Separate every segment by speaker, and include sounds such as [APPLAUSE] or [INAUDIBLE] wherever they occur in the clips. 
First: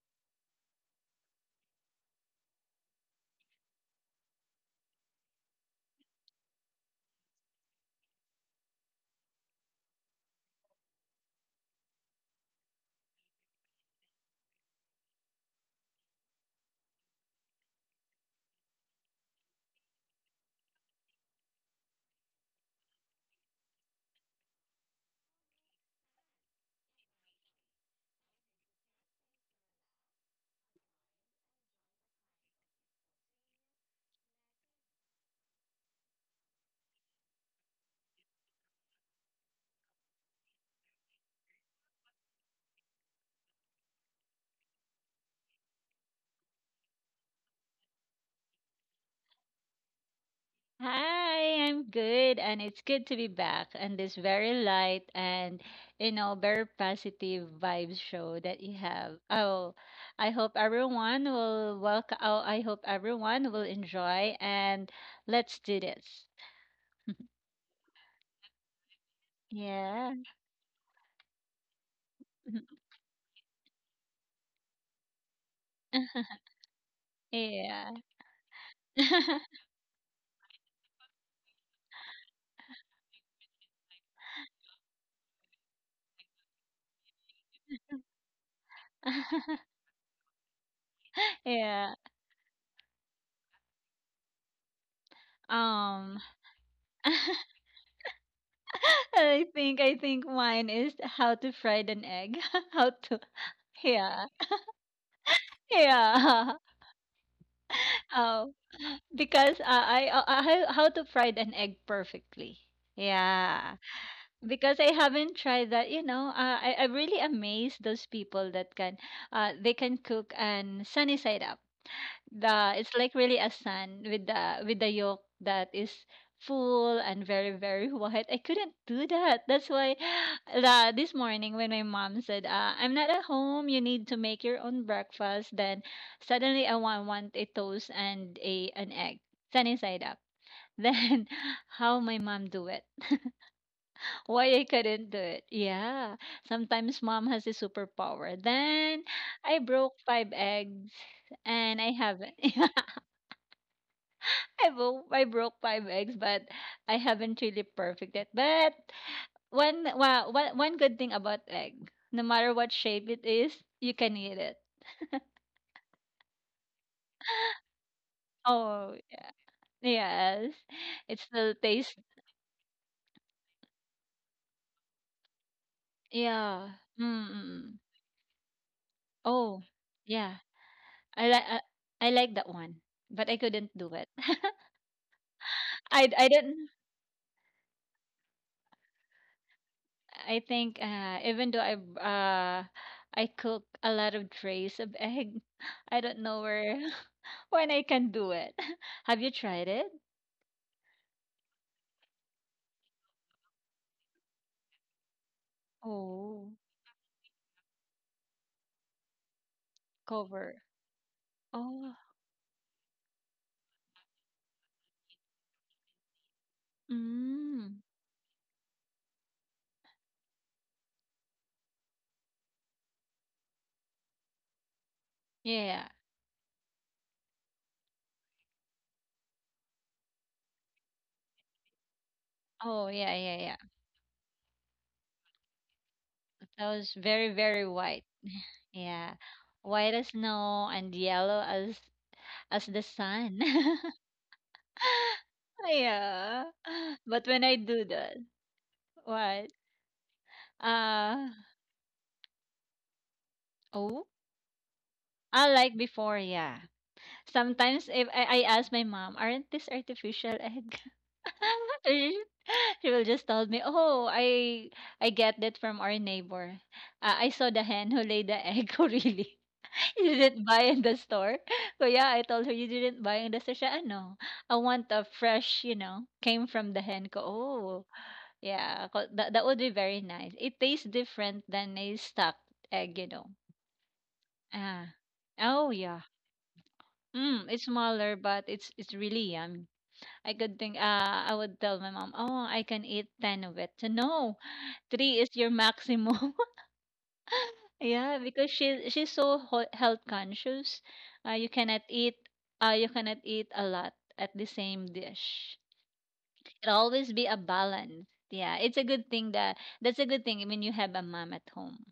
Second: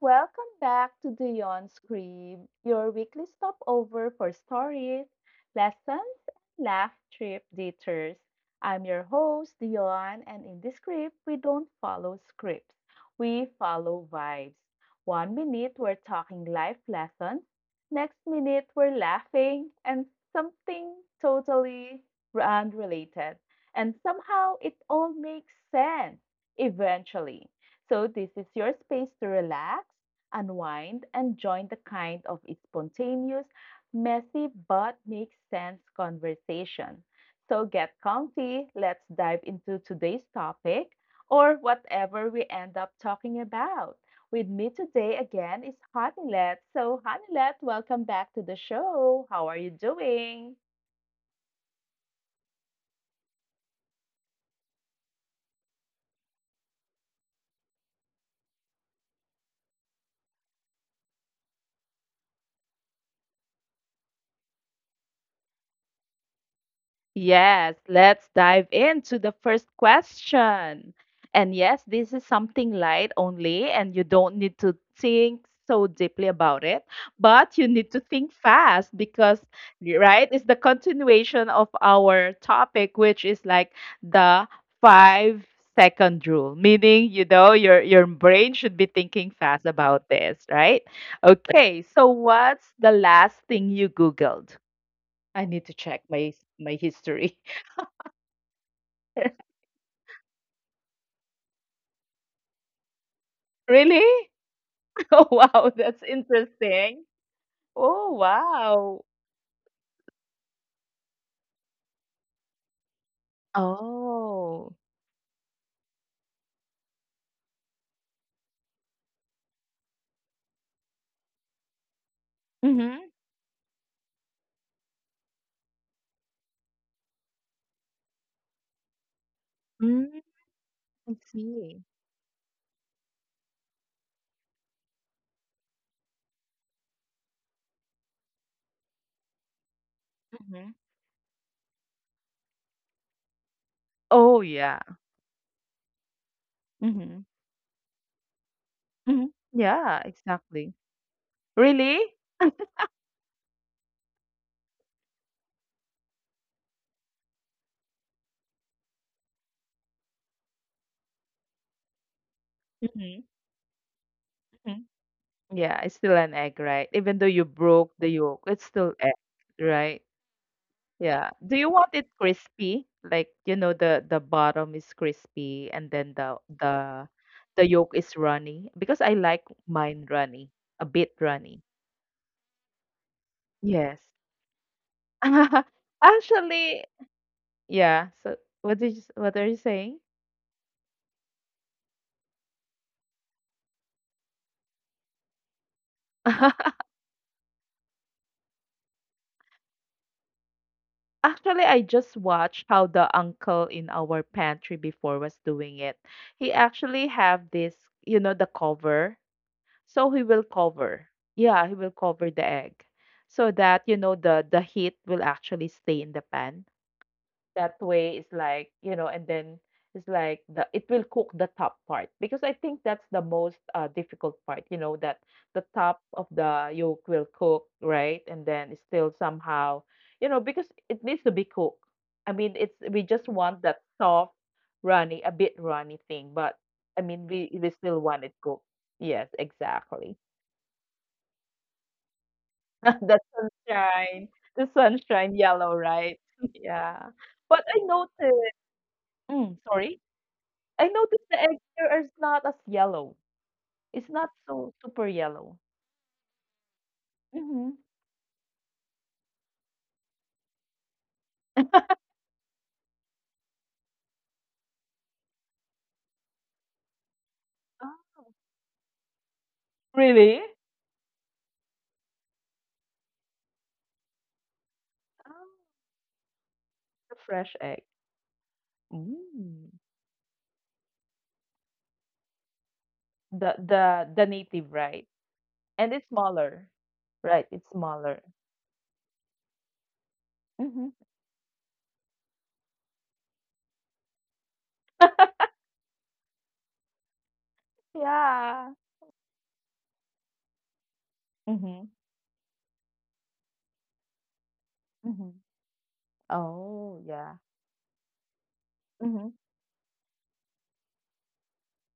Speaker 1: Welcome back to Beyond Scrib, your weekly stopover for stories, lessons, and laugh trip detours. I'm your host, Dion, and in this script, we don't follow scripts. We follow vibes. One minute, we're talking life lessons. Next minute, we're laughing and something totally unrelated. And somehow, it all makes sense eventually. So, this is your space to relax, unwind, and join the kind of spontaneous, messy, but makes sense conversation. So, get comfy. Let's dive into today's topic or whatever we end up talking about. With me today again is Hanilet. So, Hanilet, welcome back to the show. How are you doing?
Speaker 2: Hi, I'm good, and it's good to be back. And this very light and very positive vibes show that you have. Oh, I hope everyone will welcome. Oh, I hope everyone will enjoy, and let's do this.
Speaker 1: Yes, let's dive into the first
Speaker 2: Yeah,
Speaker 1: question. And yes, this is something
Speaker 2: [LAUGHS]
Speaker 1: light only, and you don't need to think so deeply about it, but you need
Speaker 2: yeah,
Speaker 1: to think fast because, right, it's the continuation of our topic, which is like the 5-second rule, meaning, your brain should be thinking fast
Speaker 2: [LAUGHS]
Speaker 1: about this, right? Okay,
Speaker 2: yeah.
Speaker 1: so what's the last thing you Googled? I need to check
Speaker 2: Um,
Speaker 1: my history.
Speaker 2: [LAUGHS]
Speaker 1: [LAUGHS]
Speaker 2: I think mine is how to fry an egg. [LAUGHS] How to,
Speaker 1: Really?
Speaker 2: yeah,
Speaker 1: [LAUGHS] Oh, wow, that's
Speaker 2: yeah.
Speaker 1: interesting. Oh,
Speaker 2: [LAUGHS] Oh.
Speaker 1: wow.
Speaker 2: Because I how to fry an egg perfectly. Yeah,
Speaker 1: Oh.
Speaker 2: because I haven't tried that. I really amaze those people that can, they can cook and sunny side up. The It's
Speaker 1: Mhm.
Speaker 2: like really a sun with the yolk that is full and very, very [LAUGHS] white. I couldn't do that. That's why
Speaker 1: Mm,
Speaker 2: [GASPS] [SIGHS]
Speaker 1: I
Speaker 2: this morning when
Speaker 1: see.
Speaker 2: my mom said, I'm not at home, you need to make your own breakfast, then suddenly I want a toast and a an egg, sunny side up. [LAUGHS]
Speaker 1: Mhm.
Speaker 2: Then how my mom do it?
Speaker 1: Oh,
Speaker 2: Why I
Speaker 1: yeah.
Speaker 2: couldn't do it? Yeah. Sometimes
Speaker 1: Mhm.
Speaker 2: mom has a superpower. Then
Speaker 1: Mhm.
Speaker 2: I broke
Speaker 1: Yeah,
Speaker 2: five
Speaker 1: exactly.
Speaker 2: eggs and I
Speaker 1: Really?
Speaker 2: haven't. [LAUGHS] I broke five eggs, but I haven't really perfect it. But one well, one one good thing about egg, no matter what shape
Speaker 1: Mhm,
Speaker 2: it is, you can eat it.
Speaker 1: mhm.
Speaker 2: [LAUGHS]
Speaker 1: Yeah, it's still an egg, right? Even though you broke the yolk, it's still
Speaker 2: Oh
Speaker 1: egg, right?
Speaker 2: yes, it
Speaker 1: Yeah.
Speaker 2: still
Speaker 1: Do you want
Speaker 2: tastes.
Speaker 1: it crispy? Like, you know, the bottom is crispy and then the
Speaker 2: Yeah.
Speaker 1: the
Speaker 2: Mm.
Speaker 1: yolk is runny because I like
Speaker 2: Oh
Speaker 1: mine
Speaker 2: yeah.
Speaker 1: runny, a bit
Speaker 2: I like
Speaker 1: runny.
Speaker 2: I like that one, but I couldn't do
Speaker 1: Yes.
Speaker 2: it. [LAUGHS]
Speaker 1: [LAUGHS]
Speaker 2: I didn't.
Speaker 1: Actually, yeah. So what did you, what are you saying?
Speaker 2: I think even though uh I cook a lot of trays of egg, [LAUGHS] I don't know
Speaker 1: [LAUGHS]
Speaker 2: where. When I can do it. [LAUGHS] Have you tried it?
Speaker 1: Actually, I just watched how the uncle in our pantry before was doing it. He
Speaker 2: Oh,
Speaker 1: actually have this, you know, the cover. So he will
Speaker 2: cover.
Speaker 1: cover. Yeah, he will
Speaker 2: Oh,
Speaker 1: cover the egg so that you know the heat will actually stay in the pan. That
Speaker 2: mm.
Speaker 1: way it's like, you know, and then it's like the it will cook the top part because I think that's the most difficult part, you know, that the
Speaker 2: Yeah.
Speaker 1: top of the yolk will cook, right? And then it's still somehow, you know, because it needs to be cooked. I mean, it's
Speaker 2: Oh,
Speaker 1: we
Speaker 2: yeah,
Speaker 1: just
Speaker 2: yeah,
Speaker 1: want
Speaker 2: yeah.
Speaker 1: that soft, runny, a bit runny thing, but
Speaker 2: That
Speaker 1: I
Speaker 2: was
Speaker 1: mean,
Speaker 2: very,
Speaker 1: we
Speaker 2: very
Speaker 1: still
Speaker 2: white.
Speaker 1: want it cooked.
Speaker 2: Yeah.
Speaker 1: Yes,
Speaker 2: White as
Speaker 1: exactly.
Speaker 2: snow and yellow as the
Speaker 1: [LAUGHS] The
Speaker 2: sun. [LAUGHS]
Speaker 1: sunshine, the sunshine yellow, right? [LAUGHS]
Speaker 2: Yeah.
Speaker 1: Yeah.
Speaker 2: [LAUGHS] But when I
Speaker 1: But I
Speaker 2: do that,
Speaker 1: noticed,
Speaker 2: what?
Speaker 1: sorry, I noticed
Speaker 2: Uh,
Speaker 1: the egg here is not as yellow. It's
Speaker 2: oh,
Speaker 1: not so super yellow.
Speaker 2: I like before, yeah.
Speaker 1: Mm-hmm.
Speaker 2: Sometimes if I ask my mom, aren't this artificial egg? [LAUGHS] she she will just tell me, "Oh, I get that from our neighbor. I saw the hen who
Speaker 1: Oh,
Speaker 2: laid the egg. [LAUGHS] Oh, really? You
Speaker 1: really?
Speaker 2: didn't buy in the store?" [LAUGHS] So yeah, I told her you didn't buy in the store. She, "Ah, no, I want a
Speaker 1: Oh,
Speaker 2: fresh, came from the hen."
Speaker 1: the
Speaker 2: Ko,
Speaker 1: fresh egg.
Speaker 2: oh, yeah, that would
Speaker 1: Mm.
Speaker 2: be very nice. It tastes different than a stuffed egg.
Speaker 1: The native,
Speaker 2: Ah,
Speaker 1: right?
Speaker 2: oh
Speaker 1: And
Speaker 2: yeah.
Speaker 1: it's smaller, right?
Speaker 2: Mm, it's
Speaker 1: It's
Speaker 2: smaller,
Speaker 1: smaller.
Speaker 2: but it's really yummy. I could think,
Speaker 1: Mm-hmm.
Speaker 2: I would tell my mom, oh, I can eat 10 of it. So, no, three is your maximum. [LAUGHS] Yeah, because
Speaker 1: Yeah.
Speaker 2: she's so health conscious. You cannot
Speaker 1: Mm-hmm.
Speaker 2: eat a lot at the same
Speaker 1: Mm-hmm.
Speaker 2: dish. It'll
Speaker 1: Oh,
Speaker 2: always be
Speaker 1: yeah.
Speaker 2: a balance. Yeah, it's a good
Speaker 1: Mm-hmm.
Speaker 2: thing that that's a good thing when you have a mom at home.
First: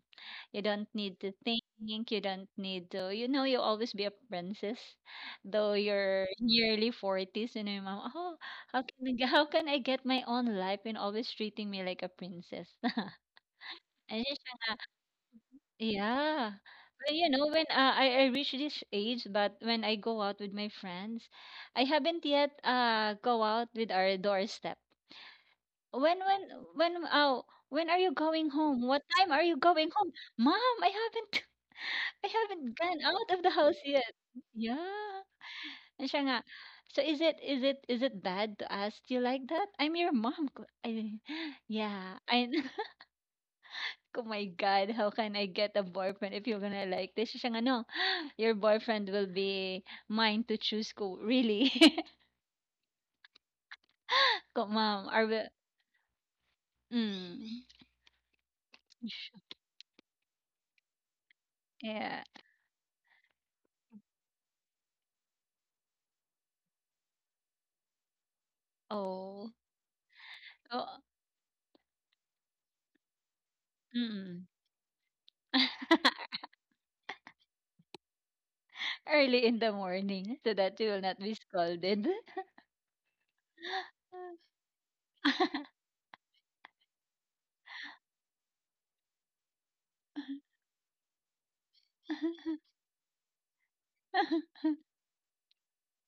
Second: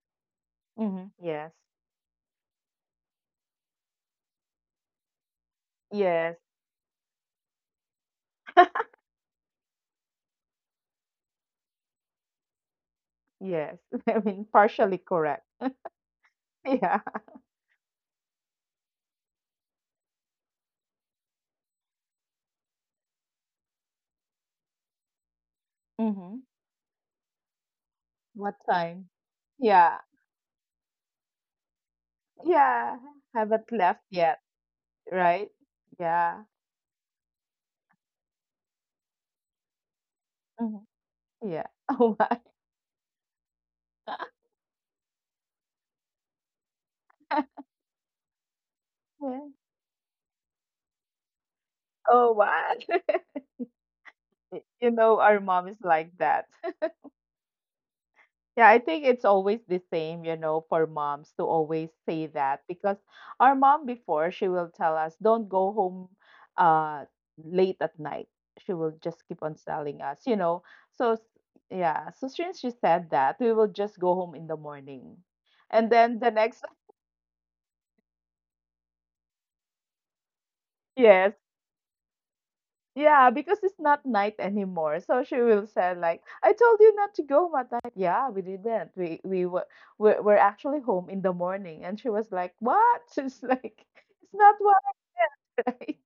Speaker 2: You don't
Speaker 1: Mm-hmm.
Speaker 2: need to
Speaker 1: Yes.
Speaker 2: think. You don't need to, you always be a princess. Though you're
Speaker 1: Yes.
Speaker 2: nearly 40s, you know, your mom, oh, how can I get my own life and always treating me like a princess? [LAUGHS]
Speaker 1: Yes. [LAUGHS] I
Speaker 2: And she's
Speaker 1: mean,
Speaker 2: like,
Speaker 1: partially correct.
Speaker 2: yeah.
Speaker 1: [LAUGHS] Yeah.
Speaker 2: But when I reach this age, but when I go out with my friends, I haven't yet go out with our doorstep. When,
Speaker 1: Mm-hmm.
Speaker 2: when, when, oh, when are you going
Speaker 1: What
Speaker 2: home? What
Speaker 1: time?
Speaker 2: time are you going
Speaker 1: Yeah.
Speaker 2: home? Mom, I haven't. I haven't
Speaker 1: Yeah.
Speaker 2: gone out of the
Speaker 1: Haven't
Speaker 2: house
Speaker 1: left
Speaker 2: yet.
Speaker 1: yet,
Speaker 2: Yeah.
Speaker 1: right?
Speaker 2: And siya nga,
Speaker 1: Yeah.
Speaker 2: so is it bad to ask you like that? I'm your mom.
Speaker 1: Mm-hmm.
Speaker 2: I, [GASPS]
Speaker 1: Yeah. [LAUGHS] Oh
Speaker 2: yeah.
Speaker 1: my.
Speaker 2: I, [LAUGHS] oh my God, how can I get a boyfriend if you're gonna like this? Siya nga, no, [GASPS] your boyfriend will
Speaker 1: Yeah.
Speaker 2: be mine to choose ko. Really? [LAUGHS]
Speaker 1: Oh my. [LAUGHS]
Speaker 2: Ko,
Speaker 1: You
Speaker 2: mom,
Speaker 1: know,
Speaker 2: are
Speaker 1: our
Speaker 2: we,
Speaker 1: mom is like that.
Speaker 2: mm,
Speaker 1: Yeah, I think it's
Speaker 2: [LAUGHS]
Speaker 1: always the same, you know, for moms to always
Speaker 2: yeah.
Speaker 1: say that because our mom before she will tell us, don't go home uh late at night. She will just keep
Speaker 2: Oh.
Speaker 1: on telling us, you know.
Speaker 2: Oh.
Speaker 1: So yeah, so since she said that, we will just go home
Speaker 2: Mm.
Speaker 1: in the morning. And then
Speaker 2: [LAUGHS]
Speaker 1: the next
Speaker 2: Early in the morning so that you
Speaker 1: [LAUGHS]
Speaker 2: will not
Speaker 1: yes,
Speaker 2: be scolded.
Speaker 1: yeah, because it's not night anymore. So she will say like, "I told you not to go at night." Yeah, we didn't. We were we're actually home in the morning, and she was
Speaker 2: [LAUGHS]
Speaker 1: like, "What?" [LAUGHS] She's like, "It's not
Speaker 2: [LAUGHS]
Speaker 1: what." [LAUGHS] Right?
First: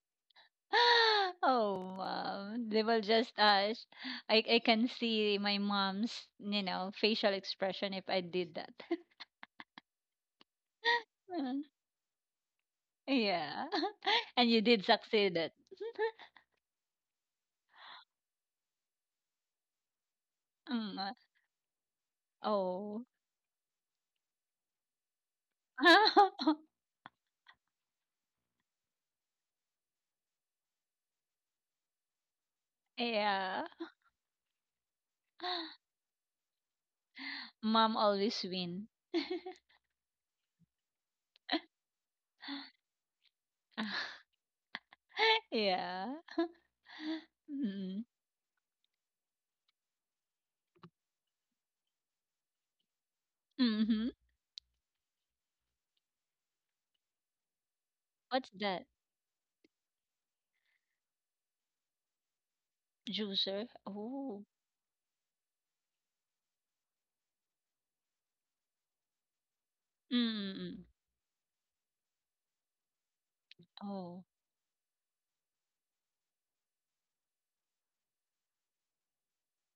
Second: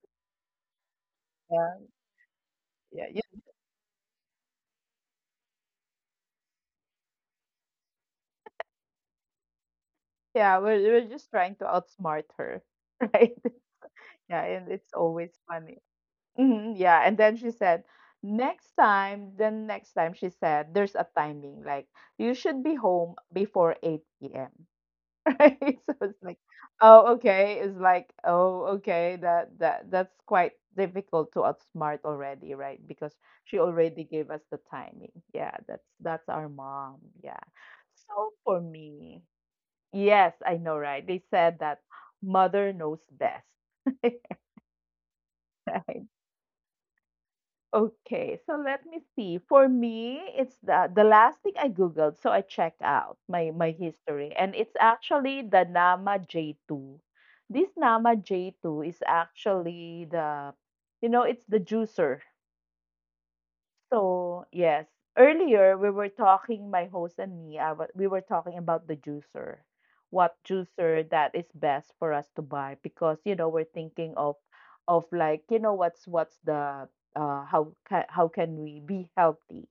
Speaker 1: Yeah,
Speaker 2: Oh, mom. They will
Speaker 1: yeah,
Speaker 2: just
Speaker 1: yeah.
Speaker 2: I can see my mom's, facial expression if I did that. [LAUGHS]
Speaker 1: Yeah, we're just trying
Speaker 2: Mm,
Speaker 1: to outsmart her, [LAUGHS] right?
Speaker 2: yeah. [LAUGHS]
Speaker 1: Yeah,
Speaker 2: And you
Speaker 1: and
Speaker 2: did
Speaker 1: it's always
Speaker 2: succeed it.
Speaker 1: funny. Hmm, yeah, and then she said, "Next time." Then next time she
Speaker 2: [LAUGHS]
Speaker 1: said, "There's a
Speaker 2: Mm,
Speaker 1: timing. Like you should be
Speaker 2: oh.
Speaker 1: home before 8 p.m." [LAUGHS] Right? So it's like,
Speaker 2: [LAUGHS]
Speaker 1: oh, okay. It's like, oh, okay. That's quite difficult to outsmart already, right? Because she
Speaker 2: Yeah.
Speaker 1: already gave us the timing. Yeah, that's our mom. Yeah.
Speaker 2: Mom
Speaker 1: So
Speaker 2: always
Speaker 1: for
Speaker 2: win.
Speaker 1: me,
Speaker 2: [LAUGHS]
Speaker 1: yes, I know, right? They said that mother knows best.
Speaker 2: Ah,
Speaker 1: [LAUGHS] Right?
Speaker 2: yeah. [LAUGHS] Mm.
Speaker 1: Okay, so let me see. For me, it's the last thing I googled, so I checked out my
Speaker 2: Mhm.
Speaker 1: history, and it's actually the Nama J2. This Nama
Speaker 2: What's that?
Speaker 1: J2 is actually the, you know, it's the juicer.
Speaker 2: Juicer. Oh.
Speaker 1: So, yes, earlier we were talking, my host and me, we were talking about the juicer, what
Speaker 2: Mm.
Speaker 1: juicer that is best for us to buy because you know we're thinking
Speaker 2: Oh.
Speaker 1: of like you know what's the how how can we be healthy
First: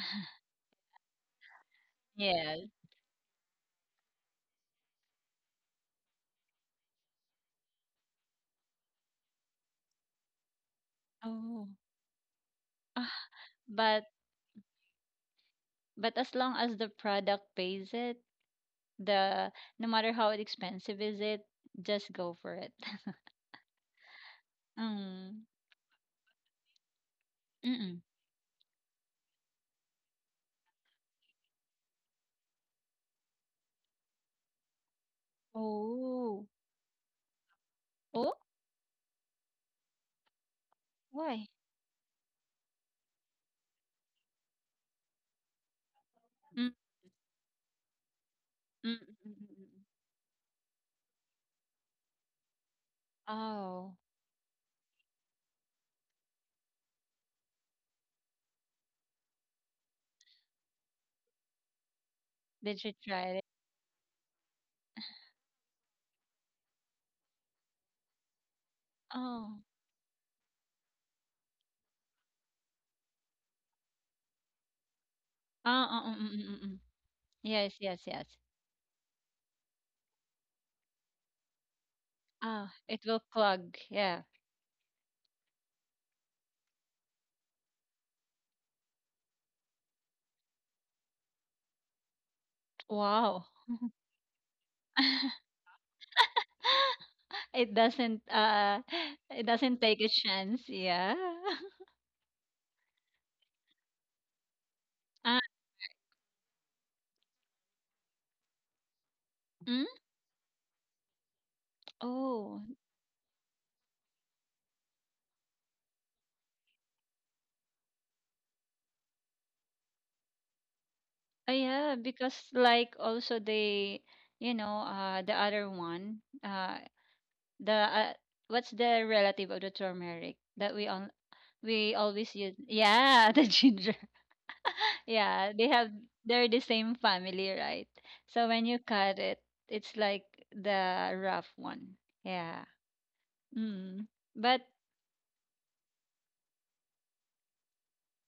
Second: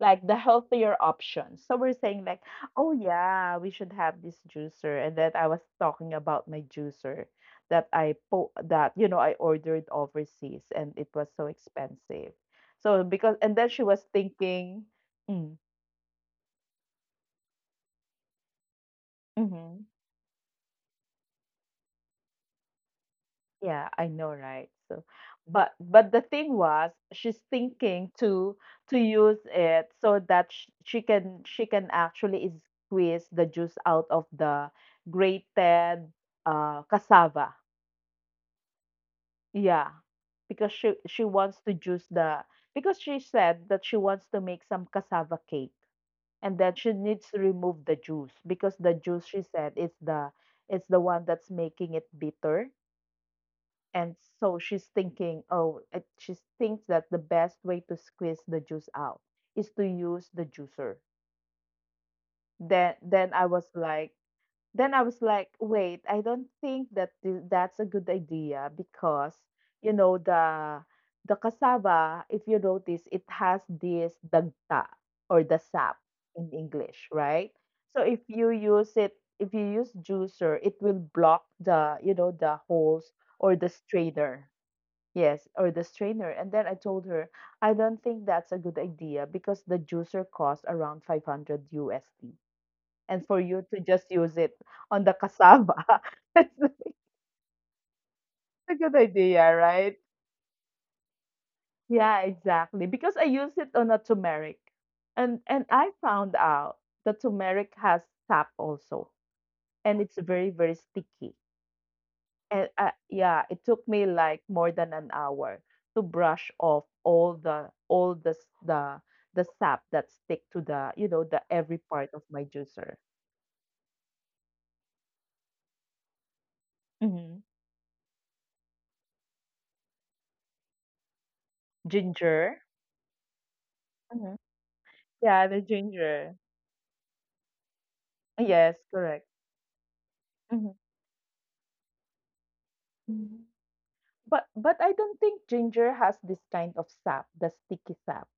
Speaker 1: like the healthier options. So we're saying like,
Speaker 2: Yeah.
Speaker 1: oh yeah, we should have this juicer. And then I was talking about my juicer that that you know I ordered overseas and it was so
Speaker 2: Oh.
Speaker 1: expensive. So
Speaker 2: Ah,
Speaker 1: because and then she was
Speaker 2: but
Speaker 1: thinking, mm,
Speaker 2: but as long as the product pays it, the
Speaker 1: hmm.
Speaker 2: no matter how expensive is it, just go for it. [LAUGHS]
Speaker 1: Yeah, I know, right? So,
Speaker 2: Mm.
Speaker 1: but the thing was, she's
Speaker 2: Mm-mm.
Speaker 1: thinking to use it so that she can actually squeeze the juice out of the grated
Speaker 2: Oh.
Speaker 1: cassava.
Speaker 2: Oh,
Speaker 1: Yeah, because she
Speaker 2: why?
Speaker 1: wants to juice the because she said that she wants to make some cassava cake and
Speaker 2: Mm,
Speaker 1: then she needs to remove the juice because
Speaker 2: mm,
Speaker 1: the
Speaker 2: mm,
Speaker 1: juice
Speaker 2: mm,
Speaker 1: she
Speaker 2: mm,
Speaker 1: said
Speaker 2: mm.
Speaker 1: is the it's the one that's making it bitter.
Speaker 2: Oh,
Speaker 1: And so she's thinking, oh, it, she thinks that the best way to squeeze the juice out is to use the juicer.
Speaker 2: did you
Speaker 1: Then,
Speaker 2: try
Speaker 1: then I
Speaker 2: it?
Speaker 1: was like, then I was like, wait, I don't think that that's a good idea because
Speaker 2: Oh.
Speaker 1: you know the cassava, if you notice, it has this dagta or the sap
Speaker 2: Ah, ah, mm, mm,
Speaker 1: in
Speaker 2: mm, mm, mm.
Speaker 1: English, right?
Speaker 2: Yes,
Speaker 1: So
Speaker 2: yes,
Speaker 1: if
Speaker 2: yes.
Speaker 1: you use it, if you use juicer, it will block the you know the
Speaker 2: Ah,
Speaker 1: holes
Speaker 2: it will
Speaker 1: or the
Speaker 2: clog. Yeah.
Speaker 1: strainer. Yes, or the strainer. And then I told her, I don't think that's a good idea because the juicer costs around 500 USD. And for
Speaker 2: Wow.
Speaker 1: you to just use it on the
Speaker 2: [LAUGHS]
Speaker 1: cassava, [LAUGHS] it's not
Speaker 2: It doesn't
Speaker 1: a good
Speaker 2: [LAUGHS]
Speaker 1: idea,
Speaker 2: it doesn't
Speaker 1: right?
Speaker 2: take a chance. Yeah. [LAUGHS]
Speaker 1: Yeah, exactly. Because I used it on a turmeric. And
Speaker 2: Ah,
Speaker 1: and I found out the turmeric has sap also,
Speaker 2: mm?
Speaker 1: and it's very, very sticky. And,
Speaker 2: Oh,
Speaker 1: yeah, it took me like more than an hour to brush off all the sap that stick to the you know the every
Speaker 2: Yeah,
Speaker 1: part of my
Speaker 2: because
Speaker 1: juicer.
Speaker 2: like also they, the other one,
Speaker 1: Mm-hmm.
Speaker 2: the what's the relative of the turmeric that we always
Speaker 1: Ginger,
Speaker 2: use? Yeah, [LAUGHS] the ginger.
Speaker 1: mm-hmm. Yeah, the
Speaker 2: Yeah, they have
Speaker 1: ginger.
Speaker 2: they're the same family, right? So when
Speaker 1: Yes,
Speaker 2: you
Speaker 1: correct.
Speaker 2: cut it, it's like
Speaker 1: Mm-hmm.
Speaker 2: the rough one. Yeah. Mm.
Speaker 1: But
Speaker 2: But
Speaker 1: but I don't think ginger has this kind of sap, the sticky sap.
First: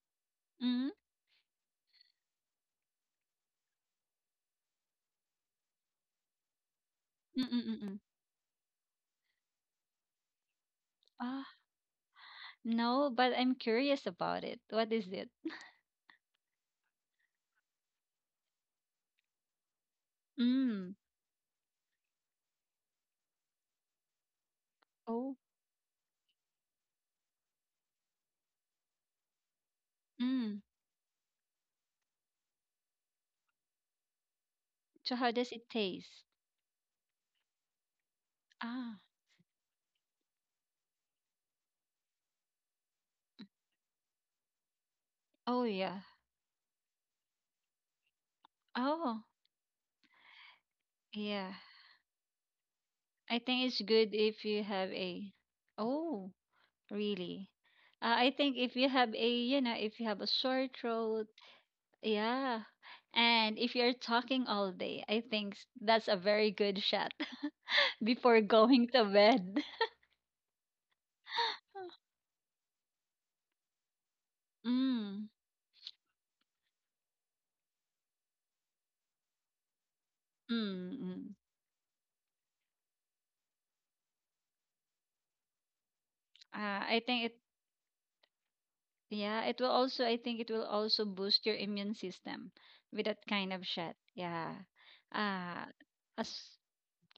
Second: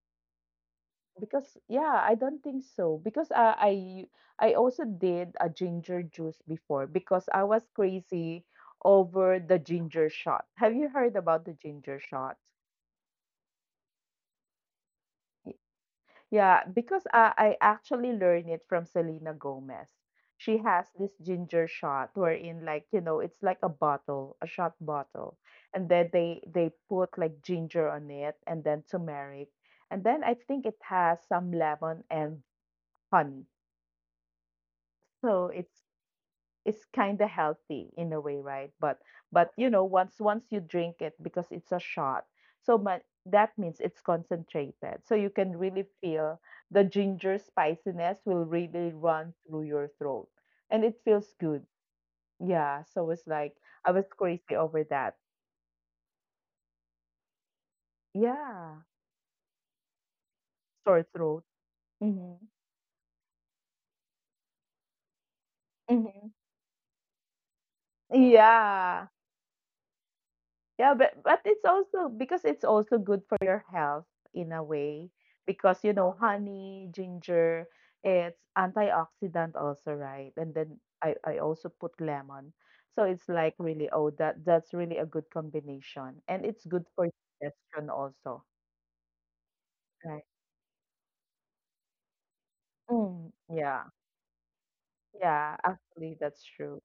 Speaker 2: mm, mm,
Speaker 1: Because yeah, I don't think so. Because I also did a ginger juice before because
Speaker 2: mm,
Speaker 1: I was
Speaker 2: mm, mm.
Speaker 1: crazy over the ginger shot. Have you heard about
Speaker 2: Ah,
Speaker 1: the ginger shot?
Speaker 2: no, but I'm curious about it. What is it?
Speaker 1: Y- Yeah, because I actually learned it from Selena Gomez. She has
Speaker 2: Mm.
Speaker 1: this ginger shot wherein like, you know, it's like a bottle, a shot
Speaker 2: Oh.
Speaker 1: bottle. And then they put like ginger on it and then turmeric. And then I
Speaker 2: Mm.
Speaker 1: think it has some lemon and honey.
Speaker 2: So how
Speaker 1: So
Speaker 2: does it taste?
Speaker 1: it's kind of healthy in a way, right?
Speaker 2: Ah,
Speaker 1: But you know, once once you drink it because it's a shot, so but that means it's concentrated. So you can
Speaker 2: oh
Speaker 1: really
Speaker 2: yeah.
Speaker 1: feel the ginger spiciness will really
Speaker 2: Oh,
Speaker 1: run through your throat, and it feels
Speaker 2: yeah.
Speaker 1: good. Yeah, so it's
Speaker 2: I
Speaker 1: like
Speaker 2: think it's
Speaker 1: I was
Speaker 2: good if
Speaker 1: crazy
Speaker 2: you
Speaker 1: over
Speaker 2: have
Speaker 1: that.
Speaker 2: a. Oh, really? I think if
Speaker 1: Yeah,
Speaker 2: you have a, if you have a sore
Speaker 1: sore
Speaker 2: throat,
Speaker 1: throat. Mm-hmm.
Speaker 2: yeah. And if you're talking all day, I think that's a
Speaker 1: Mm-hmm.
Speaker 2: very good shot [LAUGHS] before going to
Speaker 1: Yeah.
Speaker 2: bed. [LAUGHS]
Speaker 1: Yeah, but it's also because it's also good for your health in a way
Speaker 2: Mm,
Speaker 1: because you know honey, ginger, it's antioxidant also, right? And then
Speaker 2: mm, mm.
Speaker 1: I also put lemon. So it's like really oh that that's really a good combination and it's
Speaker 2: I
Speaker 1: good for
Speaker 2: think it,
Speaker 1: digestion also,
Speaker 2: yeah, it will also, I think
Speaker 1: right?
Speaker 2: it will also boost your immune system with that kind
Speaker 1: Mm,
Speaker 2: of shot.
Speaker 1: yeah.
Speaker 2: Yeah. Uh,
Speaker 1: Yeah,
Speaker 2: as
Speaker 1: actually that's true.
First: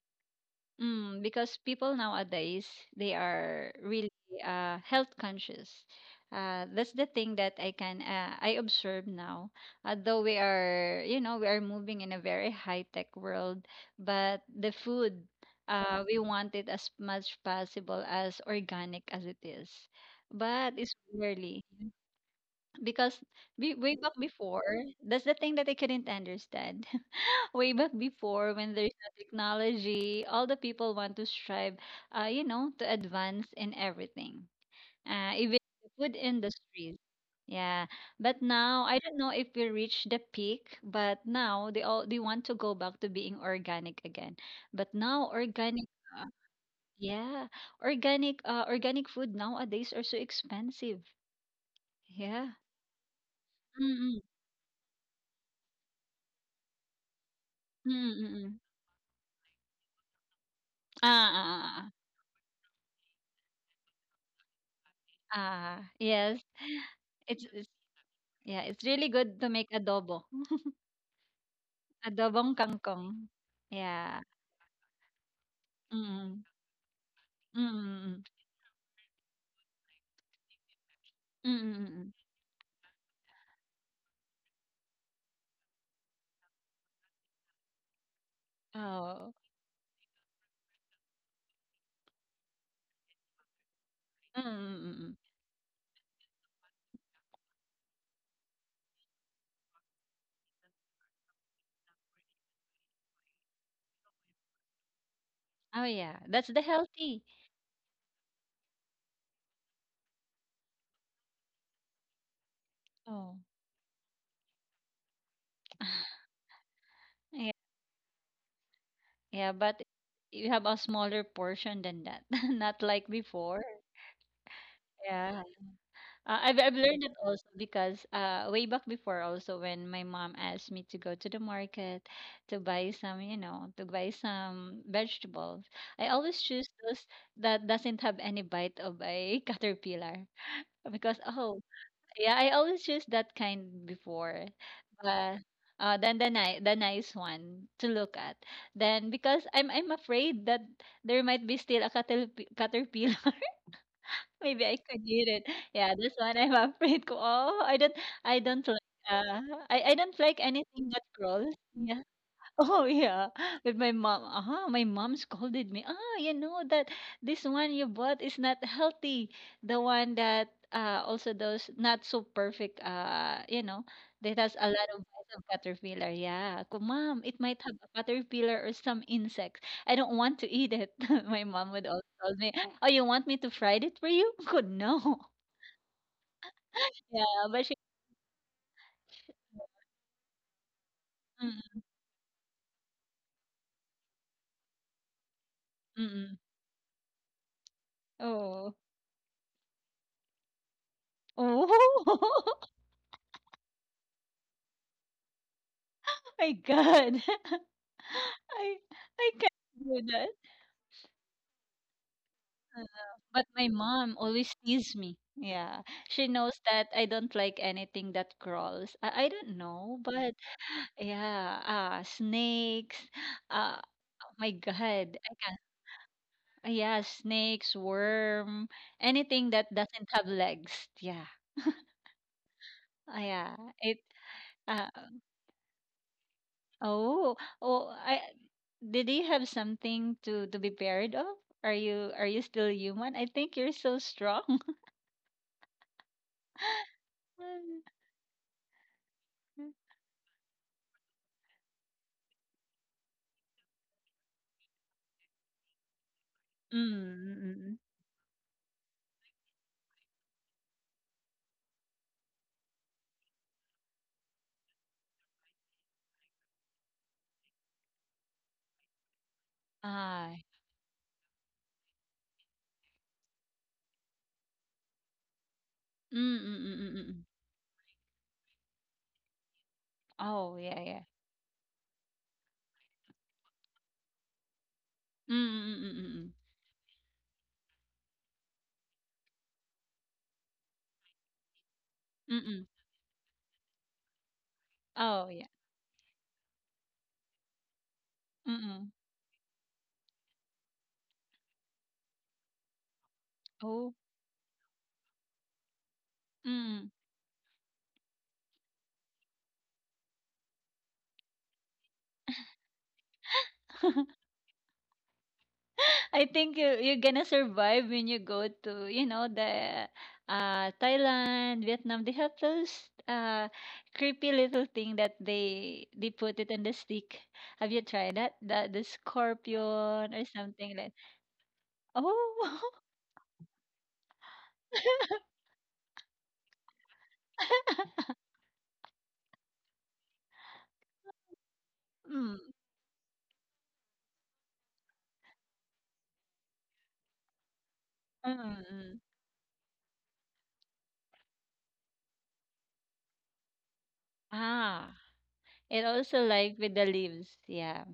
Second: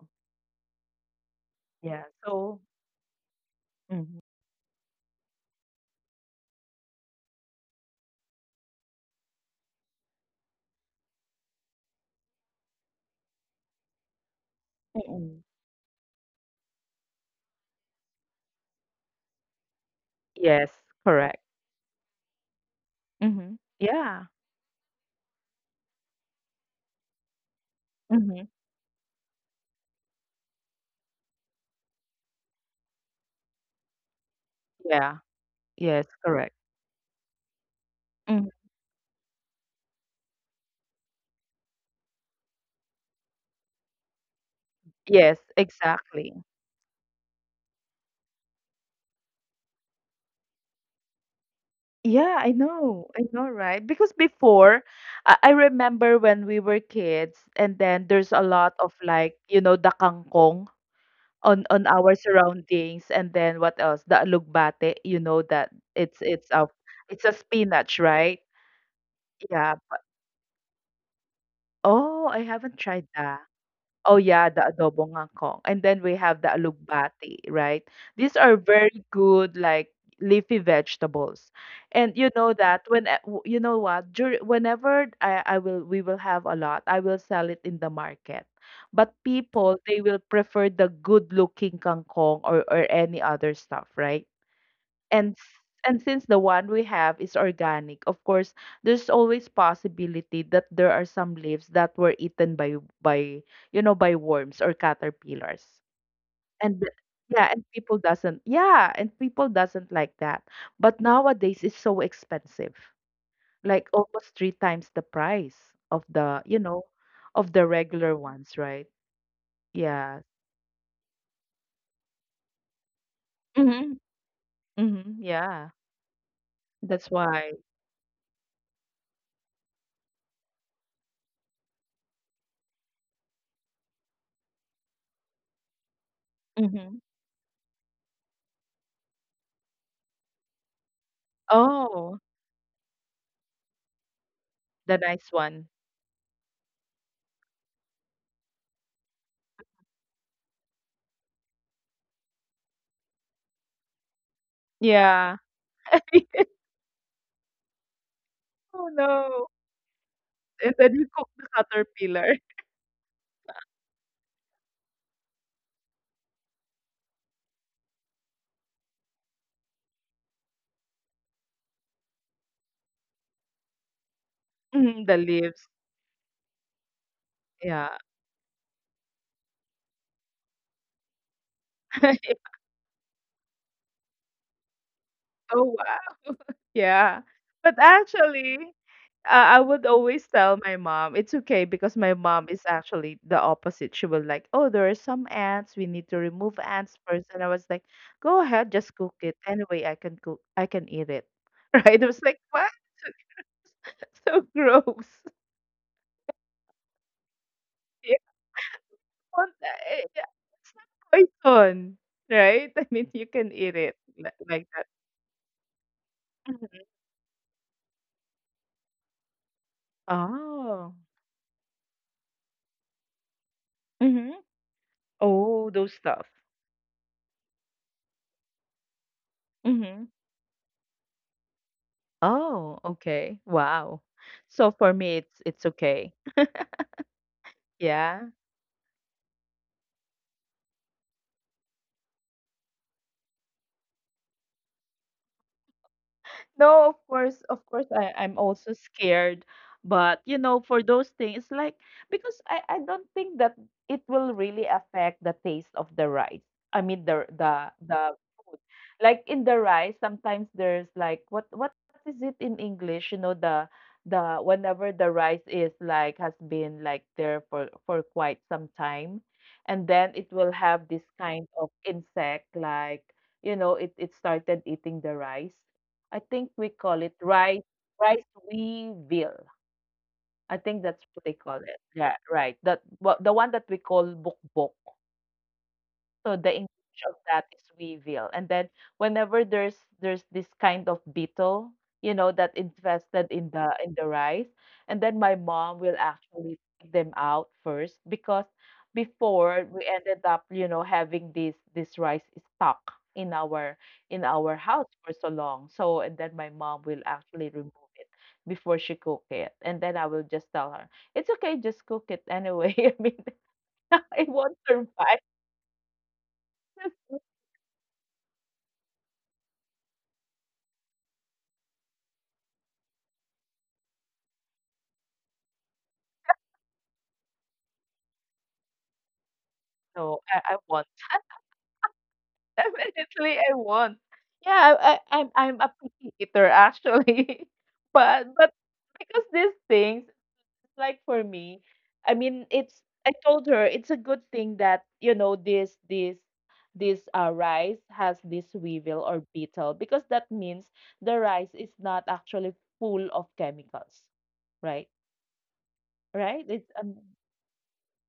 Speaker 2: Mm, because people
Speaker 1: Yeah. So
Speaker 2: nowadays they are really
Speaker 1: mhm.
Speaker 2: health conscious. That's the thing that I observe now. Although we are moving in a very high-tech world, but the food,
Speaker 1: Mm-mm.
Speaker 2: we want it as much possible as organic as it is. But it's
Speaker 1: Yes,
Speaker 2: rarely
Speaker 1: correct.
Speaker 2: because we
Speaker 1: Mhm.
Speaker 2: way back before,
Speaker 1: Yeah.
Speaker 2: that's the thing that I couldn't understand way back before when
Speaker 1: Mhm.
Speaker 2: there's no technology, all the people want to strive, to advance in everything,
Speaker 1: Yeah.
Speaker 2: even the food
Speaker 1: Yes, correct.
Speaker 2: industries. Yeah, but now I don't know if we reach the peak, but now they want to go back to being organic again. But now
Speaker 1: Yes,
Speaker 2: organic, uh,
Speaker 1: exactly.
Speaker 2: yeah, organic food nowadays are so expensive. Yeah.
Speaker 1: Yeah, I know. I know, right?
Speaker 2: Mm-mm,
Speaker 1: Because before, I remember when we were kids, and then
Speaker 2: mm-mm,
Speaker 1: there's a
Speaker 2: mm-mm.
Speaker 1: lot of like, you know, the kangkong
Speaker 2: Ah,
Speaker 1: on
Speaker 2: ah, ah,
Speaker 1: our surroundings, and then what else? The alugbate, you know that
Speaker 2: ah, ah,
Speaker 1: it's it's
Speaker 2: yes.
Speaker 1: a it's a
Speaker 2: It's
Speaker 1: spinach, right?
Speaker 2: Yeah, it's really good to
Speaker 1: Yeah,
Speaker 2: make
Speaker 1: but
Speaker 2: adobo,
Speaker 1: oh, I
Speaker 2: adobong
Speaker 1: haven't tried
Speaker 2: kangkong.
Speaker 1: that. Oh
Speaker 2: Yeah,
Speaker 1: yeah, the adobo ngangkong. And then we have the
Speaker 2: mm,
Speaker 1: alugbati,
Speaker 2: mm,
Speaker 1: right? These
Speaker 2: mm,
Speaker 1: are very good like leafy vegetables.
Speaker 2: mm, mm,
Speaker 1: And you
Speaker 2: mm.
Speaker 1: know that when you know what, dur whenever I will we will have a lot, I will sell it in the market. But
Speaker 2: Oh,
Speaker 1: people, they will prefer the good looking kangkong or any other stuff, right?
Speaker 2: mm, mm, mm,
Speaker 1: And
Speaker 2: mm.
Speaker 1: and since the one we have is organic of course there's always possibility that there are some leaves that were eaten by you know by worms or caterpillars.
Speaker 2: Oh yeah, that's
Speaker 1: and
Speaker 2: the
Speaker 1: th-
Speaker 2: healthy.
Speaker 1: yeah and people doesn't like that but nowadays it's so expensive
Speaker 2: Oh,
Speaker 1: like almost 3 times the price of the
Speaker 2: [LAUGHS]
Speaker 1: you know of the
Speaker 2: yeah,
Speaker 1: regular ones, right?
Speaker 2: yeah, but
Speaker 1: Yeah,
Speaker 2: you have a smaller portion than that, [LAUGHS] not like before.
Speaker 1: mm-hmm. Mm-hmm. Yeah,
Speaker 2: Yeah. I've
Speaker 1: that's
Speaker 2: learned it
Speaker 1: why
Speaker 2: also because way back before also when my mom asked me to go to the market to buy some vegetables, I always choose
Speaker 1: mm-hmm.
Speaker 2: those that doesn't have any bite of a [LAUGHS] caterpillar because oh
Speaker 1: Oh,
Speaker 2: yeah, I always choose that kind before.
Speaker 1: the nice one.
Speaker 2: But then the nice one to look at. Then because I'm afraid that there might be still a caterpillar. Maybe I could
Speaker 1: Yeah.
Speaker 2: eat it. Yeah, this
Speaker 1: [LAUGHS]
Speaker 2: one I'm [LAUGHS] afraid. Oh, I don't, I
Speaker 1: Oh,
Speaker 2: don't like.
Speaker 1: no.
Speaker 2: Uh, I don't like
Speaker 1: And then we
Speaker 2: anything that
Speaker 1: cook the
Speaker 2: crawls. Yeah.
Speaker 1: caterpillar. [LAUGHS]
Speaker 2: Oh yeah, with my mom. Aha, my mom scolded me. Ah, you know that this one you bought is not healthy. The one that also those not so perfect that has a
Speaker 1: Mhm,
Speaker 2: lot
Speaker 1: the
Speaker 2: of bites
Speaker 1: leaves.
Speaker 2: of caterpillar. Yeah, Ko, mom, it might
Speaker 1: Yeah.
Speaker 2: have a caterpillar or some insects. I don't want to eat it. [LAUGHS] My mom would also
Speaker 1: [LAUGHS]
Speaker 2: tell me, "Oh, you want me to fry it for you?" [LAUGHS] Good, no.
Speaker 1: Oh, wow. Yeah.
Speaker 2: Yeah,
Speaker 1: But
Speaker 2: but she.
Speaker 1: actually, uh, I would always tell my mom it's okay because
Speaker 2: Mm,
Speaker 1: my mom is actually the opposite. She will like, oh, there are some ants. We need to
Speaker 2: mm,
Speaker 1: remove
Speaker 2: mm.
Speaker 1: ants first. And I was like, go ahead, just
Speaker 2: Oh,
Speaker 1: cook it. Anyway, I can cook. I can eat it. [LAUGHS] Right? I was like, what?
Speaker 2: oh. [LAUGHS]
Speaker 1: [LAUGHS] So gross. [LAUGHS]
Speaker 2: My God. [LAUGHS] I
Speaker 1: Yeah.
Speaker 2: I can't do
Speaker 1: Yeah,
Speaker 2: that.
Speaker 1: it's not poison, right? [LAUGHS] I
Speaker 2: Uh,
Speaker 1: mean, you can
Speaker 2: But
Speaker 1: eat
Speaker 2: my
Speaker 1: it
Speaker 2: mom
Speaker 1: like.
Speaker 2: always teases me. Yeah. She knows
Speaker 1: Mhm.
Speaker 2: that I don't like anything that crawls. I don't know, but
Speaker 1: Oh.
Speaker 2: yeah, snakes, uh
Speaker 1: Mhm.
Speaker 2: oh my God. I
Speaker 1: Oh,
Speaker 2: can't
Speaker 1: those stuff.
Speaker 2: yeah, snakes, worm, anything that
Speaker 1: Mhm.
Speaker 2: doesn't have legs. Yeah.
Speaker 1: Oh, okay.
Speaker 2: Yeah. It
Speaker 1: Wow. So
Speaker 2: uh
Speaker 1: for me, it's okay.
Speaker 2: Oh, oh,
Speaker 1: Yeah.
Speaker 2: I did you have something to be paired of? Are you still human? I think you're so strong.
Speaker 1: No,
Speaker 2: [LAUGHS]
Speaker 1: of course, I'm also scared. But you know, for those things, like because I don't think that it will really affect the taste of the rice. I
Speaker 2: Mm,
Speaker 1: mean the the
Speaker 2: mm, mm,
Speaker 1: the food. Like in the rice, sometimes there's like what is it in English? You know, the whenever the rice is like has been like there for quite some time, and then it
Speaker 2: ah,
Speaker 1: will have this kind of insect like, you know, it started eating the rice. I
Speaker 2: mm,
Speaker 1: think we
Speaker 2: mm, mm,
Speaker 1: call
Speaker 2: mm,
Speaker 1: it
Speaker 2: mm, mm.
Speaker 1: rice weevil. I
Speaker 2: Oh,
Speaker 1: think
Speaker 2: yeah,
Speaker 1: that's
Speaker 2: yeah.
Speaker 1: what they call it. Yeah, right. That wha the one that we call bukbok.
Speaker 2: Mm, mm, mm, mm,
Speaker 1: So the
Speaker 2: mm,
Speaker 1: English of that is weevil. And then whenever there's this kind of beetle, you know,
Speaker 2: mm,
Speaker 1: that
Speaker 2: mm, mm.
Speaker 1: infested in the rice, and then my
Speaker 2: Oh, yeah.
Speaker 1: mom will actually take them out first because
Speaker 2: Mm, mm.
Speaker 1: before we ended up, you know, having this rice stuck in our
Speaker 2: Oh,
Speaker 1: in our house for so long. So and then my mom
Speaker 2: mm.
Speaker 1: will actually remove it before she cook it. And then I will just tell her, it's okay, just cook it anyway. [LAUGHS] I mean, [LAUGHS]
Speaker 2: [LAUGHS]
Speaker 1: it won't survive.
Speaker 2: I think you're gonna survive when you go to the Thailand, Vietnam. They have those creepy little thing that they put it on the stick. Have you tried that? The
Speaker 1: No,
Speaker 2: scorpion or
Speaker 1: I
Speaker 2: something
Speaker 1: won't.
Speaker 2: like oh
Speaker 1: [LAUGHS] Definitely, I won't. Yeah, I'm a picky eater actually, [LAUGHS] but because these things, like for me, I mean, it's I told her it's a good thing that you know this rice has
Speaker 2: [LAUGHS] mm,
Speaker 1: this weevil
Speaker 2: mm,
Speaker 1: or beetle because that means the rice is not actually full of chemicals, right?
Speaker 2: ah. It also
Speaker 1: Right? It's
Speaker 2: like with the leaves, yeah.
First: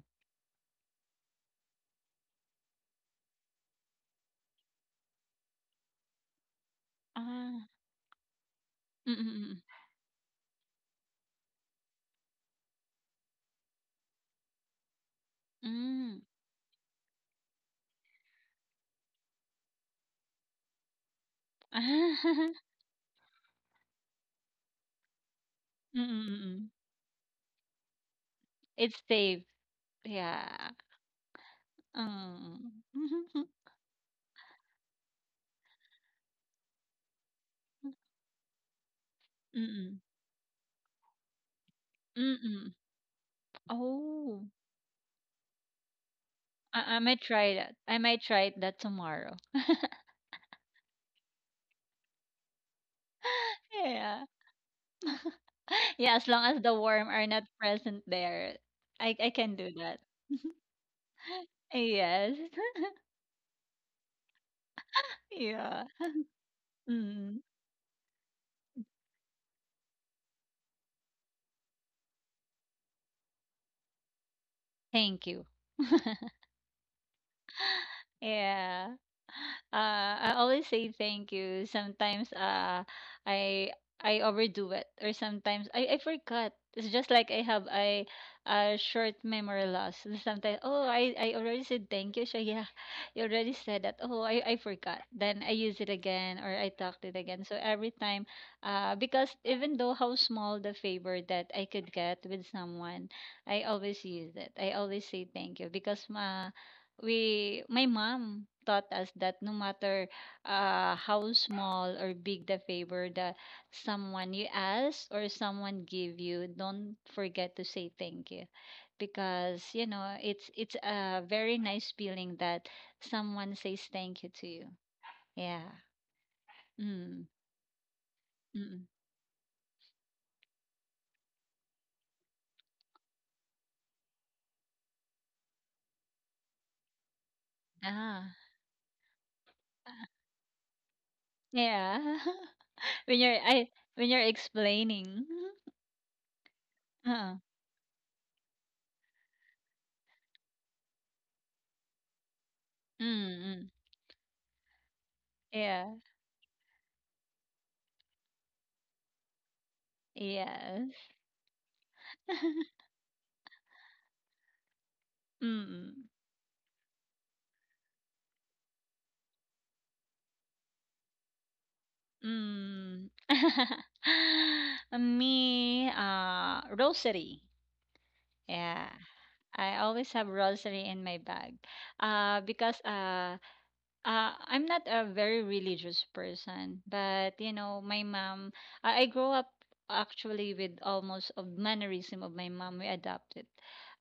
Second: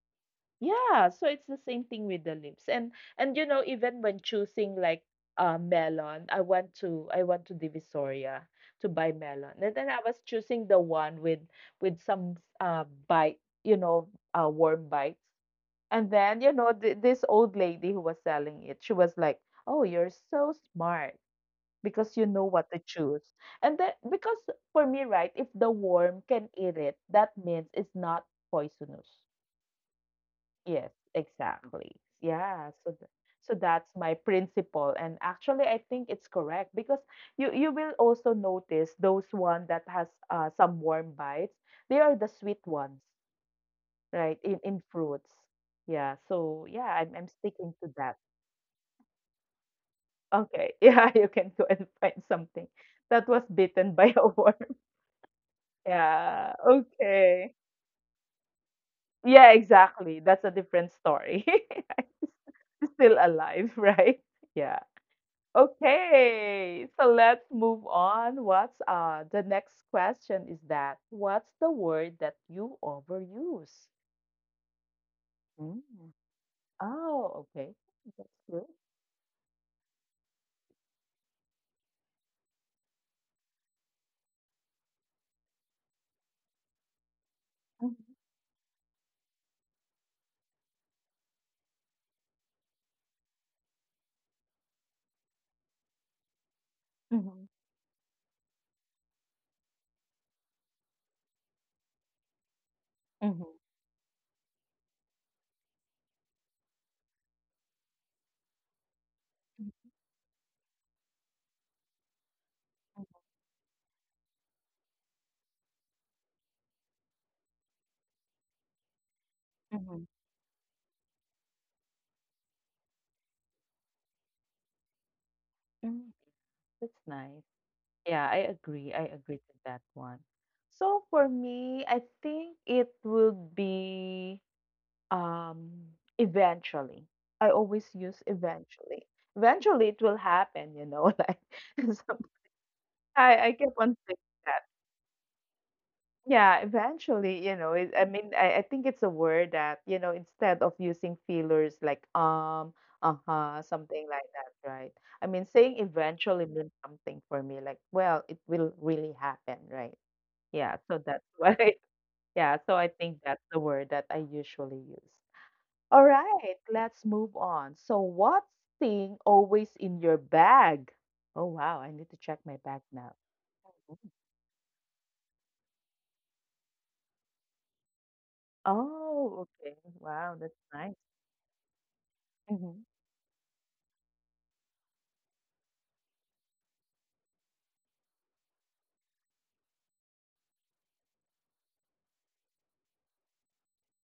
Speaker 1: yeah, so it's the same thing with the lips. And you know, even when choosing like melon, I want to I went to
Speaker 2: Ah,
Speaker 1: Divisoria to buy
Speaker 2: mm,
Speaker 1: melon.
Speaker 2: mm,
Speaker 1: And then I was choosing the one with some bite, you know, worm bites.
Speaker 2: mm,
Speaker 1: And
Speaker 2: mm.
Speaker 1: then, you know, th this old lady who was selling it, she was like, "Oh, you're so smart because you know
Speaker 2: [LAUGHS]
Speaker 1: what to choose." And then because for me, right, if the
Speaker 2: mm,
Speaker 1: worm
Speaker 2: mm,
Speaker 1: can eat
Speaker 2: mm.
Speaker 1: it, that means it's not
Speaker 2: It's
Speaker 1: poisonous.
Speaker 2: safe, yeah.
Speaker 1: Yes, exactly.
Speaker 2: Mm.
Speaker 1: Yeah, so
Speaker 2: [LAUGHS]
Speaker 1: so that's my principle and actually I think it's correct because you will also notice those one that
Speaker 2: Mm.
Speaker 1: has some warm bites, they are the sweet
Speaker 2: Mm.
Speaker 1: ones, right?
Speaker 2: Oh,
Speaker 1: In fruits. Yeah, so yeah,
Speaker 2: I might
Speaker 1: I'm
Speaker 2: try
Speaker 1: sticking
Speaker 2: that.
Speaker 1: to
Speaker 2: I
Speaker 1: that.
Speaker 2: might try that tomorrow.
Speaker 1: Okay. [LAUGHS] Yeah, you can go and find something that was bitten by a
Speaker 2: Yeah.
Speaker 1: worm. [LAUGHS]
Speaker 2: [LAUGHS] Yeah, as long
Speaker 1: Yeah,
Speaker 2: as the worm are not
Speaker 1: okay.
Speaker 2: present there, I
Speaker 1: Yeah,
Speaker 2: can do that.
Speaker 1: exactly. That's a different story.
Speaker 2: Yes.
Speaker 1: [LAUGHS]
Speaker 2: [LAUGHS]
Speaker 1: Still alive, right? Yeah.
Speaker 2: Yeah.
Speaker 1: Okay, so let's
Speaker 2: Mm.
Speaker 1: move on. What's the next question is that what's the word that you overuse?
Speaker 2: Thank you. [LAUGHS]
Speaker 1: Mm. Oh, okay. That's good.
Speaker 2: Yeah. I always say thank you. Sometimes, I I overdo it, or sometimes I forgot. It's just like I have
Speaker 1: Mm-hmm.
Speaker 2: a short memory loss. Sometimes oh I already said thank you, so yeah, [LAUGHS] you already said that. Oh I forgot. Then I use it again or I talked it
Speaker 1: Mm-hmm.
Speaker 2: again. So every time, because even though how small the favor that I could get with someone,
Speaker 1: Mm-hmm.
Speaker 2: I always use it. I always say thank you because ma we my mom taught us that no matter how small or big the favor that someone you ask or someone give you don't forget to say thank you because you
Speaker 1: Mm-hmm.
Speaker 2: know it's a very nice feeling that someone says thank you to you. Yeah.
Speaker 1: Hmm. That's
Speaker 2: Mm,
Speaker 1: nice. Yeah, I agree.
Speaker 2: mm,
Speaker 1: I agree to that one. So for me, I think it would be Um, eventually. I always use
Speaker 2: ah,
Speaker 1: eventually. Eventually it will happen, you know, [LAUGHS] like some
Speaker 2: yeah. [LAUGHS] when you're
Speaker 1: I keep
Speaker 2: i
Speaker 1: on saying
Speaker 2: when you're
Speaker 1: that.
Speaker 2: explaining. [LAUGHS]
Speaker 1: Yeah,
Speaker 2: uh,
Speaker 1: eventually, you know, I mean, I think it's a word that, you know, instead of using feelers like
Speaker 2: mm,
Speaker 1: uh-huh,
Speaker 2: mm,
Speaker 1: something like that, right? I mean, saying
Speaker 2: yeah,
Speaker 1: eventually means something for me, like, well, it will really happen, right? Yeah, so
Speaker 2: yes.
Speaker 1: that's [LAUGHS] what I, yeah, so I
Speaker 2: [LAUGHS]
Speaker 1: think that's the word that I usually use. All
Speaker 2: Mm.
Speaker 1: right, let's move on. So, what's thing always in your bag? Oh, wow, I need to check my bag now.
Speaker 2: Mm. [LAUGHS]
Speaker 1: Mhm.
Speaker 2: Me, rosary. Yeah,
Speaker 1: Oh, okay.
Speaker 2: I always
Speaker 1: Wow,
Speaker 2: have
Speaker 1: that's nice.
Speaker 2: rosary in my bag.
Speaker 1: Mm-hmm.
Speaker 2: Because I'm not a very religious person, but you know, my mom, I grew up actually with almost a mannerism of my mom. We adopted.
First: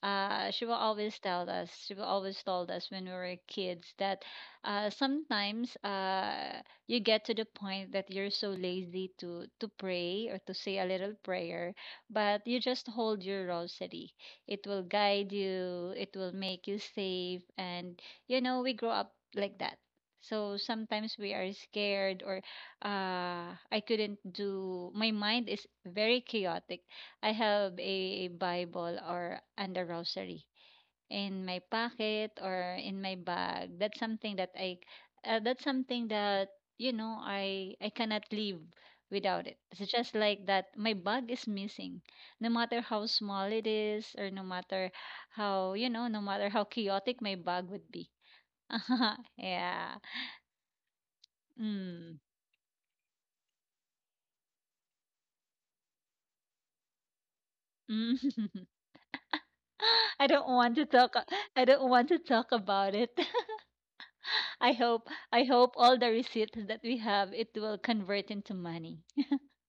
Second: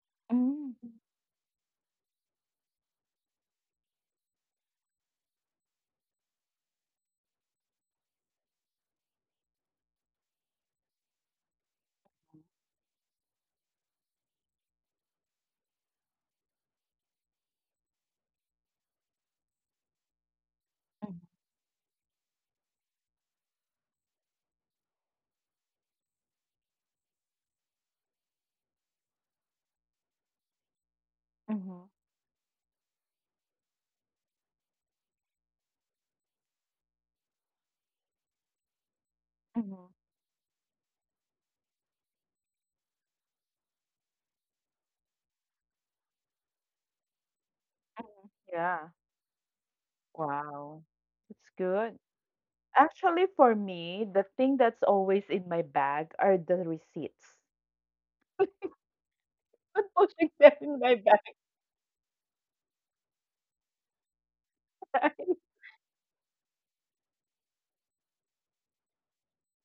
Speaker 2: She will
Speaker 1: Mm-hmm.
Speaker 2: always tell us, she will always told us when we were kids that sometimes you get to the point that you're so lazy to pray or to say a little prayer, but you just hold your rosary. It will guide you, it will make you safe, and you know, we grow up like that. So sometimes we are scared or I couldn't do, my mind is very chaotic. I have a Bible or and a rosary in my
Speaker 1: Mm-hmm.
Speaker 2: pocket or in my bag. That's something that I that's something that you know I cannot live without it. It's
Speaker 1: Hmm.
Speaker 2: just like that my bag is missing. No matter how small it is or no matter how, you know, no matter how chaotic my bag would be. [LAUGHS]
Speaker 1: Yeah.
Speaker 2: Yeah.
Speaker 1: Wow. That's good.
Speaker 2: Mm.
Speaker 1: Actually, for me, the thing that's always in my bag are the receipts.
Speaker 2: Mm. [LAUGHS]
Speaker 1: [LAUGHS] Not
Speaker 2: I
Speaker 1: pushing
Speaker 2: don't
Speaker 1: them
Speaker 2: want
Speaker 1: in
Speaker 2: to
Speaker 1: my
Speaker 2: talk
Speaker 1: bag.
Speaker 2: I I don't want to talk about it. [LAUGHS] I hope all the receipts that we have it will convert into money.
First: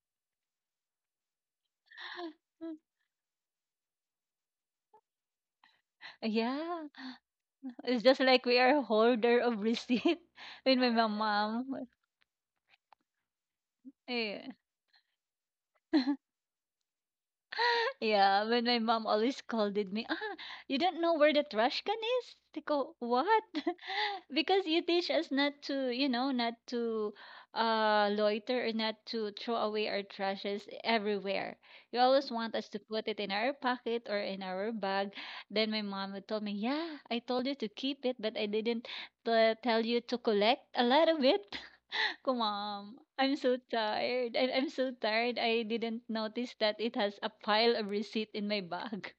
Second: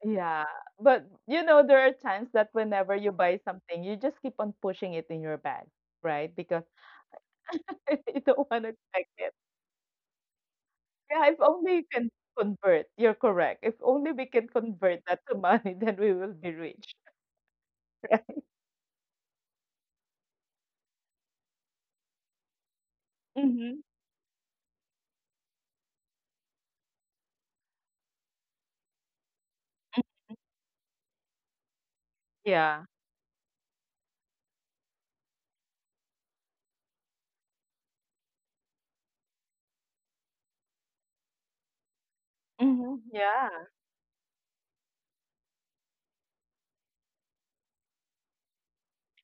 Speaker 1: Yeah, but you know, there are times that
Speaker 2: [LAUGHS]
Speaker 1: whenever you buy something, you just keep on pushing it in your bag, right? Because
Speaker 2: Yeah, it's
Speaker 1: [LAUGHS]
Speaker 2: just
Speaker 1: you
Speaker 2: like
Speaker 1: don't
Speaker 2: we
Speaker 1: want to
Speaker 2: are
Speaker 1: check it.
Speaker 2: holder of receipt [LAUGHS] with my
Speaker 1: Yeah, if only you
Speaker 2: mom.
Speaker 1: can convert. You're correct. If only we can
Speaker 2: Yeah.
Speaker 1: convert that to money, [LAUGHS] then we will be rich.
Speaker 2: Yeah,
Speaker 1: [LAUGHS]
Speaker 2: when my mom always scolded me, ah, you don't know where the trash can is? They go, what?
Speaker 1: Mm-hmm.
Speaker 2: [LAUGHS] because you teach us not to, you know, not to loiter or not to throw away our trashes everywhere. You always want us to
Speaker 1: Yeah.
Speaker 2: put it in our pocket or in our bag. Then my mom would tell me, yeah, I told you to keep it, but I didn't t- tell you to collect a lot of it ko,
Speaker 1: Mm-hmm.
Speaker 2: ma'am. I'm
Speaker 1: Yeah.
Speaker 2: so tired. I'm so tired. I didn't notice that it has a pile of receipt in my bag.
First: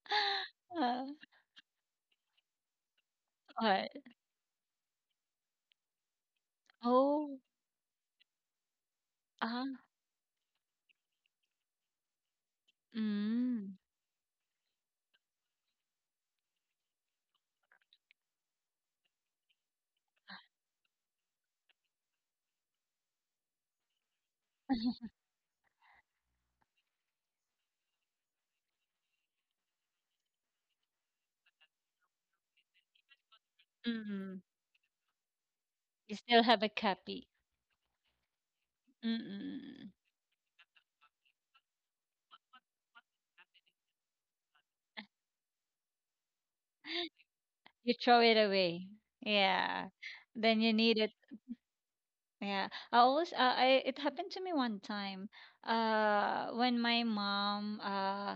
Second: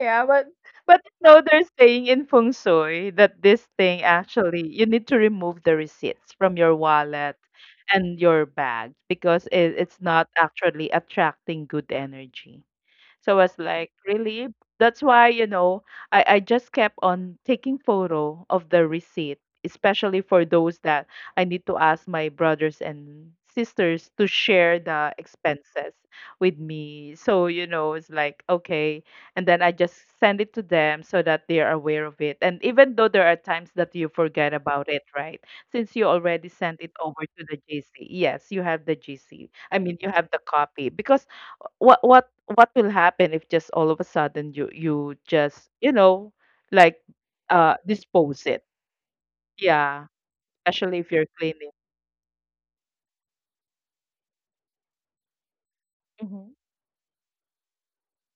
Speaker 1: Yeah, but
Speaker 2: Uh,
Speaker 1: you know they're saying in feng shui that this
Speaker 2: what?
Speaker 1: thing actually you need to remove the receipts from your wallet
Speaker 2: Oh,
Speaker 1: and your bag because
Speaker 2: ah,
Speaker 1: it's not actually attracting good energy. So I was
Speaker 2: mm,
Speaker 1: like, really? That's why, you know, I just kept on taking photo of the receipt, especially for those that I need to ask my brothers and sisters to share the expenses with me. So, you know, it's like, okay. And then I just send it to them so that they are aware of it. And even though there are times that you
Speaker 2: mm.
Speaker 1: forget about it, right? Since you
Speaker 2: You still
Speaker 1: already
Speaker 2: have a
Speaker 1: sent it over
Speaker 2: copy.
Speaker 1: to the GC. Yes, you have the GC. I
Speaker 2: Mm-mm.
Speaker 1: mean, you have the copy because what what will happen if just all of a sudden you just, you know, like
Speaker 2: You throw it
Speaker 1: dispose it,
Speaker 2: away. Yeah.
Speaker 1: yeah,
Speaker 2: Then you need
Speaker 1: especially if
Speaker 2: it.
Speaker 1: you're cleaning.
Speaker 2: Yeah. It happened to me one time.
Speaker 1: Hmm.
Speaker 2: When my mom,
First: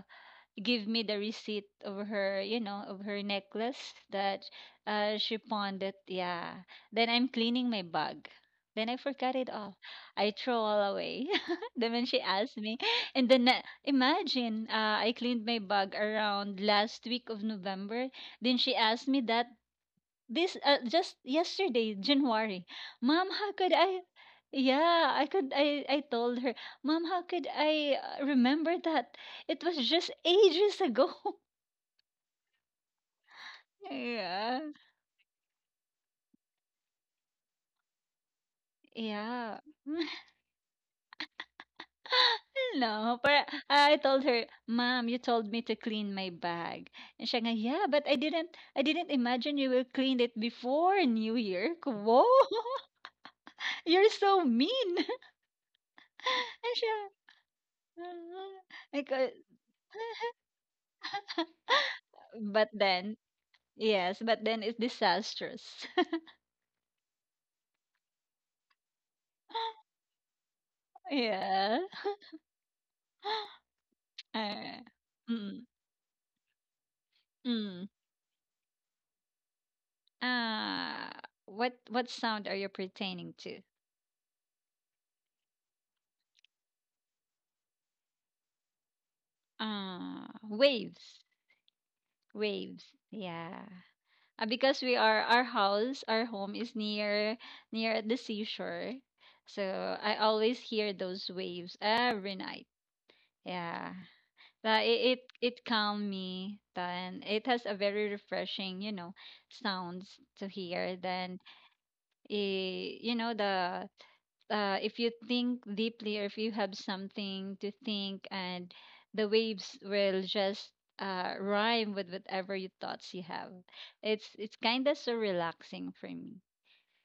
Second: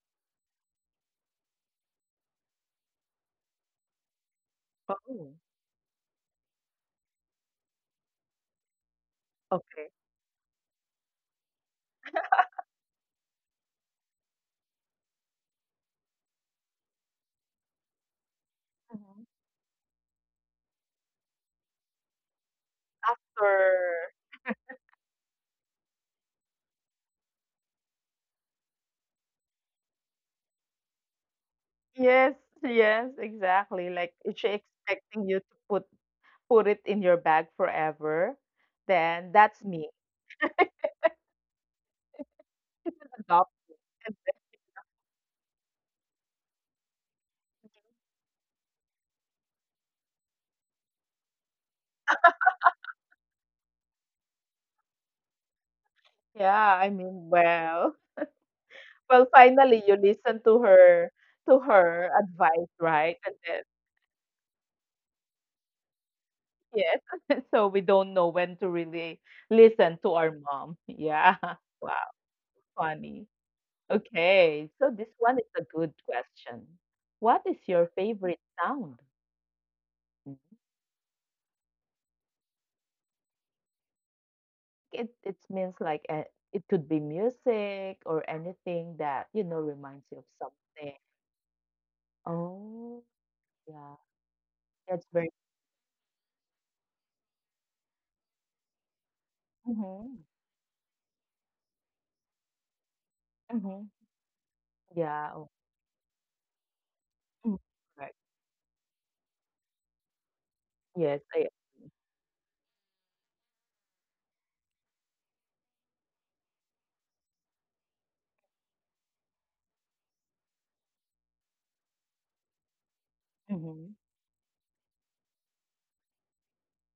Speaker 2: give me the receipt of her, you know, of her necklace that
Speaker 1: Oh,
Speaker 2: she pawned it. Yeah. Then I'm cleaning my bag. Then I forgot it all.
Speaker 1: okay.
Speaker 2: I throw all away. [LAUGHS] Then when she asked me, and then imagine, I cleaned my bag around last week of November. Then she asked me
Speaker 1: Mhm.
Speaker 2: that this just yesterday, January. Mom,
Speaker 1: After
Speaker 2: how could I? Yeah, I could. I told her, Mom, how could I remember that? It was just ages ago.
Speaker 1: yes, yes,
Speaker 2: [LAUGHS]
Speaker 1: exactly. Like is
Speaker 2: Yeah,
Speaker 1: she expecting you to put it in your bag forever? Then
Speaker 2: yeah.
Speaker 1: that's me.
Speaker 2: [LAUGHS]
Speaker 1: [LAUGHS] You can
Speaker 2: No, but
Speaker 1: adopt me.
Speaker 2: I
Speaker 1: And
Speaker 2: told
Speaker 1: then-
Speaker 2: her, "Mom, you told me to clean my bag." And siya nga, "Yeah, but I didn't imagine you will clean it before New Year." Ko, Whoa, [LAUGHS] you're so mean. [LAUGHS]
Speaker 1: [LAUGHS]
Speaker 2: And
Speaker 1: yeah, I
Speaker 2: siya,
Speaker 1: mean, well,
Speaker 2: [LAUGHS] like,
Speaker 1: [LAUGHS]
Speaker 2: uh,
Speaker 1: well, finally you listen to her
Speaker 2: [LAUGHS] But
Speaker 1: advice,
Speaker 2: then,
Speaker 1: right? And then
Speaker 2: yes, but then it's disastrous.
Speaker 1: yes, [LAUGHS] so we don't know when to really
Speaker 2: [LAUGHS]
Speaker 1: listen to our mom. Yeah. [LAUGHS]
Speaker 2: Yeah.
Speaker 1: Wow, funny. Okay,
Speaker 2: Uh,
Speaker 1: so this one is a
Speaker 2: mm,
Speaker 1: good question. What is
Speaker 2: mm.
Speaker 1: your favorite sound?
Speaker 2: Uh, what sound are you pertaining to?
Speaker 1: It means like it could be music or anything that, you know, reminds you of something.
Speaker 2: Waves. Waves.
Speaker 1: Oh,
Speaker 2: Yeah.
Speaker 1: yeah.
Speaker 2: Because we
Speaker 1: That's
Speaker 2: are
Speaker 1: very
Speaker 2: our house, our home is near near at the seashore. So I
Speaker 1: hmm
Speaker 2: always hear those waves every night. Yeah.
Speaker 1: hmm.
Speaker 2: It, it
Speaker 1: Yeah. Oh,
Speaker 2: it calmed me and it
Speaker 1: mm,
Speaker 2: has a very
Speaker 1: correct.
Speaker 2: refreshing, you know, sounds to hear.
Speaker 1: Yes,
Speaker 2: Then
Speaker 1: I
Speaker 2: eh, you know the if you think deeply or if you have something to think and the waves will just rhyme with whatever you thoughts you have.
Speaker 1: hmm.
Speaker 2: It's kind of so relaxing for me.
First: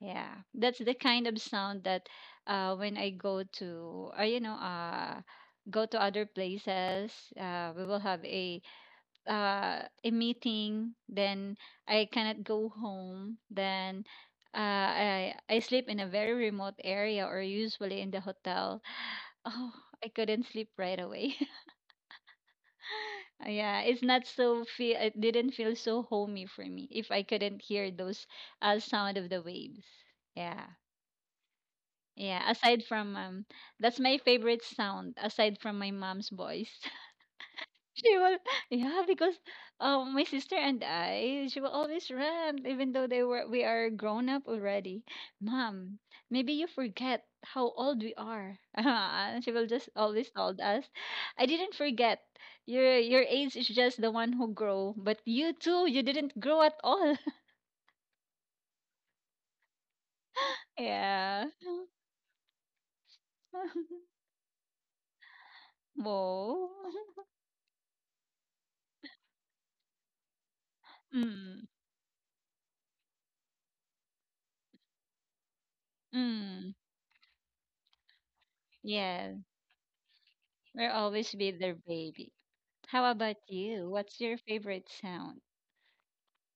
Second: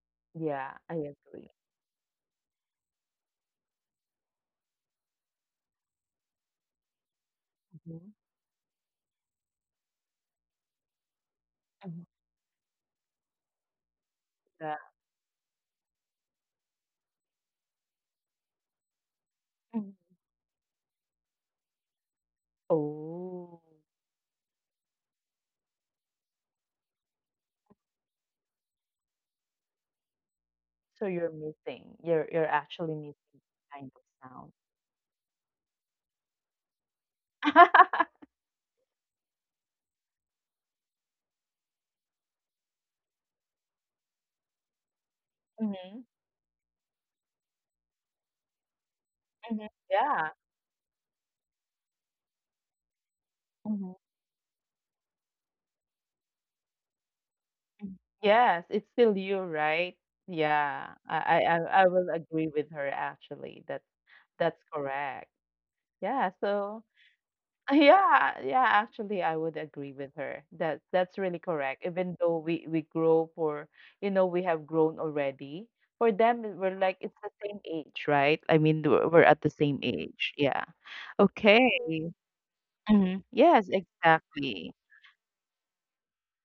Speaker 2: Yeah,
Speaker 1: Yeah,
Speaker 2: that's the
Speaker 1: I
Speaker 2: kind of
Speaker 1: agree.
Speaker 2: sound that when I go to you know go to other places we will
Speaker 1: Hmm.
Speaker 2: have a meeting, then I
Speaker 1: Hmm.
Speaker 2: cannot go home, then
Speaker 1: Yeah.
Speaker 2: I sleep in a very remote area or usually in the hotel. [SIGHS] Oh,
Speaker 1: Mhm.
Speaker 2: I couldn't sleep right away. [LAUGHS]
Speaker 1: Oh,
Speaker 2: Yeah, it's not so feel. It didn't feel so homey for me if I couldn't hear those sound of the waves. Yeah,
Speaker 1: so you're missing you're
Speaker 2: yeah.
Speaker 1: you're
Speaker 2: Aside
Speaker 1: actually
Speaker 2: from
Speaker 1: missing kind
Speaker 2: that's
Speaker 1: of
Speaker 2: my
Speaker 1: sound.
Speaker 2: favorite sound aside from my mom's voice. [LAUGHS] She
Speaker 1: [LAUGHS]
Speaker 2: will, yeah, because my sister and I, she will always rant, even though they were we are grown up already. Mom,
Speaker 1: Mhm,
Speaker 2: maybe you forget how old we are. [LAUGHS] And she will
Speaker 1: mhm,
Speaker 2: just always
Speaker 1: yeah,
Speaker 2: told us, I didn't forget. Your age is just
Speaker 1: mhm,
Speaker 2: the one who grow, but you too, you didn't grow at all.
Speaker 1: mhm. Yes, it's still you, right?
Speaker 2: [LAUGHS]
Speaker 1: Yeah,
Speaker 2: Yeah.
Speaker 1: I will agree with her actually. That
Speaker 2: [LAUGHS]
Speaker 1: that's correct. Yeah,
Speaker 2: Whoa.
Speaker 1: so
Speaker 2: [LAUGHS]
Speaker 1: [LAUGHS] yeah, yeah, actually I would agree with her. That that's really
Speaker 2: Mm,
Speaker 1: correct. Even though we grow for, you know, we have grown already. For them,
Speaker 2: mm,
Speaker 1: we're like it's the same age, right? I mean, we're
Speaker 2: yeah,
Speaker 1: at the same age. Yeah.
Speaker 2: we'll always be
Speaker 1: Okay.
Speaker 2: their baby. How
Speaker 1: Mhm.
Speaker 2: about
Speaker 1: Yes,
Speaker 2: you? What's your
Speaker 1: exactly.
Speaker 2: favorite sound?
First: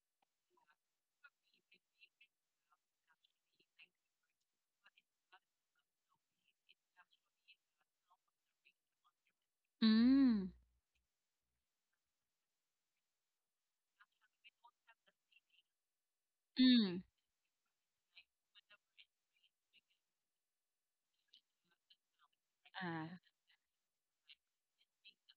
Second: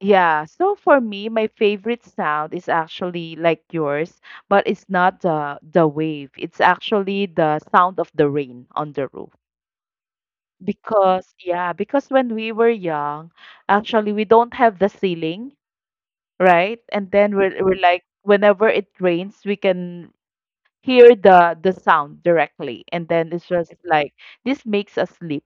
Speaker 1: Yeah. So for me, my favorite sound is actually like yours, but it's not the wave. It's actually the sound of the rain on the roof.
Speaker 2: Mm,
Speaker 1: Because yeah, because when we were young, actually we don't have the ceiling, right?
Speaker 2: mm.
Speaker 1: And then we're like whenever it rains, we can hear the sound directly, and then it's just like this makes us sleep.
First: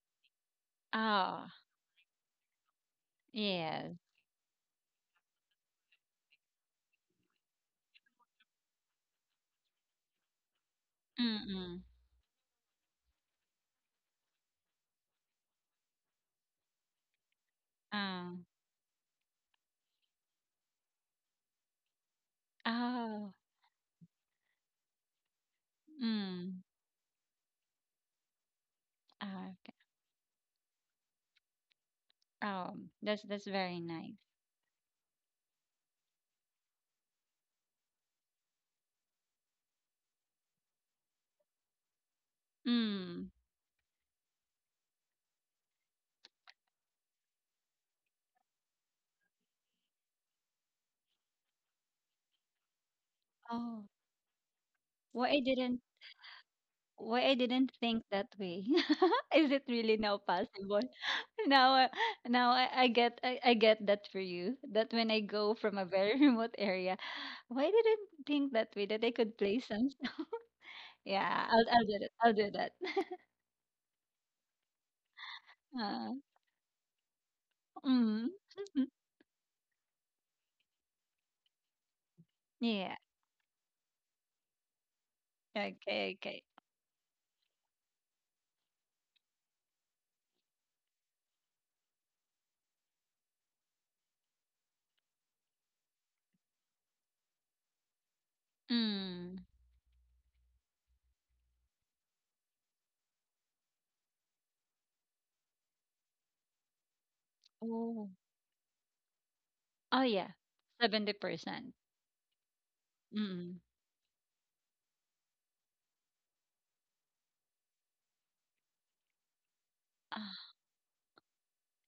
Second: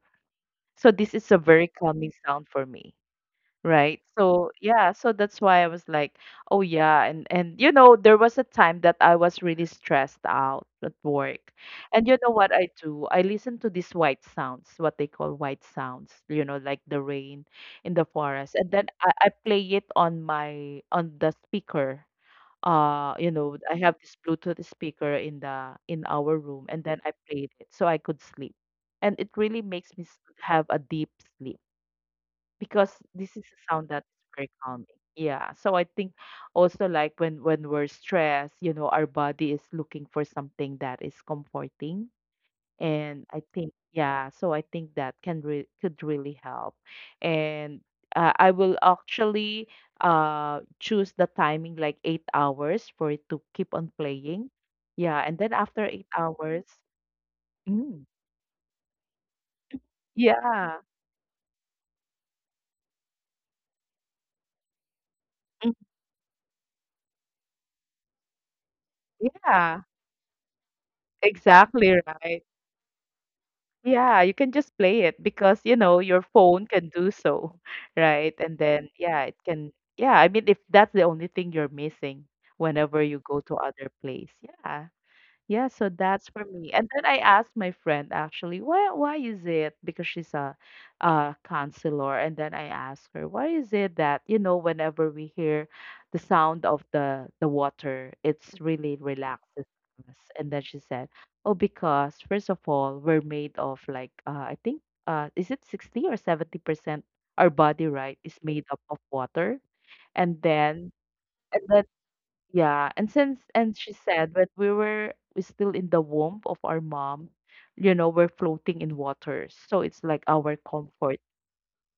Speaker 1: So this is a
Speaker 2: Ah, oh,
Speaker 1: very calming sound for me.
Speaker 2: yes.
Speaker 1: Right. So yeah, so that's why I was like, oh yeah, and you know, there was a time that I was really stressed out at work.
Speaker 2: Mm-mm.
Speaker 1: And you know what I do? I listen to these white sounds, what they call white sounds, you know, like the rain in the
Speaker 2: Oh.
Speaker 1: forest. And then I play it on my on the speaker.
Speaker 2: Oh.
Speaker 1: You know, I have this Bluetooth speaker in the in our
Speaker 2: Mm.
Speaker 1: room, and then I played it so I could sleep. And it really
Speaker 2: Oh,
Speaker 1: makes me have a deep sleep
Speaker 2: oh,
Speaker 1: because this
Speaker 2: that's
Speaker 1: is a
Speaker 2: very
Speaker 1: sound that's
Speaker 2: nice.
Speaker 1: very calming. Yeah. So I think also like when we're stressed, you know, our body is looking for something that is comforting. And
Speaker 2: Mm.
Speaker 1: I think yeah, so I think that can re could really help. And I will actually choose the timing like 8 hours for it to keep
Speaker 2: Oh,
Speaker 1: on playing. Yeah,
Speaker 2: why
Speaker 1: and
Speaker 2: I
Speaker 1: then
Speaker 2: didn't
Speaker 1: after 8 hours,
Speaker 2: why I didn't
Speaker 1: mm,
Speaker 2: think that way. [LAUGHS] Is it really now
Speaker 1: yeah,
Speaker 2: possible? [LAUGHS] Now, now I get that for you. That when I go
Speaker 1: mm,
Speaker 2: from a very [LAUGHS] remote area, why didn't think that way that I could play
Speaker 1: yeah,
Speaker 2: some? [LAUGHS] Yeah, I'll
Speaker 1: exactly
Speaker 2: do that. I'll
Speaker 1: right.
Speaker 2: do that. [LAUGHS]
Speaker 1: Yeah, you can just play it because, you know,
Speaker 2: uh,
Speaker 1: your phone can do so, [LAUGHS] right?
Speaker 2: mm.
Speaker 1: And then,
Speaker 2: [LAUGHS]
Speaker 1: yeah, it can, yeah, I mean, if that's the only thing you're missing whenever
Speaker 2: Yeah.
Speaker 1: you go to other place, yeah. Yeah, so
Speaker 2: Okay,
Speaker 1: that's for
Speaker 2: okay.
Speaker 1: me. And then I asked my friend actually, why is it? Because she's a counselor. And then I asked her, why is it that, you know, whenever we hear the sound of the water, it's really
Speaker 2: Mm.
Speaker 1: relaxes us. And then she said, oh, because first of all, we're made of like I think is it 60 or 70% our body,
Speaker 2: Oh.
Speaker 1: right, is made up of water.
Speaker 2: Oh yeah.
Speaker 1: And then and
Speaker 2: 70%.
Speaker 1: then yeah, and since
Speaker 2: Mm.
Speaker 1: and she said when we still in the womb of our mom, you know, we're floating in waters. So it's like our
Speaker 2: Ah.
Speaker 1: comfort,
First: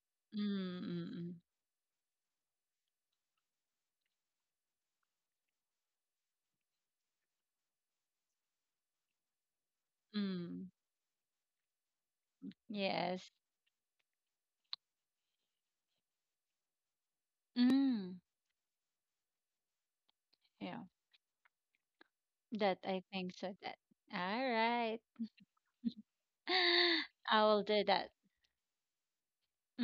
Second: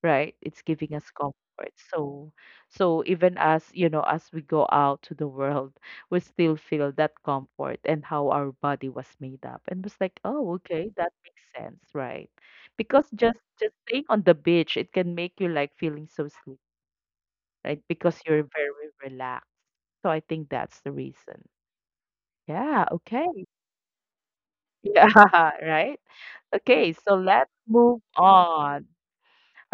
Speaker 1: right? It's
Speaker 2: Mm,
Speaker 1: giving
Speaker 2: mm,
Speaker 1: us
Speaker 2: mm.
Speaker 1: comfort. So so even as, you know, as we go out to the world, we still feel that comfort and how our body was made up. And was like, oh,
Speaker 2: Mm.
Speaker 1: okay, that makes sense, right? Because
Speaker 2: Yes.
Speaker 1: just staying on the beach, it can make you like feeling so sleepy, right?
Speaker 2: Mm.
Speaker 1: Because you're very relaxed. So I think
Speaker 2: Yeah.
Speaker 1: that's the reason.
Speaker 2: That
Speaker 1: Yeah,
Speaker 2: I think
Speaker 1: okay.
Speaker 2: so
Speaker 1: [LAUGHS]
Speaker 2: that. All right.
Speaker 1: Yeah,
Speaker 2: [GASPS]
Speaker 1: right?
Speaker 2: [LAUGHS]
Speaker 1: Okay, so
Speaker 2: I
Speaker 1: let's
Speaker 2: will do that.
Speaker 1: move on.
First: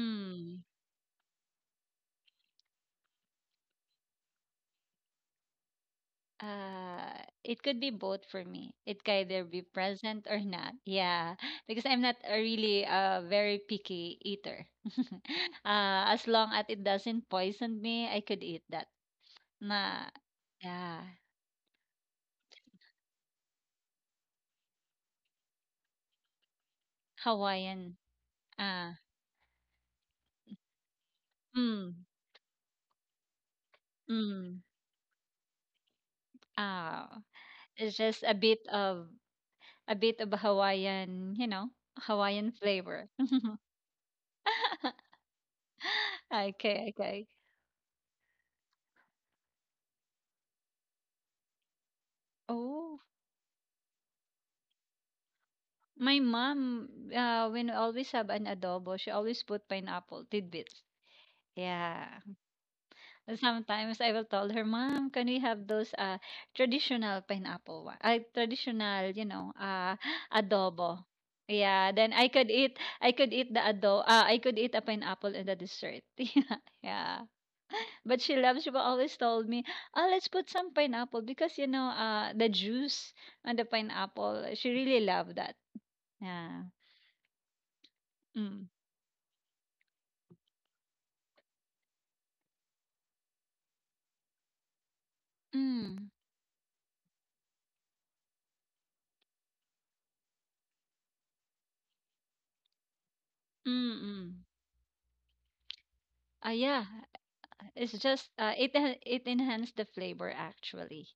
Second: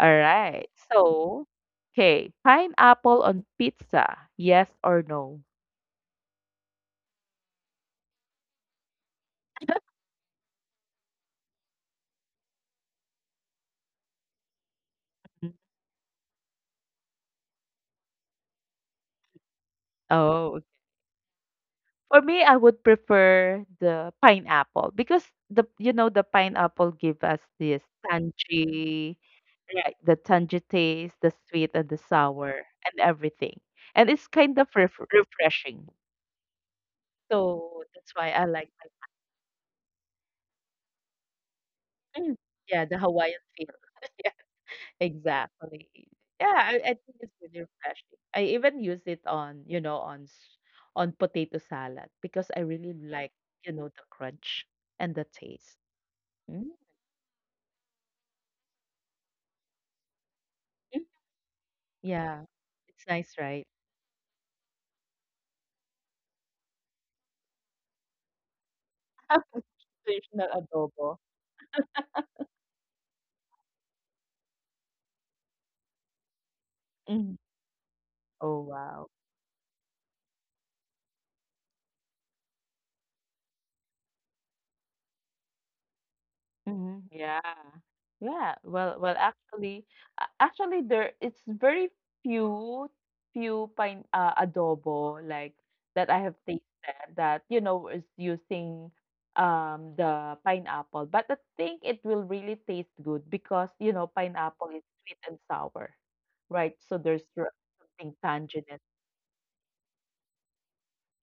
Speaker 1: All right. So, okay, pineapple on pizza, yes or no?
Speaker 2: Uh, it could be both for me. It can either be present or not. Yeah, [LAUGHS] because I'm not a really very picky eater. [LAUGHS]
Speaker 1: Mm,
Speaker 2: As long as it doesn't poison me, I could eat that. Na
Speaker 1: oh,
Speaker 2: yeah,
Speaker 1: for me, I would prefer the pineapple because the the pineapple give us this
Speaker 2: Hawaiian, ah,
Speaker 1: tangy, right? The tangy taste, the sweet and the
Speaker 2: mm,
Speaker 1: sour and everything, and it's kind of
Speaker 2: mm,
Speaker 1: refreshing.
Speaker 2: ah,
Speaker 1: So
Speaker 2: it's
Speaker 1: that's why
Speaker 2: just
Speaker 1: I like.
Speaker 2: a bit of Hawaiian, you know,
Speaker 1: Mm.
Speaker 2: Hawaiian
Speaker 1: Yeah, the
Speaker 2: flavor.
Speaker 1: Hawaiian feel. [LAUGHS] Yeah,
Speaker 2: [LAUGHS]
Speaker 1: exactly. Yeah, I
Speaker 2: Okay,
Speaker 1: think
Speaker 2: okay.
Speaker 1: it's really refreshing. I even use it on, you know, on potato salad because I really
Speaker 2: Oh,
Speaker 1: like, the crunch and the taste.
Speaker 2: my
Speaker 1: Mm,
Speaker 2: mom, when we always have an adobo, she always put pineapple tidbits.
Speaker 1: mm.
Speaker 2: Yeah.
Speaker 1: Yeah. It's nice,
Speaker 2: Well,
Speaker 1: right?
Speaker 2: sometimes I will tell her, "Mom, can we have those traditional pineapple one? Traditional, you know, [GASPS]
Speaker 1: Traditional
Speaker 2: adobo."
Speaker 1: adobo.
Speaker 2: Yeah, then I could eat the adobo. I could eat a pineapple in the dessert. [LAUGHS] Yeah. Yeah.
Speaker 1: Mm.
Speaker 2: But she
Speaker 1: Oh,
Speaker 2: loves, she will
Speaker 1: wow.
Speaker 2: always told me, "Oh, let's put some pineapple because you know, the juice on the pineapple, she really loved that." Yeah.
Speaker 1: Mhm. Yeah. Yeah.
Speaker 2: Mm.
Speaker 1: Well, actually, actually, there it's very few, few pine adobo like that
Speaker 2: Mm.
Speaker 1: I have tasted that you know is using the pineapple, but I think it will really taste good because
Speaker 2: Mm.
Speaker 1: you know
Speaker 2: mm.
Speaker 1: pineapple is sweet and sour, right?
Speaker 2: Yeah,
Speaker 1: So there's something tanginess.
Speaker 2: it enhanced the flavor actually.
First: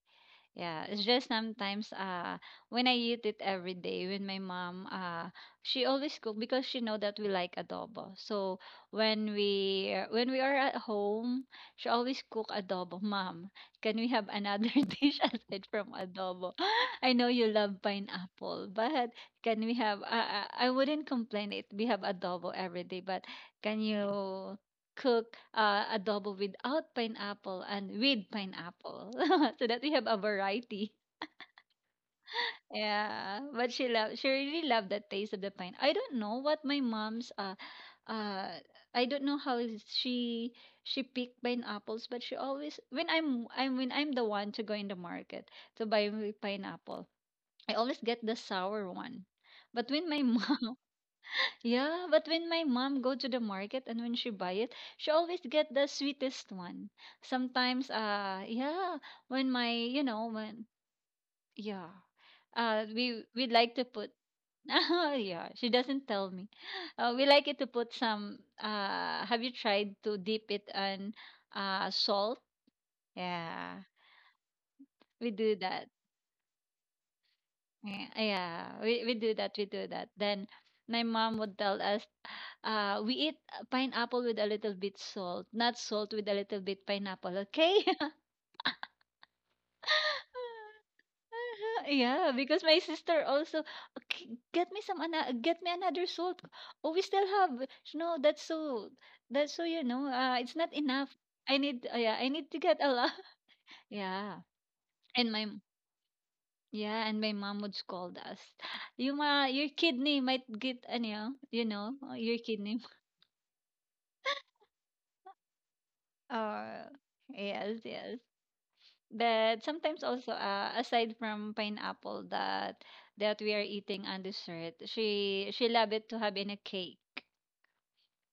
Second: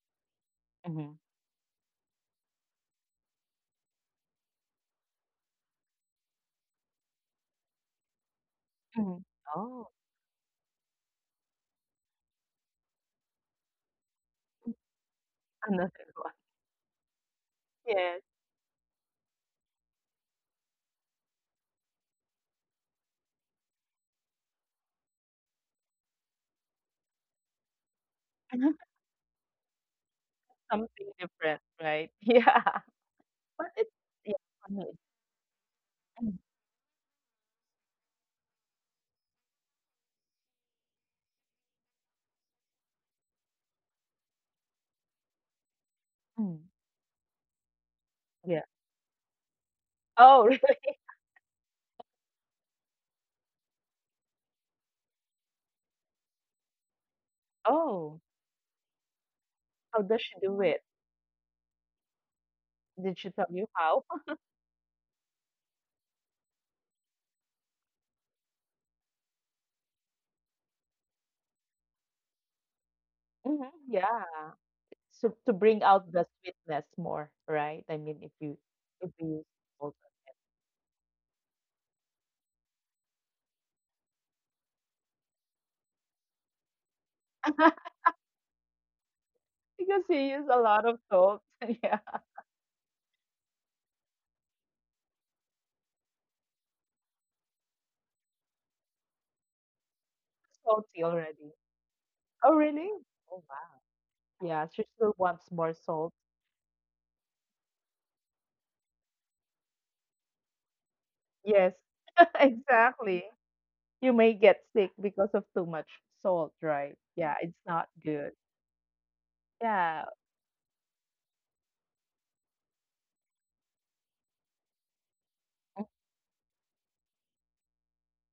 Speaker 2: Yeah, it's
Speaker 1: Mm-hmm.
Speaker 2: just sometimes when I eat it every day with my mom she always cook because she know that we like adobo. So
Speaker 1: Mm-hmm. Oh,
Speaker 2: when we are at home, she always cook adobo. Mom, can we have another [LAUGHS] dish
Speaker 1: [LAUGHS]
Speaker 2: aside from
Speaker 1: another one.
Speaker 2: adobo? [LAUGHS] I know you love
Speaker 1: Yes,
Speaker 2: pineapple, but can we have I wouldn't complain if we have adobo every day, but can you cook adobo without pineapple and with
Speaker 1: [LAUGHS]
Speaker 2: pineapple [LAUGHS] so that we have a variety.
Speaker 1: something different, right? [LAUGHS] Yeah,
Speaker 2: Yeah,
Speaker 1: but
Speaker 2: but she
Speaker 1: it's
Speaker 2: loved, she
Speaker 1: yeah.
Speaker 2: really
Speaker 1: For me,
Speaker 2: loved the taste of the pine. I don't know
Speaker 1: mm,
Speaker 2: what my mom's uh I don't know how is she picked pineapples, but she always when I'm the one to go in the market to buy me
Speaker 1: mm,
Speaker 2: pineapple, I always get the
Speaker 1: yeah.
Speaker 2: sour one. But when my [LAUGHS]
Speaker 1: Oh, [LAUGHS] really?
Speaker 2: mom yeah, but when my mom go to the market and when she buy it, she always get the sweetest one. Sometimes,
Speaker 1: Oh,
Speaker 2: yeah, when my,
Speaker 1: how
Speaker 2: you
Speaker 1: does
Speaker 2: know,
Speaker 1: she do
Speaker 2: when
Speaker 1: it?
Speaker 2: yeah,
Speaker 1: Did she tell
Speaker 2: we
Speaker 1: you
Speaker 2: like to
Speaker 1: how?
Speaker 2: put,
Speaker 1: [LAUGHS]
Speaker 2: [LAUGHS] yeah, she doesn't tell me. We like it to put some. Have you tried to dip it in, salt?
Speaker 1: Mhm,
Speaker 2: Yeah,
Speaker 1: yeah.
Speaker 2: we
Speaker 1: So to
Speaker 2: do
Speaker 1: bring
Speaker 2: that.
Speaker 1: out the sweetness more, right? I
Speaker 2: Eh,
Speaker 1: mean,
Speaker 2: yeah,
Speaker 1: if you use
Speaker 2: we do
Speaker 1: salt,
Speaker 2: that. Then my mom would tell us, we eat pineapple with a little bit salt, not salt with a little bit pineapple, okay?
Speaker 1: [LAUGHS]
Speaker 2: [LAUGHS]
Speaker 1: because he used a lot of salt. [LAUGHS] Yeah,
Speaker 2: Yeah, because my sister also okay, get me some ana get me another salt. Oh, we still have no, that's so you know, it's not
Speaker 1: salty
Speaker 2: enough.
Speaker 1: already.
Speaker 2: I need yeah, I need
Speaker 1: Oh,
Speaker 2: to get
Speaker 1: really?
Speaker 2: a lot.
Speaker 1: Oh,
Speaker 2: [LAUGHS]
Speaker 1: wow.
Speaker 2: Yeah.
Speaker 1: Yeah, she still
Speaker 2: And
Speaker 1: wants
Speaker 2: my
Speaker 1: more salt.
Speaker 2: Yeah, and my mom would scold us. [LAUGHS] Your kidney might get, ano, yun,
Speaker 1: Yes,
Speaker 2: your
Speaker 1: [LAUGHS]
Speaker 2: kidney. [LAUGHS]
Speaker 1: exactly. You may get sick because of too much salt,
Speaker 2: Uh,
Speaker 1: right? Yeah, it's
Speaker 2: yes,
Speaker 1: not
Speaker 2: yes.
Speaker 1: good.
Speaker 2: But sometimes
Speaker 1: Yeah.
Speaker 2: also, aside from pineapple that we are eating on dessert, she love it to have in a cake.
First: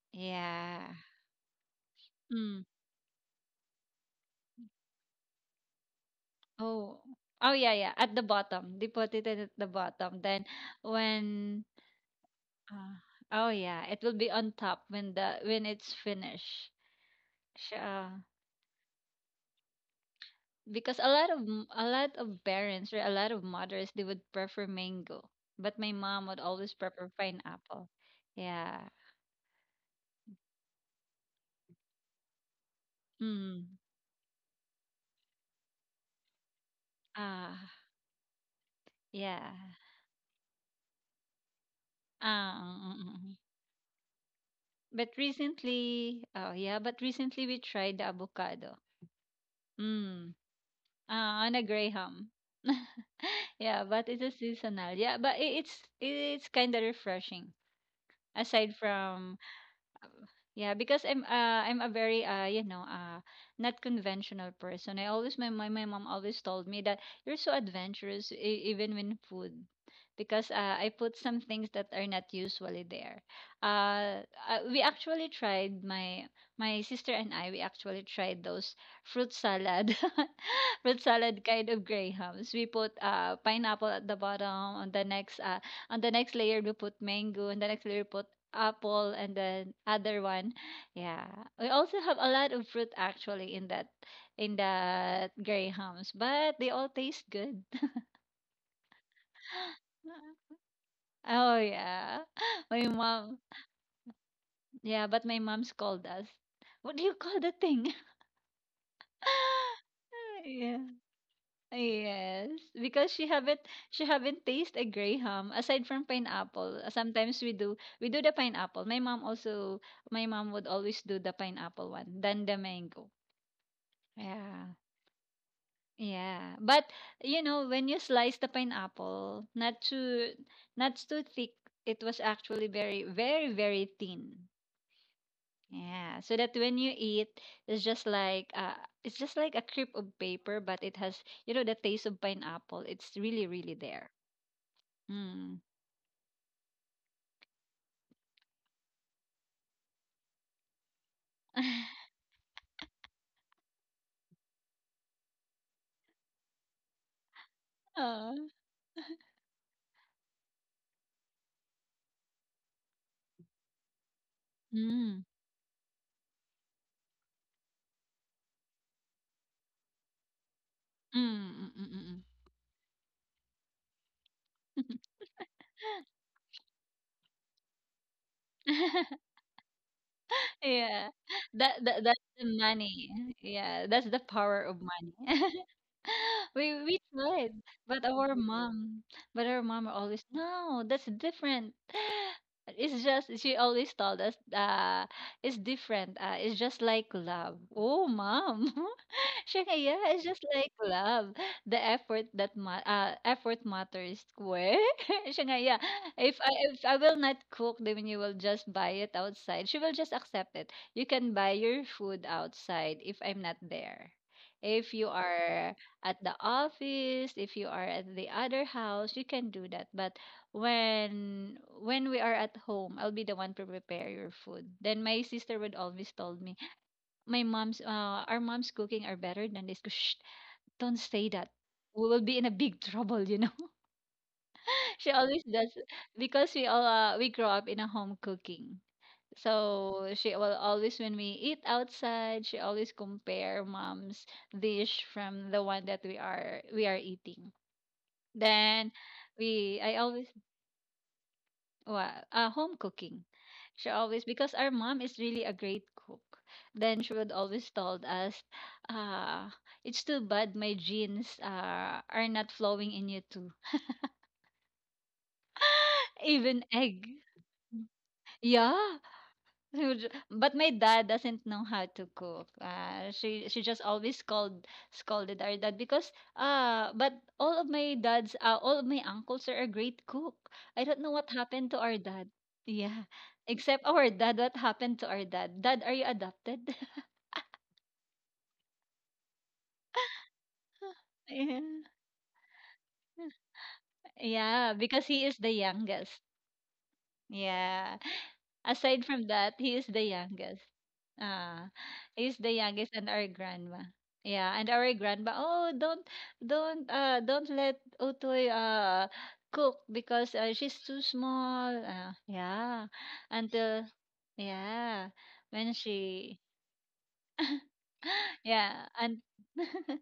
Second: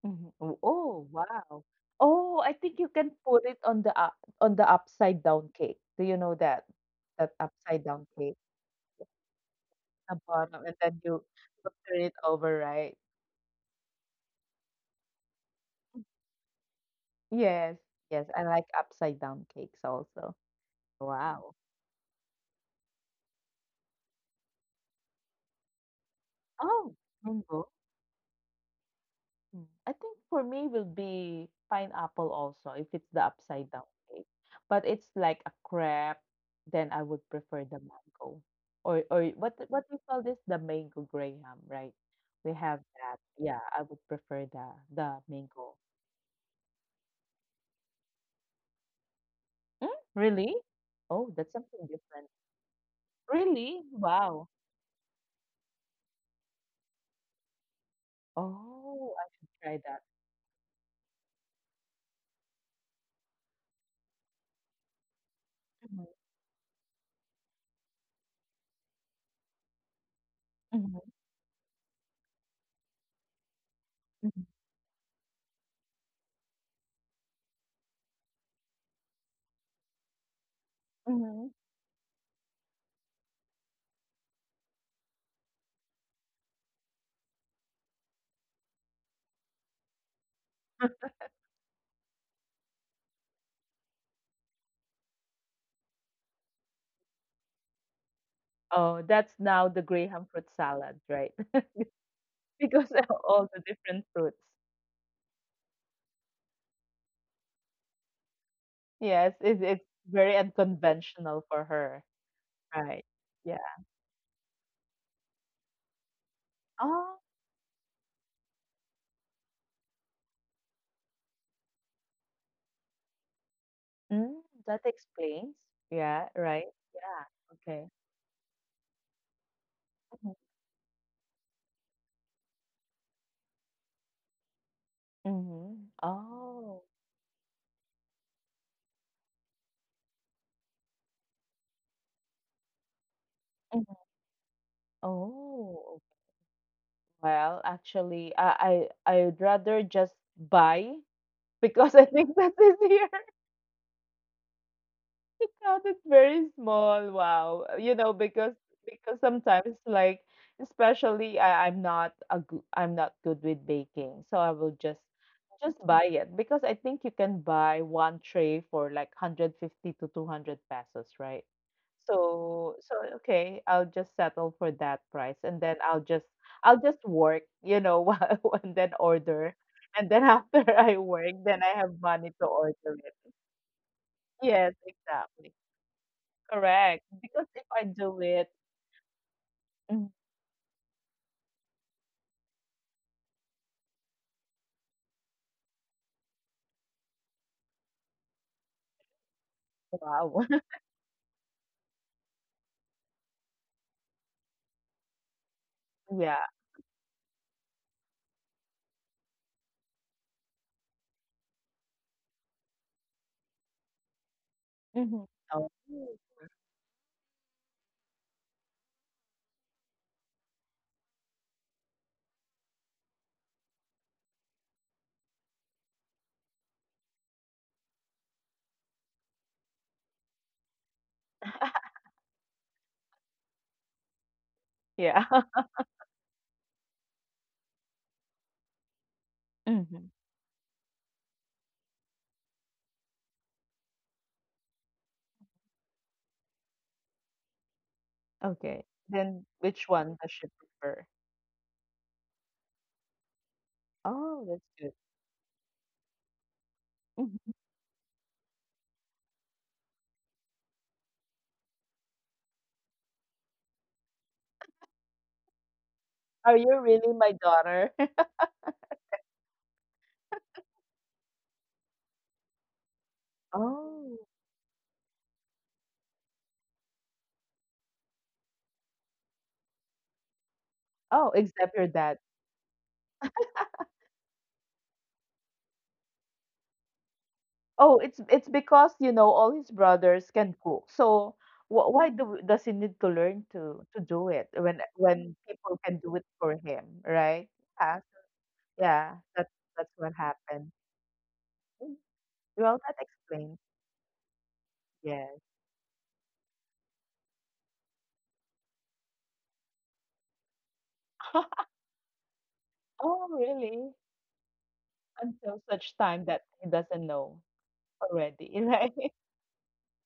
Speaker 1: Mhm. Oh,
Speaker 2: Yeah.
Speaker 1: oh, wow. Oh, I
Speaker 2: Mm.
Speaker 1: think you can put it on the up on the upside down cake. Do you know that?
Speaker 2: Oh.
Speaker 1: That
Speaker 2: Oh yeah,
Speaker 1: upside
Speaker 2: yeah.
Speaker 1: down
Speaker 2: At the
Speaker 1: cake,
Speaker 2: bottom, they put it at the
Speaker 1: the
Speaker 2: bottom. Then
Speaker 1: bottom, and then
Speaker 2: when,
Speaker 1: you turn it over,
Speaker 2: uh,
Speaker 1: right?
Speaker 2: oh yeah, it will be on top when the when it's finished.
Speaker 1: Yes.
Speaker 2: Siya.
Speaker 1: Yes, I like upside down cakes also.
Speaker 2: Because a lot of
Speaker 1: Wow.
Speaker 2: a lot of parents or a lot of mothers they would prefer mango, but my mom would always
Speaker 1: Oh,
Speaker 2: prefer pineapple. Yeah.
Speaker 1: mm. I think for me will be pineapple also if it's the upside
Speaker 2: Mm.
Speaker 1: down cake. But it's like a crepe, then I would prefer
Speaker 2: Ah.
Speaker 1: the mango. Or
Speaker 2: Yeah.
Speaker 1: what do you call this? The mango graham, right? We
Speaker 2: Ah.
Speaker 1: have that.
Speaker 2: Mm.
Speaker 1: Yeah, I would prefer
Speaker 2: But
Speaker 1: the mango.
Speaker 2: recently, but recently we tried the avocado.
Speaker 1: Mm,
Speaker 2: Mm.
Speaker 1: really? Oh,
Speaker 2: Ah,
Speaker 1: that's
Speaker 2: on a
Speaker 1: something different.
Speaker 2: graham. [LAUGHS] Yeah,
Speaker 1: Really?
Speaker 2: but it's a
Speaker 1: Wow.
Speaker 2: seasonal. Yeah, but it's kind of refreshing aside
Speaker 1: Oh, I
Speaker 2: from.
Speaker 1: should try that.
Speaker 2: Yeah, because I'm a very not conventional person. I always my
Speaker 1: Mhm,
Speaker 2: mom always told me that you're so adventurous, even when food, because I
Speaker 1: mhm,
Speaker 2: put some things that are not usually there.
Speaker 1: mhm,
Speaker 2: We actually tried my sister and I, we actually tried those fruit salad, [LAUGHS] fruit salad
Speaker 1: mhm.
Speaker 2: kind of grahams. We put pineapple at the bottom, on the next uh on the next layer we put mango, and the next layer we put apple, and then other one. Yeah, we also have a lot of fruit actually in that grahams, but they all taste good.
Speaker 1: Oh, that's now the graham fruit salad,
Speaker 2: [LAUGHS]
Speaker 1: right?
Speaker 2: Oh
Speaker 1: [LAUGHS]
Speaker 2: yeah. [LAUGHS] my
Speaker 1: Because of
Speaker 2: mom
Speaker 1: all the different fruits.
Speaker 2: Yeah, but my mom scold us. What do you call the thing?
Speaker 1: Yes, it's
Speaker 2: [LAUGHS]
Speaker 1: very
Speaker 2: Yeah,
Speaker 1: unconventional for her.
Speaker 2: yes,
Speaker 1: Right.
Speaker 2: because she
Speaker 1: Yeah.
Speaker 2: haven't, she haven't tasted a graham aside from pineapple.
Speaker 1: Oh,
Speaker 2: Sometimes we do the pineapple. My mom also, my mom would always do the pineapple one. Then the mango.
Speaker 1: mm,
Speaker 2: Yeah.
Speaker 1: that explains. Yeah,
Speaker 2: Yeah,
Speaker 1: right.
Speaker 2: but
Speaker 1: Yeah.
Speaker 2: you know,
Speaker 1: Okay.
Speaker 2: when you slice the pineapple,
Speaker 1: Mhm.
Speaker 2: not too thick, it was actually very, very, very thin.
Speaker 1: Mhm.
Speaker 2: Yeah, so that
Speaker 1: Oh.
Speaker 2: when you eat, it's just like uh, it's just like a crepe of paper, but it has, you know, the taste of pineapple. It's really, really
Speaker 1: Mhm.
Speaker 2: there. Mm.
Speaker 1: Oh. Well, actually, I'd rather just buy because [LAUGHS]
Speaker 2: [LAUGHS]
Speaker 1: I think that is here. It sounded very small. Wow. You know,
Speaker 2: Aw.
Speaker 1: because sometimes like especially I'm not a good I'm not good with baking. So I will
Speaker 2: Mm.
Speaker 1: just buy it because I think you can buy one tray for like 150 to 200 pesos, right?
Speaker 2: Mm. Mm. Mm.
Speaker 1: So so okay, I'll just settle for
Speaker 2: Mm,
Speaker 1: that price and then I'll just work, you know, [LAUGHS] while, and
Speaker 2: mm.
Speaker 1: then
Speaker 2: [LAUGHS]
Speaker 1: order. And then [LAUGHS] after
Speaker 2: Yeah.
Speaker 1: I work, then I
Speaker 2: That's
Speaker 1: have
Speaker 2: the
Speaker 1: money to
Speaker 2: money.
Speaker 1: order it.
Speaker 2: Yeah, that's the power of
Speaker 1: Yes,
Speaker 2: money. [LAUGHS]
Speaker 1: exactly.
Speaker 2: We
Speaker 1: Correct,
Speaker 2: tried,
Speaker 1: because if I
Speaker 2: but our
Speaker 1: do it
Speaker 2: mom, but our mom always,
Speaker 1: mm,
Speaker 2: no, that's different. It's just she always told us, it's different. It's just like love. Oh, mom. [LAUGHS] Shania is just like
Speaker 1: wow.
Speaker 2: love. The effort that effort matters. Where? [LAUGHS] Shania,
Speaker 1: [LAUGHS] Yeah.
Speaker 2: if I will not cook, then you will just buy it outside. She will just accept it. You can buy your food outside if I'm not there. If you
Speaker 1: Mhm.
Speaker 2: are
Speaker 1: Oh.
Speaker 2: at the office, if you are at the other house, you can do that. But when we are at home, I'll be the one to prepare your food. Then my sister would always told me, my our mom's cooking are better than this. 'Cause, shh, don't say that. We will be in a big [LAUGHS] trouble, you know. [LAUGHS] She
Speaker 1: Yeah.
Speaker 2: always
Speaker 1: [LAUGHS]
Speaker 2: does, because we all, we grow up in a home cooking.
Speaker 1: Mhm.
Speaker 2: So she will always, when we eat outside, she always compare mom's dish from the one that we are, we are eating.
Speaker 1: Okay.
Speaker 2: Then
Speaker 1: Then
Speaker 2: we
Speaker 1: which
Speaker 2: I
Speaker 1: one does
Speaker 2: always
Speaker 1: she prefer?
Speaker 2: Well, home cooking. She always,
Speaker 1: Oh,
Speaker 2: because
Speaker 1: that's
Speaker 2: our
Speaker 1: good.
Speaker 2: mom is really a great cook. Then she would
Speaker 1: Mhm.
Speaker 2: always told us, uh, it's too bad my genes, are not flowing in you too. [LAUGHS]
Speaker 1: Are
Speaker 2: Even
Speaker 1: you
Speaker 2: egg.
Speaker 1: really my daughter? [LAUGHS]
Speaker 2: Yeah, but my dad doesn't know how to cook. She just
Speaker 1: Oh.
Speaker 2: always scolded our dad because, but all of my dads all of my uncles are a great cook. I don't know
Speaker 1: Oh,
Speaker 2: what happened
Speaker 1: except
Speaker 2: to
Speaker 1: your
Speaker 2: our
Speaker 1: dad.
Speaker 2: dad. Yeah. Except our dad, what happened to our dad? Dad, are you adopted?
Speaker 1: Oh, it's because, you know, all his brothers can cook.
Speaker 2: [LAUGHS]
Speaker 1: So
Speaker 2: Yeah.
Speaker 1: wh why do does he need to learn to do it
Speaker 2: Yeah, because he
Speaker 1: when
Speaker 2: is the
Speaker 1: people can do
Speaker 2: youngest.
Speaker 1: it for him, right? Yeah.
Speaker 2: Yeah. Aside
Speaker 1: Yeah,
Speaker 2: from
Speaker 1: that's
Speaker 2: that, he
Speaker 1: that's
Speaker 2: is the
Speaker 1: what happened.
Speaker 2: youngest. Ah,
Speaker 1: Mm,
Speaker 2: he's the
Speaker 1: well, that
Speaker 2: youngest and our
Speaker 1: explains.
Speaker 2: grandma. Yeah, and our grandma,
Speaker 1: Yes.
Speaker 2: oh, don't let Utoy cook because, she's too small.
Speaker 1: [LAUGHS]
Speaker 2: Yeah.
Speaker 1: Oh,
Speaker 2: Until
Speaker 1: really?
Speaker 2: yeah,
Speaker 1: Until
Speaker 2: when
Speaker 1: such time that
Speaker 2: she
Speaker 1: he doesn't know
Speaker 2: [GASPS] [LAUGHS]
Speaker 1: already, [LAUGHS]
Speaker 2: yeah,
Speaker 1: right?
Speaker 2: and [LAUGHS]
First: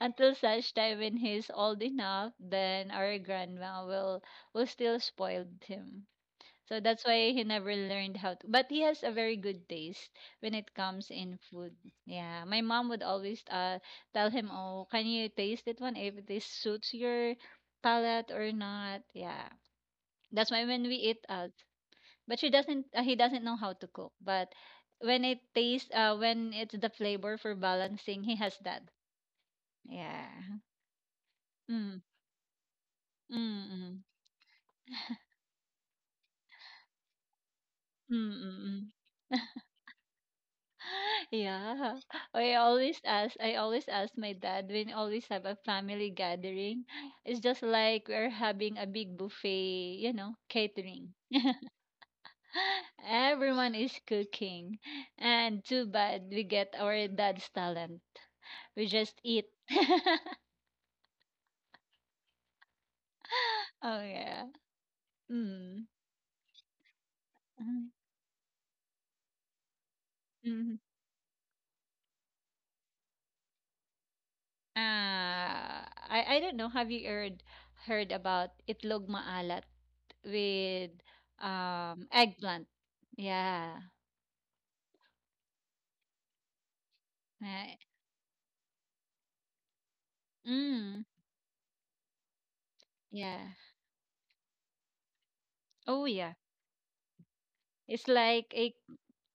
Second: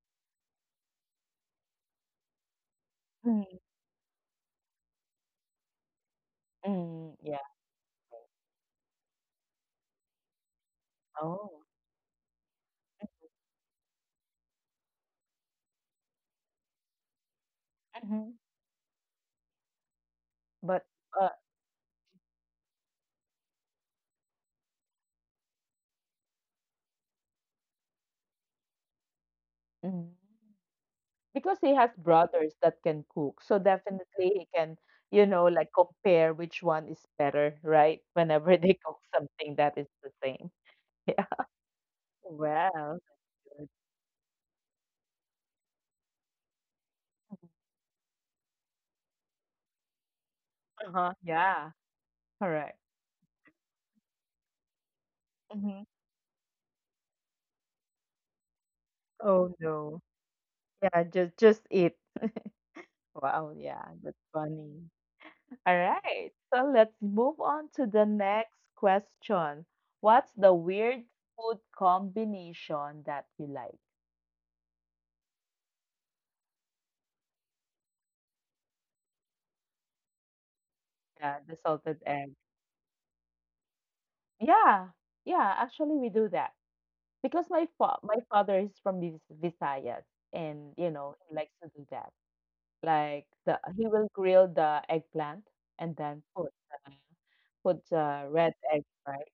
Speaker 2: until such time when he's old enough, then our
Speaker 1: Mm,
Speaker 2: grandma will still spoil him. So that's
Speaker 1: mm,
Speaker 2: why
Speaker 1: yeah.
Speaker 2: he never learned how to. But he has a very good taste when it comes in
Speaker 1: Oh.
Speaker 2: food. Yeah, my mom would always tell him, "Oh, can you taste it one if this suits your palate
Speaker 1: Hmm.
Speaker 2: or not?" Yeah, that's why when
Speaker 1: But
Speaker 2: we eat
Speaker 1: uh,
Speaker 2: out, but she doesn't. He doesn't know how to cook. But when it tastes, when it's the flavor for balancing, he has that.
Speaker 1: mm,
Speaker 2: Yeah.
Speaker 1: because he has
Speaker 2: Mm.
Speaker 1: brothers that can cook, so
Speaker 2: Mm. Mm.
Speaker 1: definitely he can, you know, like compare which one is better, right?
Speaker 2: Mm.
Speaker 1: Whenever [LAUGHS] they
Speaker 2: Mm.
Speaker 1: cook
Speaker 2: Mm. [LAUGHS]
Speaker 1: something that is the same. [LAUGHS] Yeah.
Speaker 2: [LAUGHS] Yeah.
Speaker 1: Well,
Speaker 2: I
Speaker 1: good.
Speaker 2: always ask my dad when always have a family gathering. It's just like we're having a big buffet, you know, catering.
Speaker 1: Uh-huh. Yeah.
Speaker 2: [GASPS]
Speaker 1: Correct.
Speaker 2: [LAUGHS] Everyone is cooking. And
Speaker 1: Hmm.
Speaker 2: too bad we get our dad's talent. We just eat.
Speaker 1: Oh no.
Speaker 2: [LAUGHS]
Speaker 1: Yeah, just eat. Wow, yeah,
Speaker 2: Oh
Speaker 1: that's
Speaker 2: yeah.
Speaker 1: funny. All
Speaker 2: Mm.
Speaker 1: right, so let's move on to the next question. What's the
Speaker 2: Mm-hmm.
Speaker 1: weird food combination that you like?
Speaker 2: Ah, I don't know. Have you heard about itlog maalat? With
Speaker 1: Yeah, the salted egg.
Speaker 2: eggplant. Yeah.
Speaker 1: Yeah, yeah, actually we do that because
Speaker 2: Right.
Speaker 1: my father is from Visayas and you
Speaker 2: Mm.
Speaker 1: know, he likes to do that. Like
Speaker 2: Yeah.
Speaker 1: the he will grill the eggplant and
Speaker 2: Oh
Speaker 1: then
Speaker 2: yeah.
Speaker 1: the, put
Speaker 2: It's
Speaker 1: the
Speaker 2: like
Speaker 1: red egg, right?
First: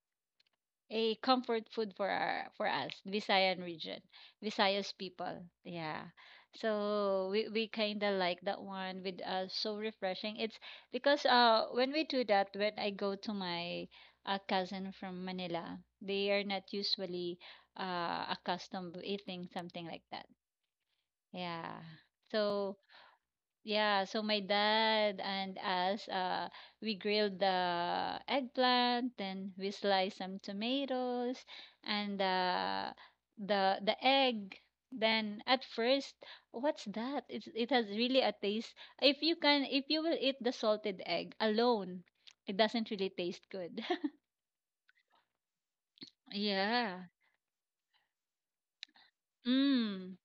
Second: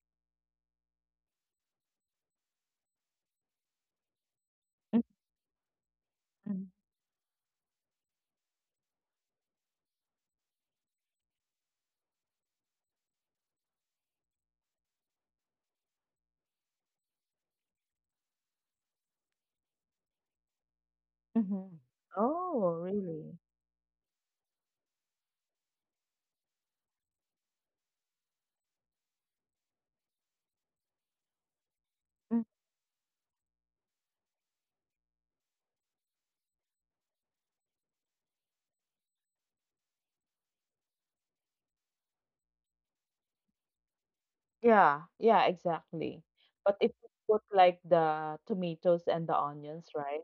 Speaker 2: a comfort food for our, for us Visayan region, Visayas people. Yeah. So we kind of like that one with so refreshing. It's because when we do that, when I go to my cousin from Manila, they are not usually accustomed to eating something like that.
Speaker 1: Mm-hmm.
Speaker 2: Yeah. So,
Speaker 1: Oh, really?
Speaker 2: yeah, so my dad and us, we grilled the eggplant, then we sliced some tomatoes and,
Speaker 1: Mm-hmm.
Speaker 2: the egg. Then at first, what's that? It's, it has really a taste. If you can, if you will eat the salted egg alone, it doesn't really taste good. [LAUGHS]
Speaker 1: Yeah, yeah, exactly. But if
Speaker 2: Yeah.
Speaker 1: you put like the tomatoes and the onions,
Speaker 2: Mm,
Speaker 1: right?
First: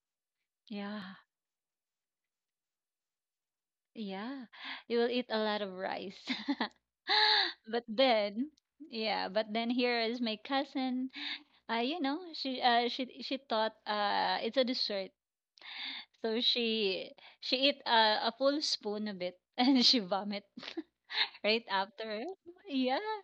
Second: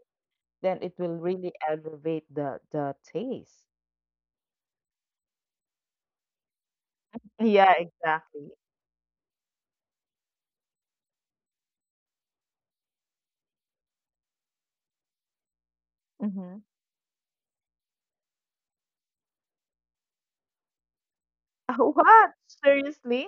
Speaker 1: Then it
Speaker 2: yeah.
Speaker 1: will really elevate the taste.
Speaker 2: Yeah, you will eat a lot of rice. [LAUGHS]
Speaker 1: [LAUGHS] Yeah,
Speaker 2: But
Speaker 1: exactly.
Speaker 2: then, yeah, but then here is my cousin. You know, she she thought it's a dessert. So
Speaker 1: Mm-hmm.
Speaker 2: she eat, a full spoon of it [LAUGHS] and she vomit [LAUGHS] right
Speaker 1: [LAUGHS]
Speaker 2: after.
Speaker 1: What?
Speaker 2: Yeah.
Speaker 1: Seriously?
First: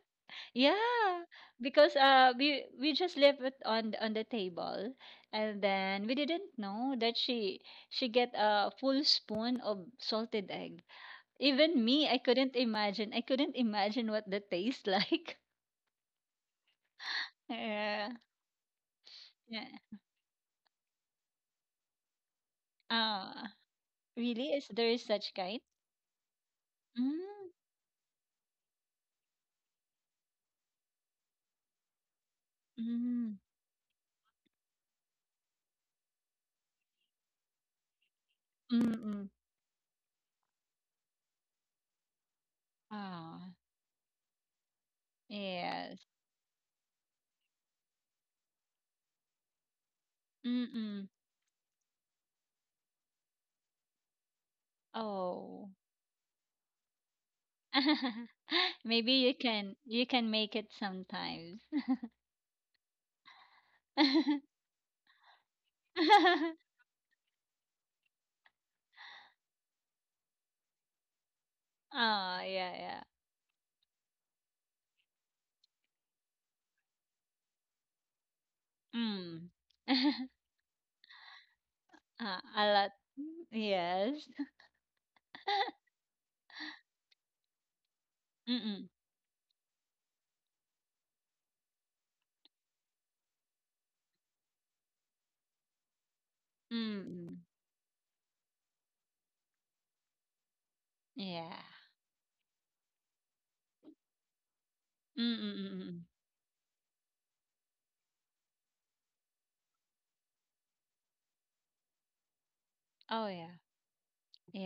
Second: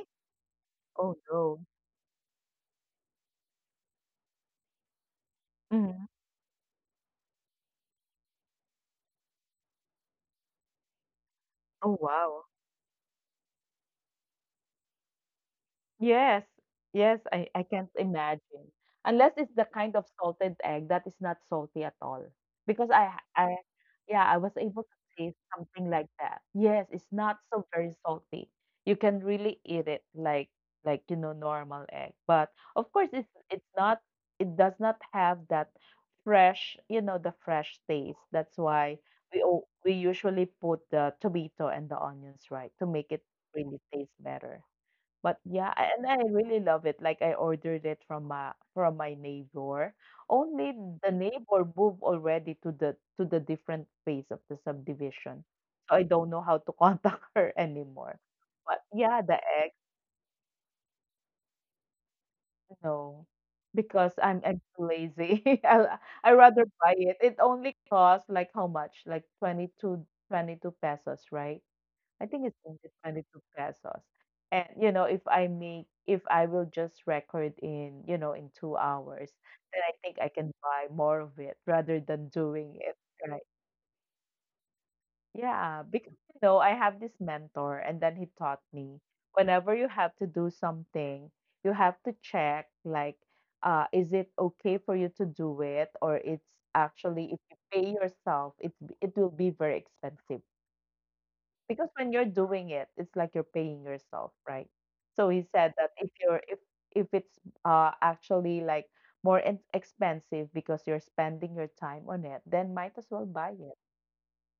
Speaker 1: Oh
Speaker 2: Yeah.
Speaker 1: no.
Speaker 2: Because we just left it on the table, and
Speaker 1: Mm-hmm.
Speaker 2: then we didn't know that she get a full spoon of salted egg. Even
Speaker 1: Oh
Speaker 2: me, I
Speaker 1: wow.
Speaker 2: couldn't imagine. I couldn't imagine what the taste like. [LAUGHS]
Speaker 1: Yes, yes, I can't [LAUGHS]
Speaker 2: Yeah.
Speaker 1: imagine. Unless it's
Speaker 2: Yeah.
Speaker 1: the kind of salted egg that is not salty at all. Because
Speaker 2: Ah,
Speaker 1: I yeah, I
Speaker 2: really?
Speaker 1: was
Speaker 2: Is there
Speaker 1: able to
Speaker 2: is such
Speaker 1: taste
Speaker 2: kind?
Speaker 1: something like that. Yes, it's not
Speaker 2: Mm.
Speaker 1: so very salty. You can really eat it like like normal egg. But of course
Speaker 2: Mm.
Speaker 1: it does not have that fresh, you know, the fresh taste. That's
Speaker 2: Mm.
Speaker 1: why
Speaker 2: Mm.
Speaker 1: we usually put the tomato and the onions right to make it
Speaker 2: Ah,
Speaker 1: really taste better. But yeah,
Speaker 2: yes.
Speaker 1: and I really love it. Like I ordered it from my neighbor. Only
Speaker 2: Mm.
Speaker 1: the neighbor moved already to the different phase of the subdivision.
Speaker 2: Oh.
Speaker 1: So I don't know how to contact [LAUGHS] her
Speaker 2: [LAUGHS]
Speaker 1: anymore. But
Speaker 2: Maybe
Speaker 1: yeah, the eggs,
Speaker 2: you can make it sometimes.
Speaker 1: no. Because I'm
Speaker 2: [LAUGHS]
Speaker 1: I'm too lazy. [LAUGHS] I rather buy it. It only costs like how much? Like twenty two pesos, right? I
Speaker 2: Ah,
Speaker 1: think it's
Speaker 2: yeah,
Speaker 1: going to
Speaker 2: yeah.
Speaker 1: 22 pesos. And you know, if I will just record in, you know, in 2 hours,
Speaker 2: Mm.
Speaker 1: then I think I
Speaker 2: [LAUGHS]
Speaker 1: can buy more of it rather than
Speaker 2: Ah, a
Speaker 1: doing
Speaker 2: lot.
Speaker 1: it, right?
Speaker 2: Yes.
Speaker 1: Yeah,
Speaker 2: [LAUGHS]
Speaker 1: because you know, I have this mentor and then he taught
Speaker 2: Mm.
Speaker 1: me whenever you have to do something, you have to check like is it okay for you to do it or it's
Speaker 2: Mm.
Speaker 1: actually if you pay yourself, it will be very expensive.
Speaker 2: Yeah.
Speaker 1: Because when you're doing it, it's like you're paying yourself, right?
Speaker 2: Mm.
Speaker 1: So he
Speaker 2: Mm.
Speaker 1: said
Speaker 2: Mm,
Speaker 1: that
Speaker 2: mm.
Speaker 1: if you're if it's actually like more expensive because you're spending your time on it, then might as
Speaker 2: Oh,
Speaker 1: well
Speaker 2: yeah.
Speaker 1: buy it.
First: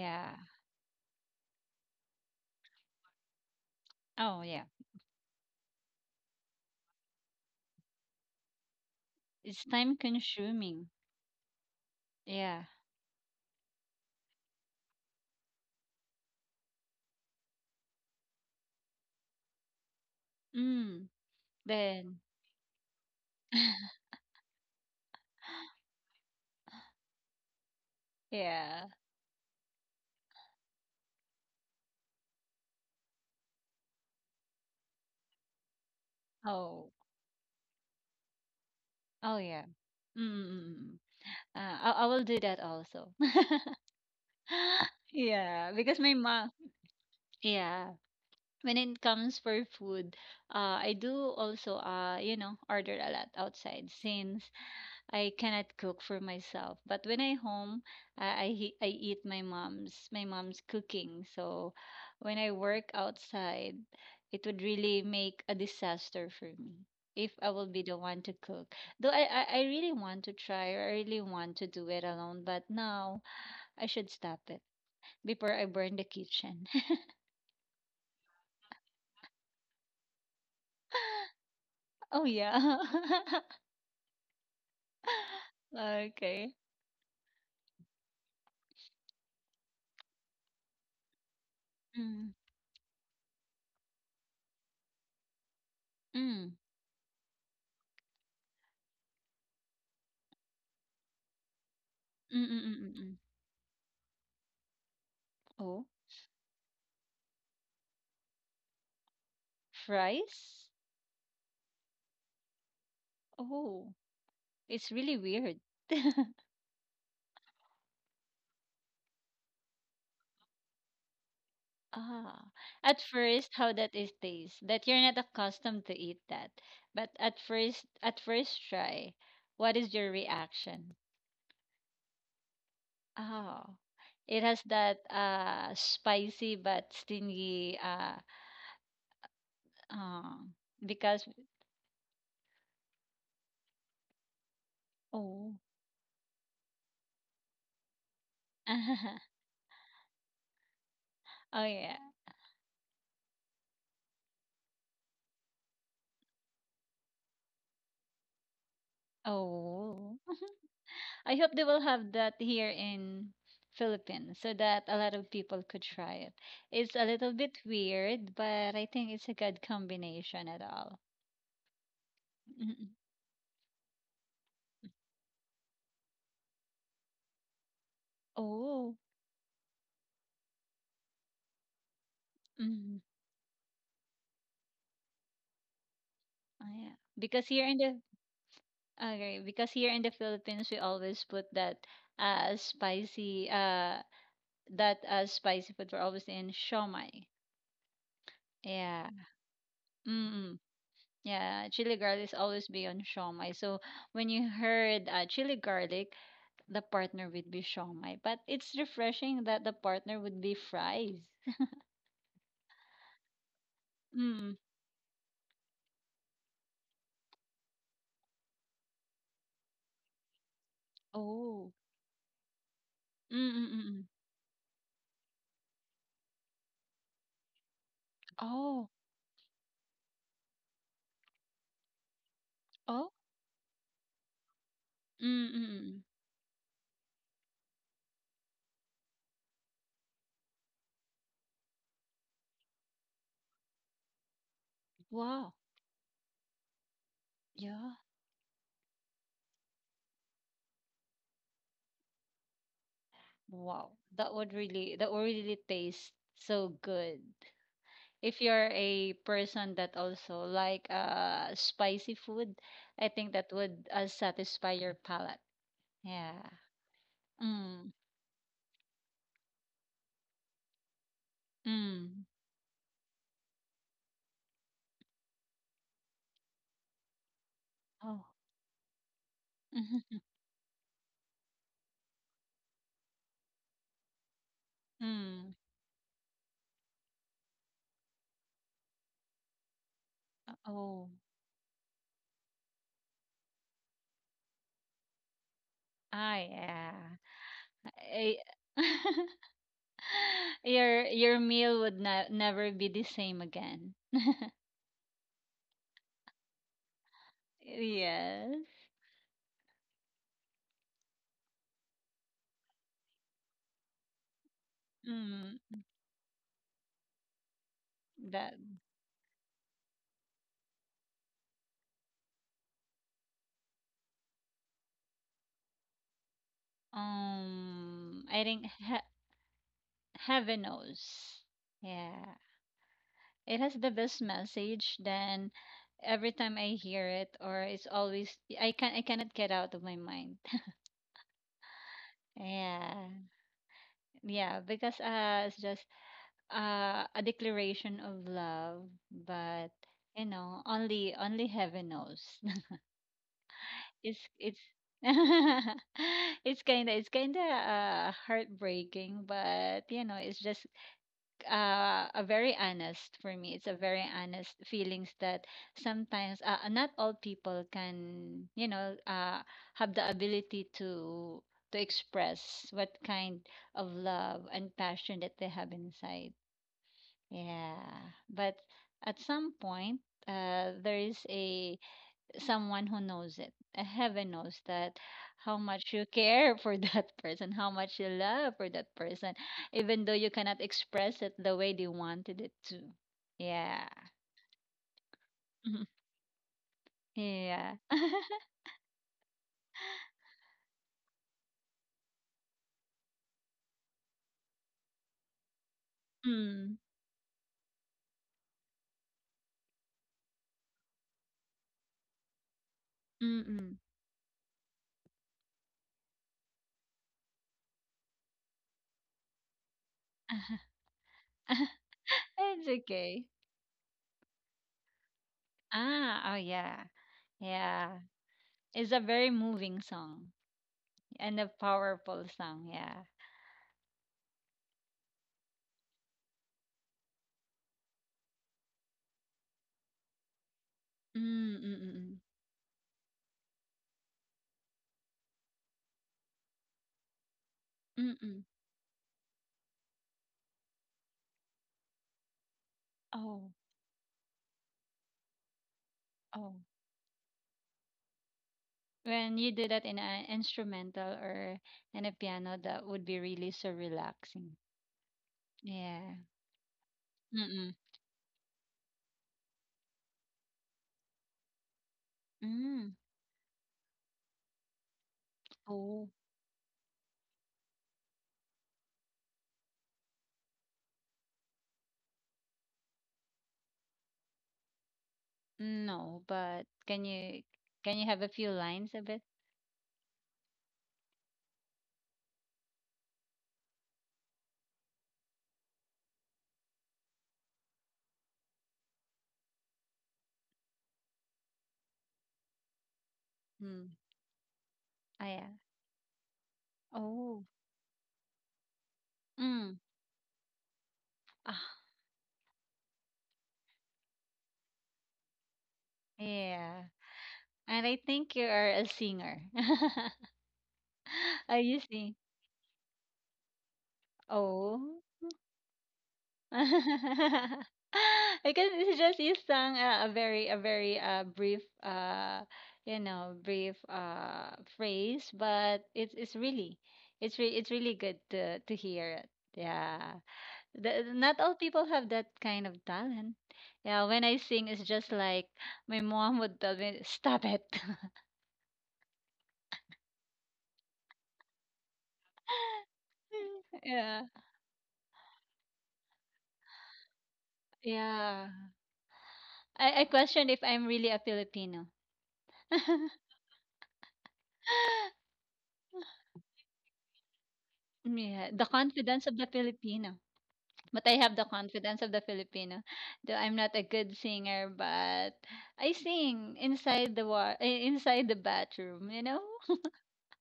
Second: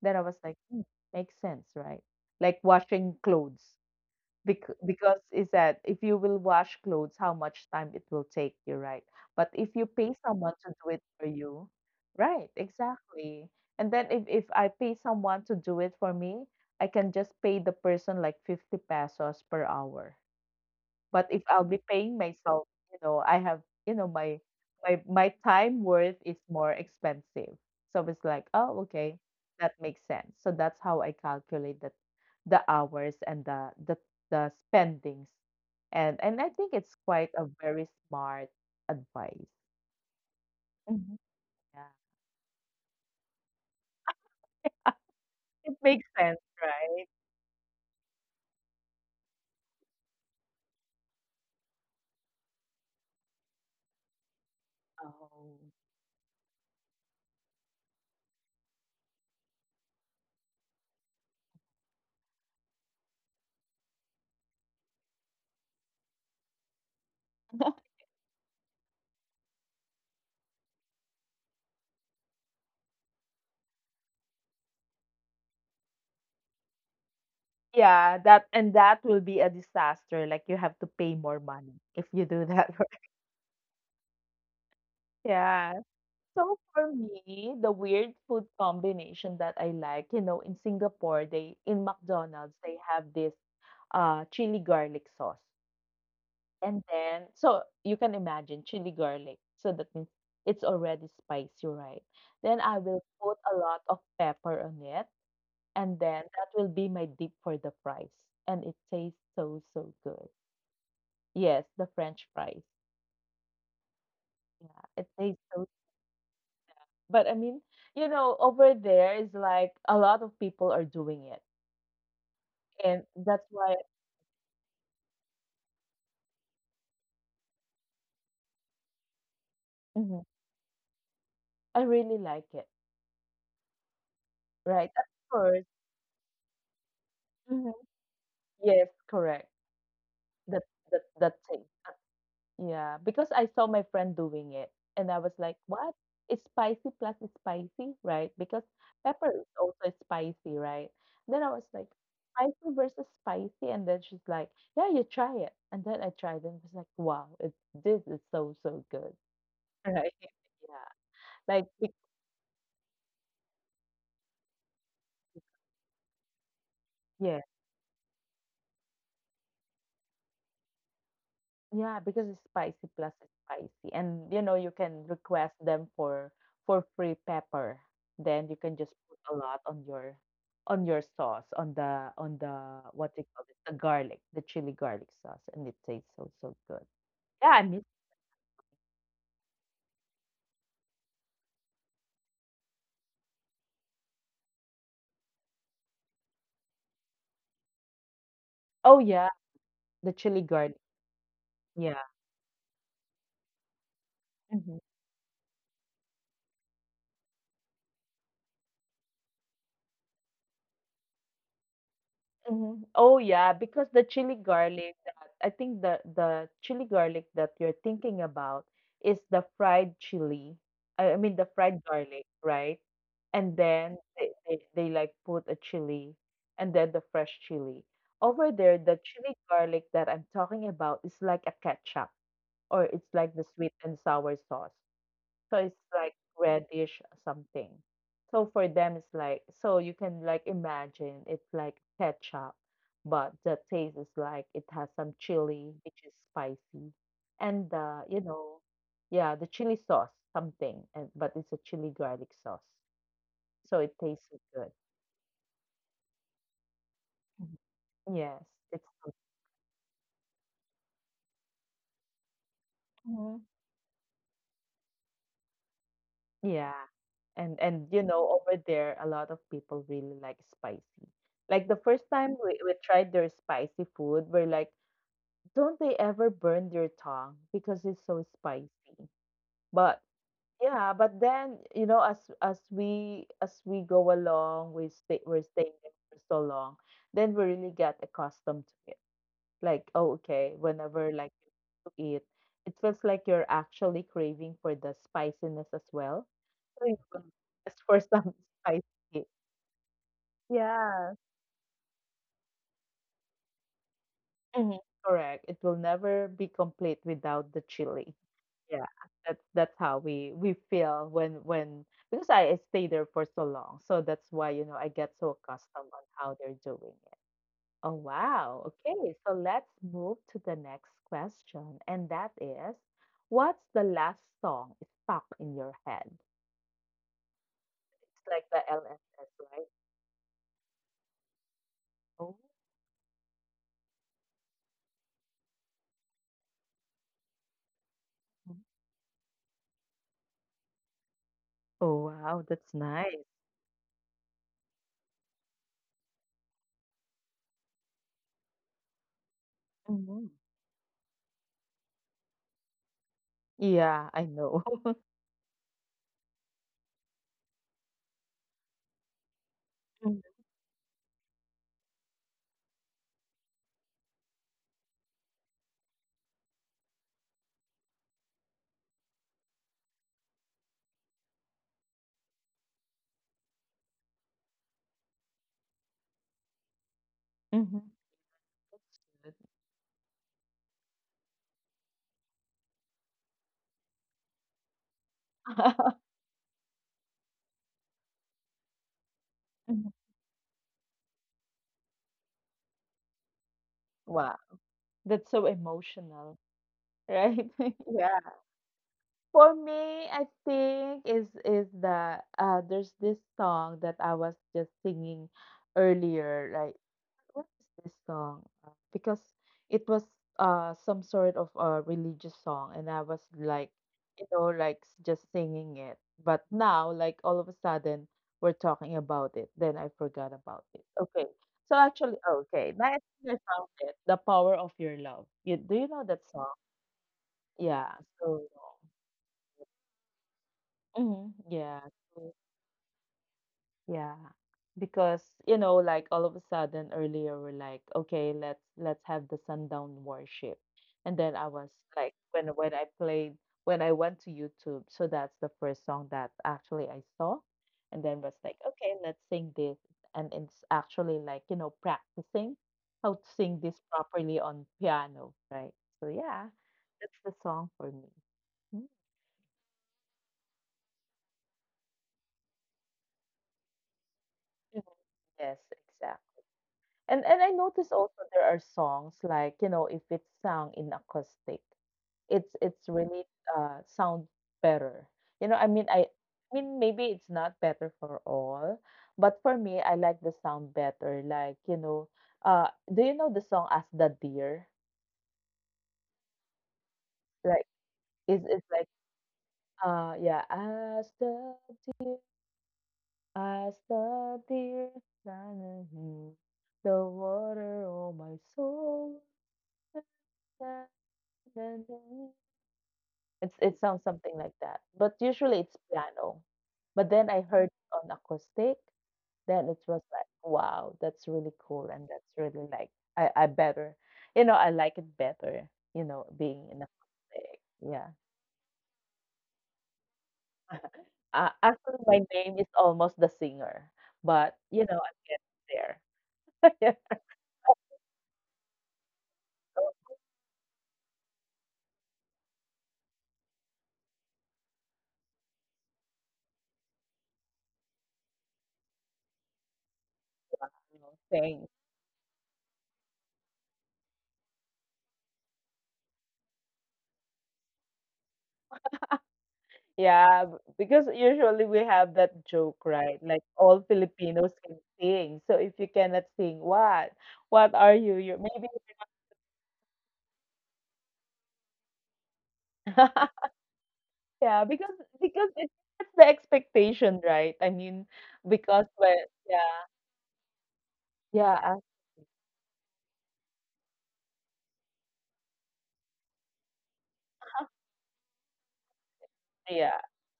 Speaker 1: Then I was like, hmm, makes sense, right? Like washing clothes.
Speaker 2: Oh, yeah.
Speaker 1: Because is that if you will wash clothes, how much time it will take you, right? But
Speaker 2: It's
Speaker 1: if you
Speaker 2: time
Speaker 1: pay someone to
Speaker 2: consuming.
Speaker 1: do it for you, right,
Speaker 2: Yeah.
Speaker 1: exactly. And then if I pay someone to do it for me, I can just pay the person like 50 pesos per hour.
Speaker 2: Mm.
Speaker 1: But if I'll be paying
Speaker 2: Then.
Speaker 1: myself, you know, I have, you
Speaker 2: [LAUGHS]
Speaker 1: know, my time worth is more expensive. So it's like, oh,
Speaker 2: Yeah.
Speaker 1: okay, that makes sense. So that's how I calculate that the hours and the spendings. And I think
Speaker 2: Oh.
Speaker 1: it's quite a very smart
Speaker 2: Oh,
Speaker 1: advice.
Speaker 2: yeah. Mm. Mm, mm, mm.
Speaker 1: Mhm. Yeah.
Speaker 2: I will do that also. [LAUGHS] Yeah.
Speaker 1: It
Speaker 2: Because
Speaker 1: makes
Speaker 2: my
Speaker 1: sense,
Speaker 2: mom.
Speaker 1: right?
Speaker 2: Yeah. When it comes for food, I do also, you know, order a lot outside since I
Speaker 1: Oh.
Speaker 2: cannot cook for myself. But when I home, I eat my mom's cooking. So when I work outside, it would really make a disaster for me if I will be the
Speaker 1: [LAUGHS]
Speaker 2: one to cook. Though I really want to try, or I really want to do it alone, but now I should stop it before I burn the kitchen.
Speaker 1: Yeah, that and that will be a disaster. Like you have to pay more money if
Speaker 2: [LAUGHS]
Speaker 1: you
Speaker 2: Oh
Speaker 1: do that.
Speaker 2: yeah.
Speaker 1: [LAUGHS] Yeah.
Speaker 2: [LAUGHS] Okay.
Speaker 1: So for me, the weird food combination that I like, you know, in Singapore, they in
Speaker 2: Mm,
Speaker 1: McDonald's they have this chili garlic sauce.
Speaker 2: mm, mm,
Speaker 1: And then so you can imagine chili garlic. So that means it's already spicy, right?
Speaker 2: mm,
Speaker 1: Then
Speaker 2: mm,
Speaker 1: I
Speaker 2: mm.
Speaker 1: will
Speaker 2: mm.
Speaker 1: put a lot of pepper on it,
Speaker 2: Oh,
Speaker 1: and then that will be my dip for the fries. And it tastes so, so good.
Speaker 2: fries?
Speaker 1: Yes, the French fries.
Speaker 2: Oh.
Speaker 1: Yeah,
Speaker 2: It's
Speaker 1: it
Speaker 2: really
Speaker 1: tastes
Speaker 2: weird.
Speaker 1: so.
Speaker 2: [LAUGHS]
Speaker 1: But I mean, you know, over there is like a lot of people are doing it.
Speaker 2: Ah, at
Speaker 1: And that's
Speaker 2: first, how
Speaker 1: why
Speaker 2: that is taste that you're not accustomed to eat that. But at first try, what is your
Speaker 1: mhm,
Speaker 2: reaction?
Speaker 1: I really like it,
Speaker 2: Oh, it has
Speaker 1: right?
Speaker 2: that
Speaker 1: At first,
Speaker 2: spicy but
Speaker 1: mhm,
Speaker 2: stingy
Speaker 1: yes, correct.
Speaker 2: um
Speaker 1: That that
Speaker 2: because
Speaker 1: that thing. Yeah, because I saw my friend doing it and I was
Speaker 2: oh
Speaker 1: like, what? It's spicy plus it's spicy, right? Because pepper is
Speaker 2: [LAUGHS]
Speaker 1: also spicy, right? Then I was
Speaker 2: oh
Speaker 1: like,
Speaker 2: yeah
Speaker 1: spicy versus spicy. And then she's like, yeah, you try it. And then I tried and it was like, wow, it, this is so, so good. Right.
Speaker 2: oh
Speaker 1: Yeah.
Speaker 2: I hope they
Speaker 1: Like,
Speaker 2: will have that here in Philippines so that a lot of people could try it. It's a little
Speaker 1: yeah.
Speaker 2: bit weird, but I think it's a good combination at all.
Speaker 1: Yeah, because it's spicy
Speaker 2: Mm-mm.
Speaker 1: plus it's spicy. And you know, you can request them for free pepper. Then you can just
Speaker 2: Oh,
Speaker 1: put a lot on your sauce, on the
Speaker 2: mm,
Speaker 1: what do you call it, the garlic, the chili garlic sauce, and it tastes so so
Speaker 2: oh,
Speaker 1: good.
Speaker 2: yeah. Because
Speaker 1: Yeah, I
Speaker 2: here in
Speaker 1: mean,
Speaker 2: the okay, because here in the Philippines we always put that spicy that spicy food we're always in shawmai.
Speaker 1: oh
Speaker 2: Yeah.
Speaker 1: yeah, the chili
Speaker 2: Mm-mm.
Speaker 1: garlic.
Speaker 2: Yeah, chili
Speaker 1: Yeah.
Speaker 2: garlic is always be on shawmai. So when you
Speaker 1: Mm-hmm.
Speaker 2: heard, chili garlic, the partner would be shawmai. But it's refreshing that the partner would be fries.
Speaker 1: Mhm. Oh yeah, because the chili
Speaker 2: Mm.
Speaker 1: garlic that I think the chili garlic that you're thinking about is the fried chili. I mean the
Speaker 2: Oh.
Speaker 1: fried garlic, right? And then
Speaker 2: Mm-mm-mm.
Speaker 1: they like put a chili and then the fresh chili. Over there,
Speaker 2: Oh.
Speaker 1: the chili garlic that I'm talking about is like a ketchup or
Speaker 2: Oh.
Speaker 1: it's like the sweet and sour sauce. So it's
Speaker 2: Mm-mm.
Speaker 1: like reddish something. So for them, it's like, so you can like imagine it's like ketchup, but the taste is like it has some
Speaker 2: Wow.
Speaker 1: chili, which is spicy, and
Speaker 2: Yeah.
Speaker 1: yeah, the chili sauce something, and but it's a chili garlic sauce, so
Speaker 2: Wow.
Speaker 1: it tastes so good.
Speaker 2: That would really taste so good.
Speaker 1: Mhm.
Speaker 2: If
Speaker 1: Yes,
Speaker 2: you're
Speaker 1: it's so-
Speaker 2: a person that also like spicy food, I think
Speaker 1: Mhm.
Speaker 2: that would, satisfy your palate. Yeah.
Speaker 1: Yeah, and
Speaker 2: Mm.
Speaker 1: you know, over there, a lot of people really like spicy. Like the first
Speaker 2: Mm.
Speaker 1: time we tried their spicy food, we're like, don't they ever burn their tongue because it's so
Speaker 2: Oh.
Speaker 1: spicy? But
Speaker 2: [LAUGHS]
Speaker 1: yeah, but then you know, as we go along, we stay we're
Speaker 2: Mm.
Speaker 1: staying there for so long, then we really get accustomed to it. Like, oh, okay,
Speaker 2: Oh.
Speaker 1: whenever like you eat, it feels like you're actually craving for the spiciness as well.
Speaker 2: Ah,
Speaker 1: So you
Speaker 2: yeah.
Speaker 1: go ask for some
Speaker 2: Eh,
Speaker 1: [LAUGHS]
Speaker 2: [LAUGHS]
Speaker 1: spicy. Yeah.
Speaker 2: your meal would never be the same again.
Speaker 1: Mhm, correct. It will never be complete without the chili.
Speaker 2: Yes.
Speaker 1: Yeah, that's how we feel when because I stay there for so long, so that's why you know I get so
Speaker 2: Mm,
Speaker 1: accustomed on how they're doing it. Oh
Speaker 2: that
Speaker 1: wow. Okay, so let's move to the next question, and that is, what's the last song stuck in your head?
Speaker 2: um
Speaker 1: It's like
Speaker 2: I
Speaker 1: the
Speaker 2: think he-
Speaker 1: LSS, right?
Speaker 2: heaven knows.
Speaker 1: Oh,
Speaker 2: Yeah. It has the best message. Then every time I hear it, or it's always,
Speaker 1: mhm.
Speaker 2: I can, I cannot get out of my mind. [LAUGHS]
Speaker 1: Oh wow, that's
Speaker 2: Yeah.
Speaker 1: nice.
Speaker 2: Yeah, because it's just a declaration of love, but you
Speaker 1: Mhm.
Speaker 2: know, only only heaven knows.
Speaker 1: Yeah,
Speaker 2: it's
Speaker 1: I
Speaker 2: it's
Speaker 1: know. [LAUGHS]
Speaker 2: [LAUGHS] it's kind of heartbreaking, but
Speaker 1: Mhm.
Speaker 2: it's just, a very honest, for me it's a very honest feelings that sometimes, not all people can, have the ability to express what kind of love and passion that they have inside. Yeah, but at
Speaker 1: Mhm.
Speaker 2: some point, there is a someone who knows it. Heaven knows that how much you
Speaker 1: [LAUGHS]
Speaker 2: care for that [LAUGHS] person, how much you love for that person, even though you cannot express it the way they wanted it to. Yeah.
Speaker 1: Wow, that's so
Speaker 2: [LAUGHS]
Speaker 1: emotional, right?
Speaker 2: Yeah.
Speaker 1: [LAUGHS]
Speaker 2: [LAUGHS]
Speaker 1: Yeah. For me, I think is the there's this song that I was just singing earlier, like,
Speaker 2: Mm.
Speaker 1: what is this song? Because it was some sort of a religious song, and I was like,
Speaker 2: Mm-mm.
Speaker 1: you know, like s- just singing it. But now, like all of a sudden, we're talking about it. Then I forgot about it. Okay. So
Speaker 2: [LAUGHS]
Speaker 1: actually,
Speaker 2: It's
Speaker 1: okay, now I
Speaker 2: okay.
Speaker 1: think I found it. The Power of Your Love. You, do you know that
Speaker 2: Ah, oh
Speaker 1: song?
Speaker 2: yeah.
Speaker 1: Yeah.
Speaker 2: Yeah.
Speaker 1: So,
Speaker 2: It's a very moving song
Speaker 1: mm-hmm,
Speaker 2: and a
Speaker 1: yeah.
Speaker 2: powerful
Speaker 1: So
Speaker 2: song, yeah.
Speaker 1: yeah. Because, you know, like all of a sudden earlier we're like, okay, let's have the sundown worship. And then I was like
Speaker 2: Mm-mm.
Speaker 1: when I played when I went to YouTube, so that's the first song that actually I saw. And then was
Speaker 2: Mm-mm.
Speaker 1: like, okay, let's sing this. And it's actually like, you know, practicing how to
Speaker 2: Oh,
Speaker 1: sing this properly on piano, right? So yeah,
Speaker 2: oh.
Speaker 1: that's the song for me. Mhm.
Speaker 2: When you do that in an instrumental or in a piano, that would be really so relaxing.
Speaker 1: Yes,
Speaker 2: Yeah.
Speaker 1: exactly. And I
Speaker 2: Mm-mm.
Speaker 1: notice also there are songs like, you know, if it's sung in acoustic, it's
Speaker 2: Mm.
Speaker 1: really sound better. You know, I mean I
Speaker 2: Oh,
Speaker 1: I mean maybe it's not better for all, but for me I like the sound better. Like, you know, do you know the song As the Deer?
Speaker 2: no, but can you
Speaker 1: Like
Speaker 2: can you have a
Speaker 1: is it's
Speaker 2: few
Speaker 1: it's like
Speaker 2: lines of it?
Speaker 1: yeah, as the deer, as the deer climbing the water, oh my soul. [LAUGHS] It's it
Speaker 2: Mm.
Speaker 1: sounds something like that, but
Speaker 2: Ah, yeah.
Speaker 1: usually it's piano. But then I
Speaker 2: Oh.
Speaker 1: heard it on acoustic, then it
Speaker 2: Mm.
Speaker 1: was like, wow, that's really
Speaker 2: Ah,
Speaker 1: cool and that's really like I better, you know, I like it better, you know, being in
Speaker 2: yeah.
Speaker 1: acoustic.
Speaker 2: And I
Speaker 1: Yeah.
Speaker 2: think you are a singer. [LAUGHS]
Speaker 1: [LAUGHS]
Speaker 2: Are you
Speaker 1: Actually,
Speaker 2: sing?
Speaker 1: my name is almost the singer, but you know,
Speaker 2: Oh.
Speaker 1: I get there. [LAUGHS] Yeah.
Speaker 2: [LAUGHS] I can just use sang,
Speaker 1: So,
Speaker 2: a very brief, brief, phrase, but it's really, it's really good to hear it. Yeah,
Speaker 1: you
Speaker 2: the,
Speaker 1: know,
Speaker 2: not all
Speaker 1: thanks.
Speaker 2: people have that kind of talent. Yeah, when I sing, it's just like my mom would tell me, "Stop it."
Speaker 1: Yeah, b- because usually we have that joke, right? Like
Speaker 2: [LAUGHS]
Speaker 1: all
Speaker 2: Yeah,
Speaker 1: Filipinos can sing. So if you cannot sing, what? What are you? You're
Speaker 2: yeah.
Speaker 1: maybe
Speaker 2: I question if I'm really a Filipino. [LAUGHS]
Speaker 1: [LAUGHS] yeah, because it, that's the expectation, right? I mean,
Speaker 2: Yeah, the
Speaker 1: because when
Speaker 2: confidence of the
Speaker 1: yeah,
Speaker 2: Filipino. But I have the
Speaker 1: yeah,
Speaker 2: confidence of the Filipino. Though I'm not a good singer, but I sing inside the inside the bathroom, you know?
Speaker 1: yeah,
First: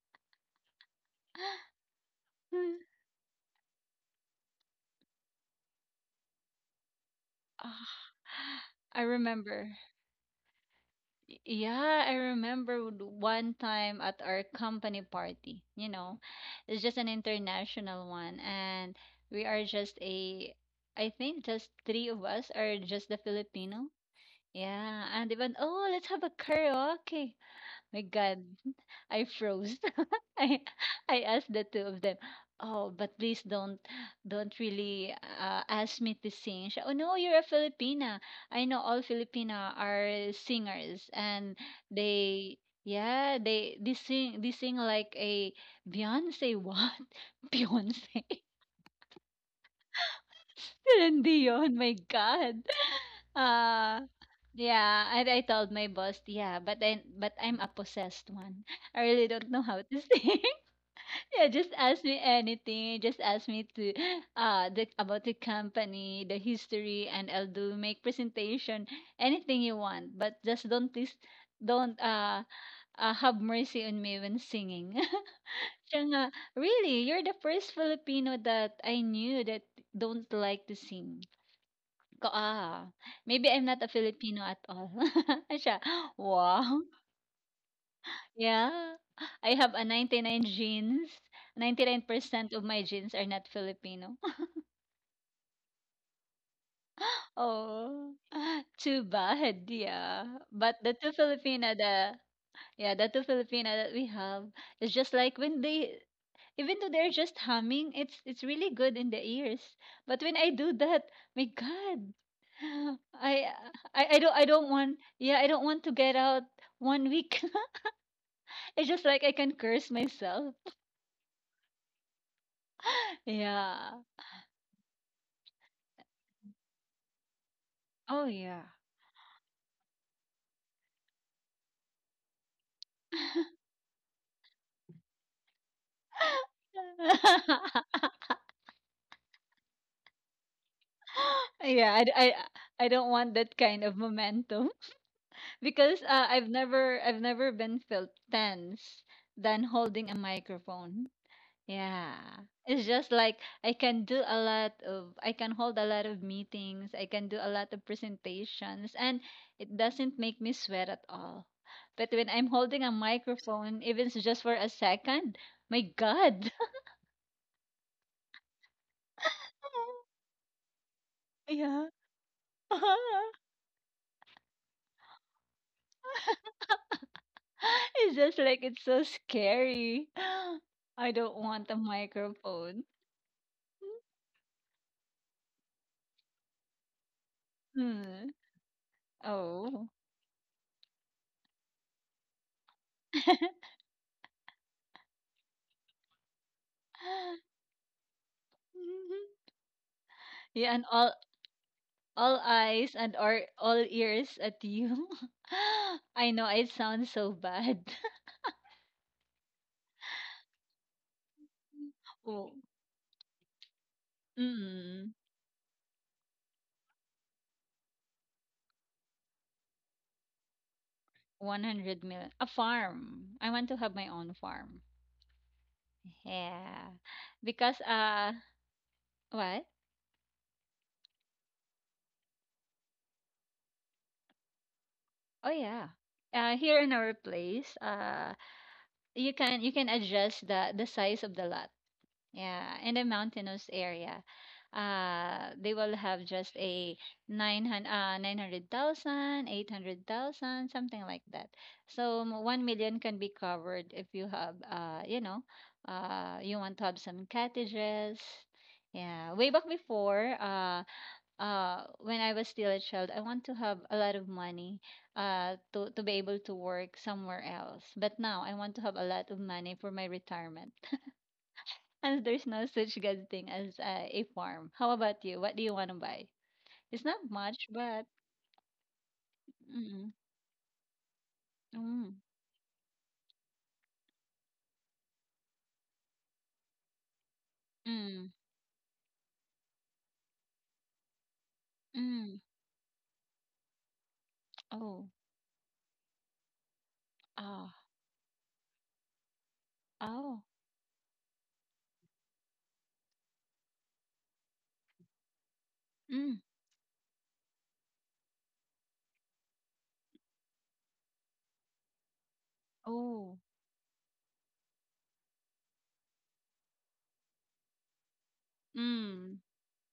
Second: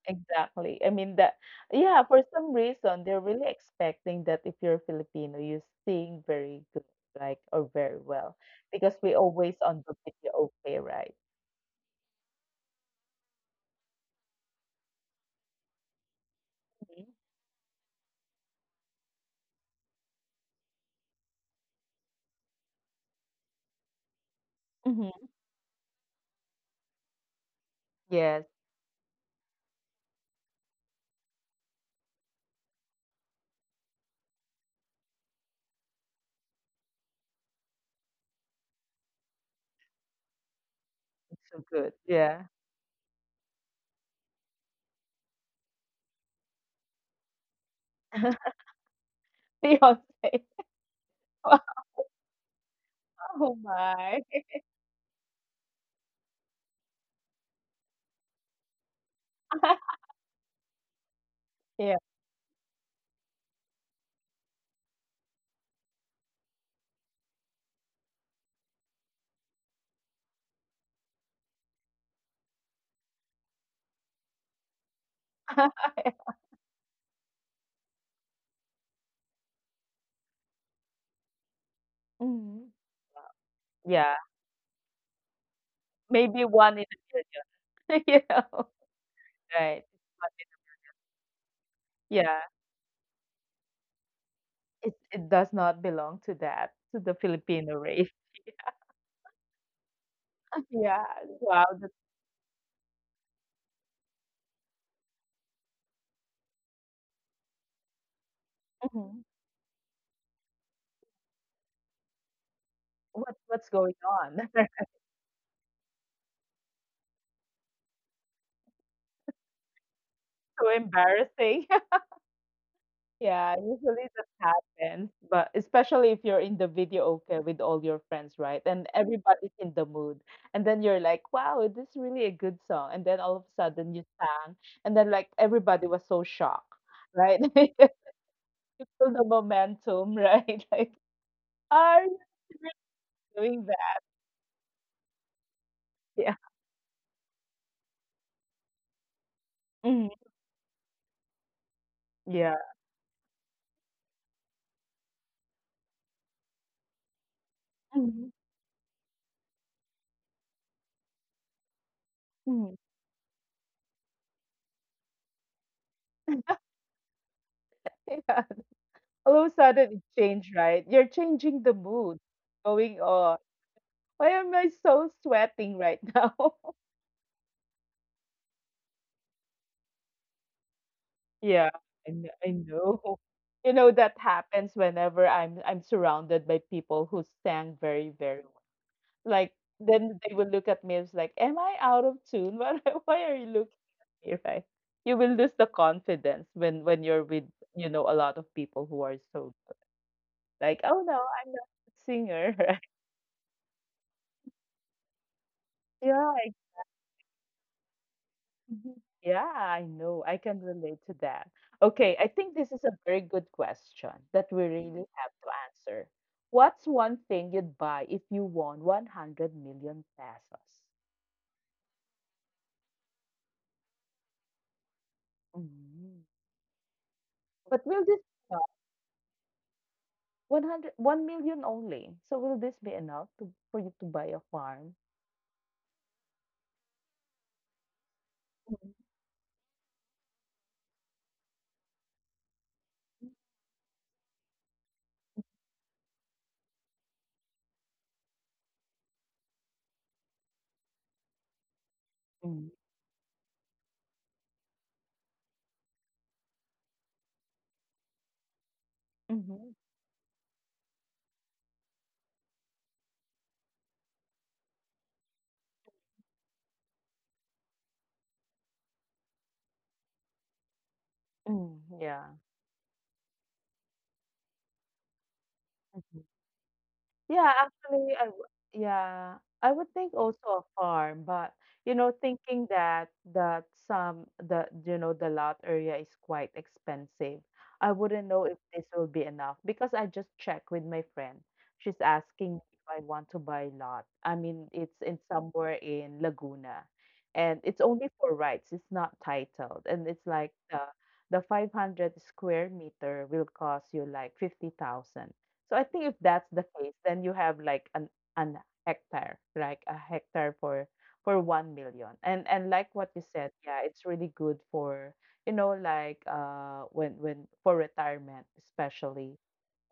Speaker 1: exactly. I mean that yeah, for some
Speaker 2: [LAUGHS]
Speaker 1: reason they're really expecting that if you're Filipino, you sing very good, like or very
Speaker 2: Ah,
Speaker 1: well, because
Speaker 2: I
Speaker 1: we always
Speaker 2: remember.
Speaker 1: on the video, okay, right?
Speaker 2: Yeah, I remember, one time at our company party, you know. It's just an
Speaker 1: Mm-hmm.
Speaker 2: international one, and we are just a, I think just three of us are just the Filipino. Yeah,
Speaker 1: Mm-hmm.
Speaker 2: and even, oh, let's have a karaoke. My
Speaker 1: Yes.
Speaker 2: God, [LAUGHS] I froze. [LAUGHS] I I asked the two of them, "Oh, but please don't really, ask me to sing." Siya, "Oh, no, you're a Filipina. I know all Filipina are singers, and
Speaker 1: So good, yeah.
Speaker 2: they, yeah, they sing like a Beyonce," [LAUGHS] what? Beyonce. [LAUGHS]
Speaker 1: [LAUGHS] Fiancé.
Speaker 2: Celine
Speaker 1: [LAUGHS]
Speaker 2: Dion, my God.
Speaker 1: Oh
Speaker 2: Uh,
Speaker 1: my.
Speaker 2: yeah, and I told my boss, yeah, but I'm a possessed one. [LAUGHS] I really don't know how to
Speaker 1: [LAUGHS]
Speaker 2: sing. [LAUGHS] Yeah, just
Speaker 1: Yeah.
Speaker 2: ask me anything. Just ask me to, the about the company, the history, and I'll do make presentation, anything you want. But just don't, please don't have mercy on me when singing. [LAUGHS]
Speaker 1: [LAUGHS]
Speaker 2: Siya nga, really, you're the first Filipino that I knew that don't like to sing. Ko
Speaker 1: Mhm.
Speaker 2: ah, maybe I'm not a
Speaker 1: Yeah,
Speaker 2: Filipino at all. [LAUGHS] Siya,
Speaker 1: maybe one in
Speaker 2: wow.
Speaker 1: a million. [LAUGHS] You know.
Speaker 2: Yeah. I have a
Speaker 1: Right.
Speaker 2: 99 genes.
Speaker 1: Yeah.
Speaker 2: 99% of my genes are not Filipino. [LAUGHS]
Speaker 1: It does not belong to that, to the Filipino race.
Speaker 2: Oh, too bad. Yeah.
Speaker 1: [LAUGHS]
Speaker 2: But the
Speaker 1: Yeah.
Speaker 2: two
Speaker 1: Wow.
Speaker 2: Filipino,
Speaker 1: That's
Speaker 2: the, yeah, the two Filipino that we have is just like when they, even though they're just humming, it's really good in
Speaker 1: Mhm.
Speaker 2: the ears. But when I do that, my God, [SIGHS]
Speaker 1: What
Speaker 2: I
Speaker 1: what's going
Speaker 2: I
Speaker 1: on?
Speaker 2: don't I
Speaker 1: [LAUGHS]
Speaker 2: don't want, yeah, I don't want to get out one week. [LAUGHS] It's just like I can curse myself.
Speaker 1: So embarrassing. Yeah,
Speaker 2: Yeah.
Speaker 1: usually that happens, but especially if you're in the video okay with all your
Speaker 2: Oh,
Speaker 1: friends, right?
Speaker 2: yeah.
Speaker 1: And everybody's in the mood. And then you're like, wow, this is really a good song. And then all of a sudden you sang, and then like everybody was so shocked, right? [LAUGHS]
Speaker 2: [LAUGHS]
Speaker 1: So the momentum, right? [LAUGHS] Like,
Speaker 2: Yeah,
Speaker 1: are
Speaker 2: I, d-
Speaker 1: you
Speaker 2: I don't want
Speaker 1: really
Speaker 2: that
Speaker 1: doing
Speaker 2: kind of
Speaker 1: that?
Speaker 2: momentum. [LAUGHS] Because,
Speaker 1: Yeah.
Speaker 2: I've never been felt tense than
Speaker 1: Mhm.
Speaker 2: holding a microphone. Yeah.
Speaker 1: Yeah.
Speaker 2: It's just like I can hold a lot of meetings, I can do a lot of
Speaker 1: Mhm.
Speaker 2: presentations, and it doesn't make me sweat at all. But when I'm
Speaker 1: Mhm.
Speaker 2: holding a microphone, even just for a second, my God.
Speaker 1: Yeah. [LAUGHS] All of a
Speaker 2: [LAUGHS]
Speaker 1: sudden it changed, right? You're changing
Speaker 2: Yeah.
Speaker 1: the mood,
Speaker 2: [LAUGHS]
Speaker 1: going, oh, why am I so sweating right now? [LAUGHS]
Speaker 2: It's just like it's so scary. [GASPS] I don't want
Speaker 1: Yeah,
Speaker 2: a
Speaker 1: I
Speaker 2: microphone.
Speaker 1: know. [LAUGHS] You know, that happens whenever I'm surrounded by people who sang very,
Speaker 2: Mm.
Speaker 1: very well. Like,
Speaker 2: Oh.
Speaker 1: then they will look at me as like, "Am I out of tune? [LAUGHS] Why are you looking at me?" Right? You will lose the confidence when you're with,
Speaker 2: [LAUGHS]
Speaker 1: you know, a lot of people who are so
Speaker 2: Yeah,
Speaker 1: like,
Speaker 2: and
Speaker 1: "Oh,
Speaker 2: all
Speaker 1: no, I'm not a
Speaker 2: all
Speaker 1: singer," [LAUGHS] right?
Speaker 2: eyes, and or all ears at you. [LAUGHS] I
Speaker 1: Yeah.
Speaker 2: know it sounds so bad.
Speaker 1: Mhm. Yeah, I know. I can relate to that. Okay,
Speaker 2: [LAUGHS]
Speaker 1: I
Speaker 2: Oh,
Speaker 1: think this is a very good question that we really
Speaker 2: mm,
Speaker 1: have to answer. What's one thing you'd buy if you won 100 million pesos?
Speaker 2: 100 million. A farm. I want to have my own farm.
Speaker 1: Mm.
Speaker 2: Yeah. Because,
Speaker 1: But will this be enough?
Speaker 2: what?
Speaker 1: 100, only. So will this be enough to, for you to buy a farm?
Speaker 2: Oh, yeah. Here in our place,
Speaker 1: Mm.
Speaker 2: you can adjust the size of the lot. Yeah, in a mountainous area, they will have just a 900, 900,000, 800,000, something like that. So 1 million can be covered if you have, you know, you want to have some cottages. Yeah, way back
Speaker 1: Mm-hmm.
Speaker 2: before, when I was still a child, I want to have a lot of money, to be able to work somewhere else. But now I want to have a lot of money for my retirement,
Speaker 1: Mm,
Speaker 2: and
Speaker 1: yeah.
Speaker 2: there's no such good thing as, a farm. How about you? What do you want to
Speaker 1: Mm-hmm.
Speaker 2: buy? It's not
Speaker 1: Yeah,
Speaker 2: much, but
Speaker 1: actually, I w yeah, I would
Speaker 2: mm,
Speaker 1: think also a farm, but you know,
Speaker 2: mm,
Speaker 1: thinking that that some the you know the lot area is quite expensive. I
Speaker 2: mm,
Speaker 1: wouldn't know if this will be enough because I just checked with my friend. She's
Speaker 2: mm.
Speaker 1: asking me if I want to buy lot. I mean, it's
Speaker 2: Oh,
Speaker 1: in somewhere in Laguna, and
Speaker 2: ah,
Speaker 1: it's only for rights. It's not titled, and it's
Speaker 2: oh,
Speaker 1: like the 500 square meter will cost you like 50,000. So I think if
Speaker 2: mm,
Speaker 1: that's the case, then you have like an hectare, like a hectare for 1 million. And like what you
Speaker 2: oh,
Speaker 1: said, yeah, it's really good for you know like when for retirement
Speaker 2: mm.
Speaker 1: especially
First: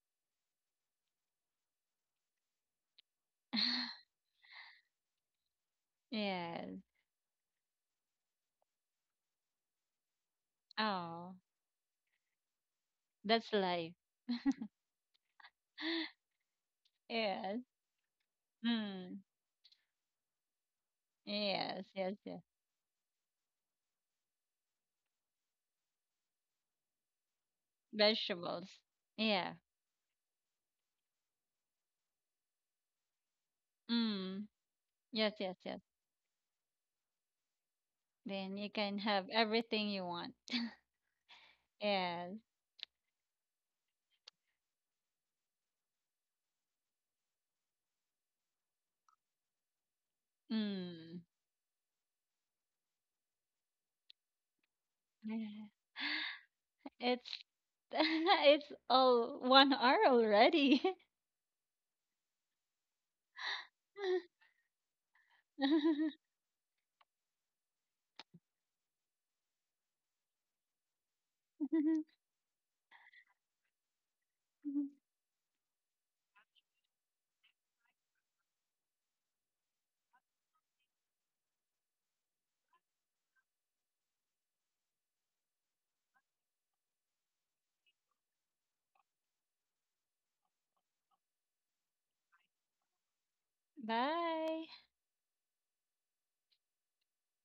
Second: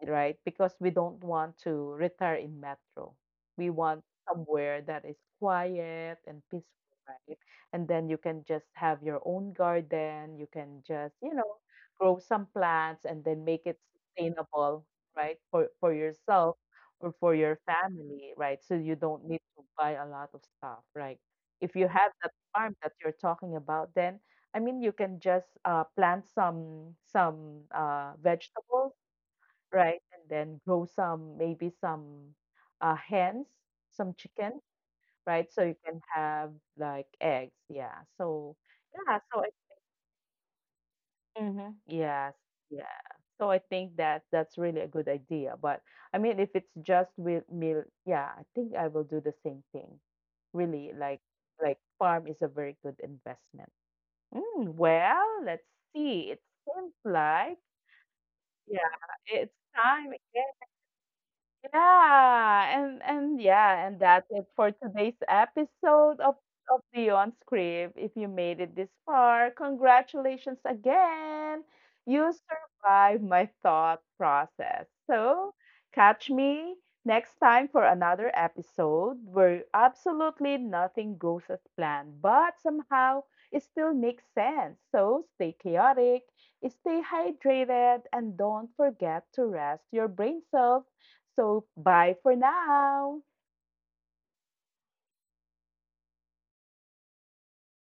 Speaker 1: right? Because we don't want to retire in metro. We
Speaker 2: [LAUGHS]
Speaker 1: want somewhere that is quiet and
Speaker 2: Yes.
Speaker 1: peaceful, right? And then you can just have your own garden. You can just,
Speaker 2: Oh,
Speaker 1: you know, grow some plants and then
Speaker 2: that's
Speaker 1: make it
Speaker 2: life. [GASPS]
Speaker 1: sustainable, right? For
Speaker 2: [LAUGHS]
Speaker 1: yourself or for
Speaker 2: Yes.
Speaker 1: your family, right? So you
Speaker 2: Mm.
Speaker 1: don't need to buy a lot of stuff, right? If
Speaker 2: Yes,
Speaker 1: you have
Speaker 2: yes,
Speaker 1: that
Speaker 2: yes.
Speaker 1: farm that you're talking about, then I mean, you can just plant some
Speaker 2: Vegetables.
Speaker 1: vegetables
Speaker 2: Yeah.
Speaker 1: right? And then grow some, maybe some hens, some
Speaker 2: Mm.
Speaker 1: chicken,
Speaker 2: Yes,
Speaker 1: right?
Speaker 2: yes,
Speaker 1: So you
Speaker 2: yes.
Speaker 1: can have like eggs. Yeah. So
Speaker 2: Then you can
Speaker 1: yeah.
Speaker 2: have
Speaker 1: So I,
Speaker 2: everything you want.
Speaker 1: mm Yes,
Speaker 2: Yes.
Speaker 1: yeah. So I think that that's really a good idea. But I mean, if it's just with meal, yeah, I think I will do the same thing. Really,
Speaker 2: Mm.
Speaker 1: like farm is a very good investment. Mm, well,
Speaker 2: Yeah.
Speaker 1: let's see. It seems
Speaker 2: It's
Speaker 1: like
Speaker 2: [LAUGHS] It's
Speaker 1: yeah,
Speaker 2: all
Speaker 1: it's
Speaker 2: one hour
Speaker 1: time.
Speaker 2: already.
Speaker 1: Yeah, and yeah, and that's it for today's episode
Speaker 2: [LAUGHS]
Speaker 1: of Beyond Script. If you made it this far, congratulations again. You survived my thought process. So, catch me next time for another episode where absolutely nothing goes as planned, but somehow it still makes sense. So, stay chaotic, stay hydrated, and don't forget to rest your brain cells so, bye for now.
Speaker 2: Bye.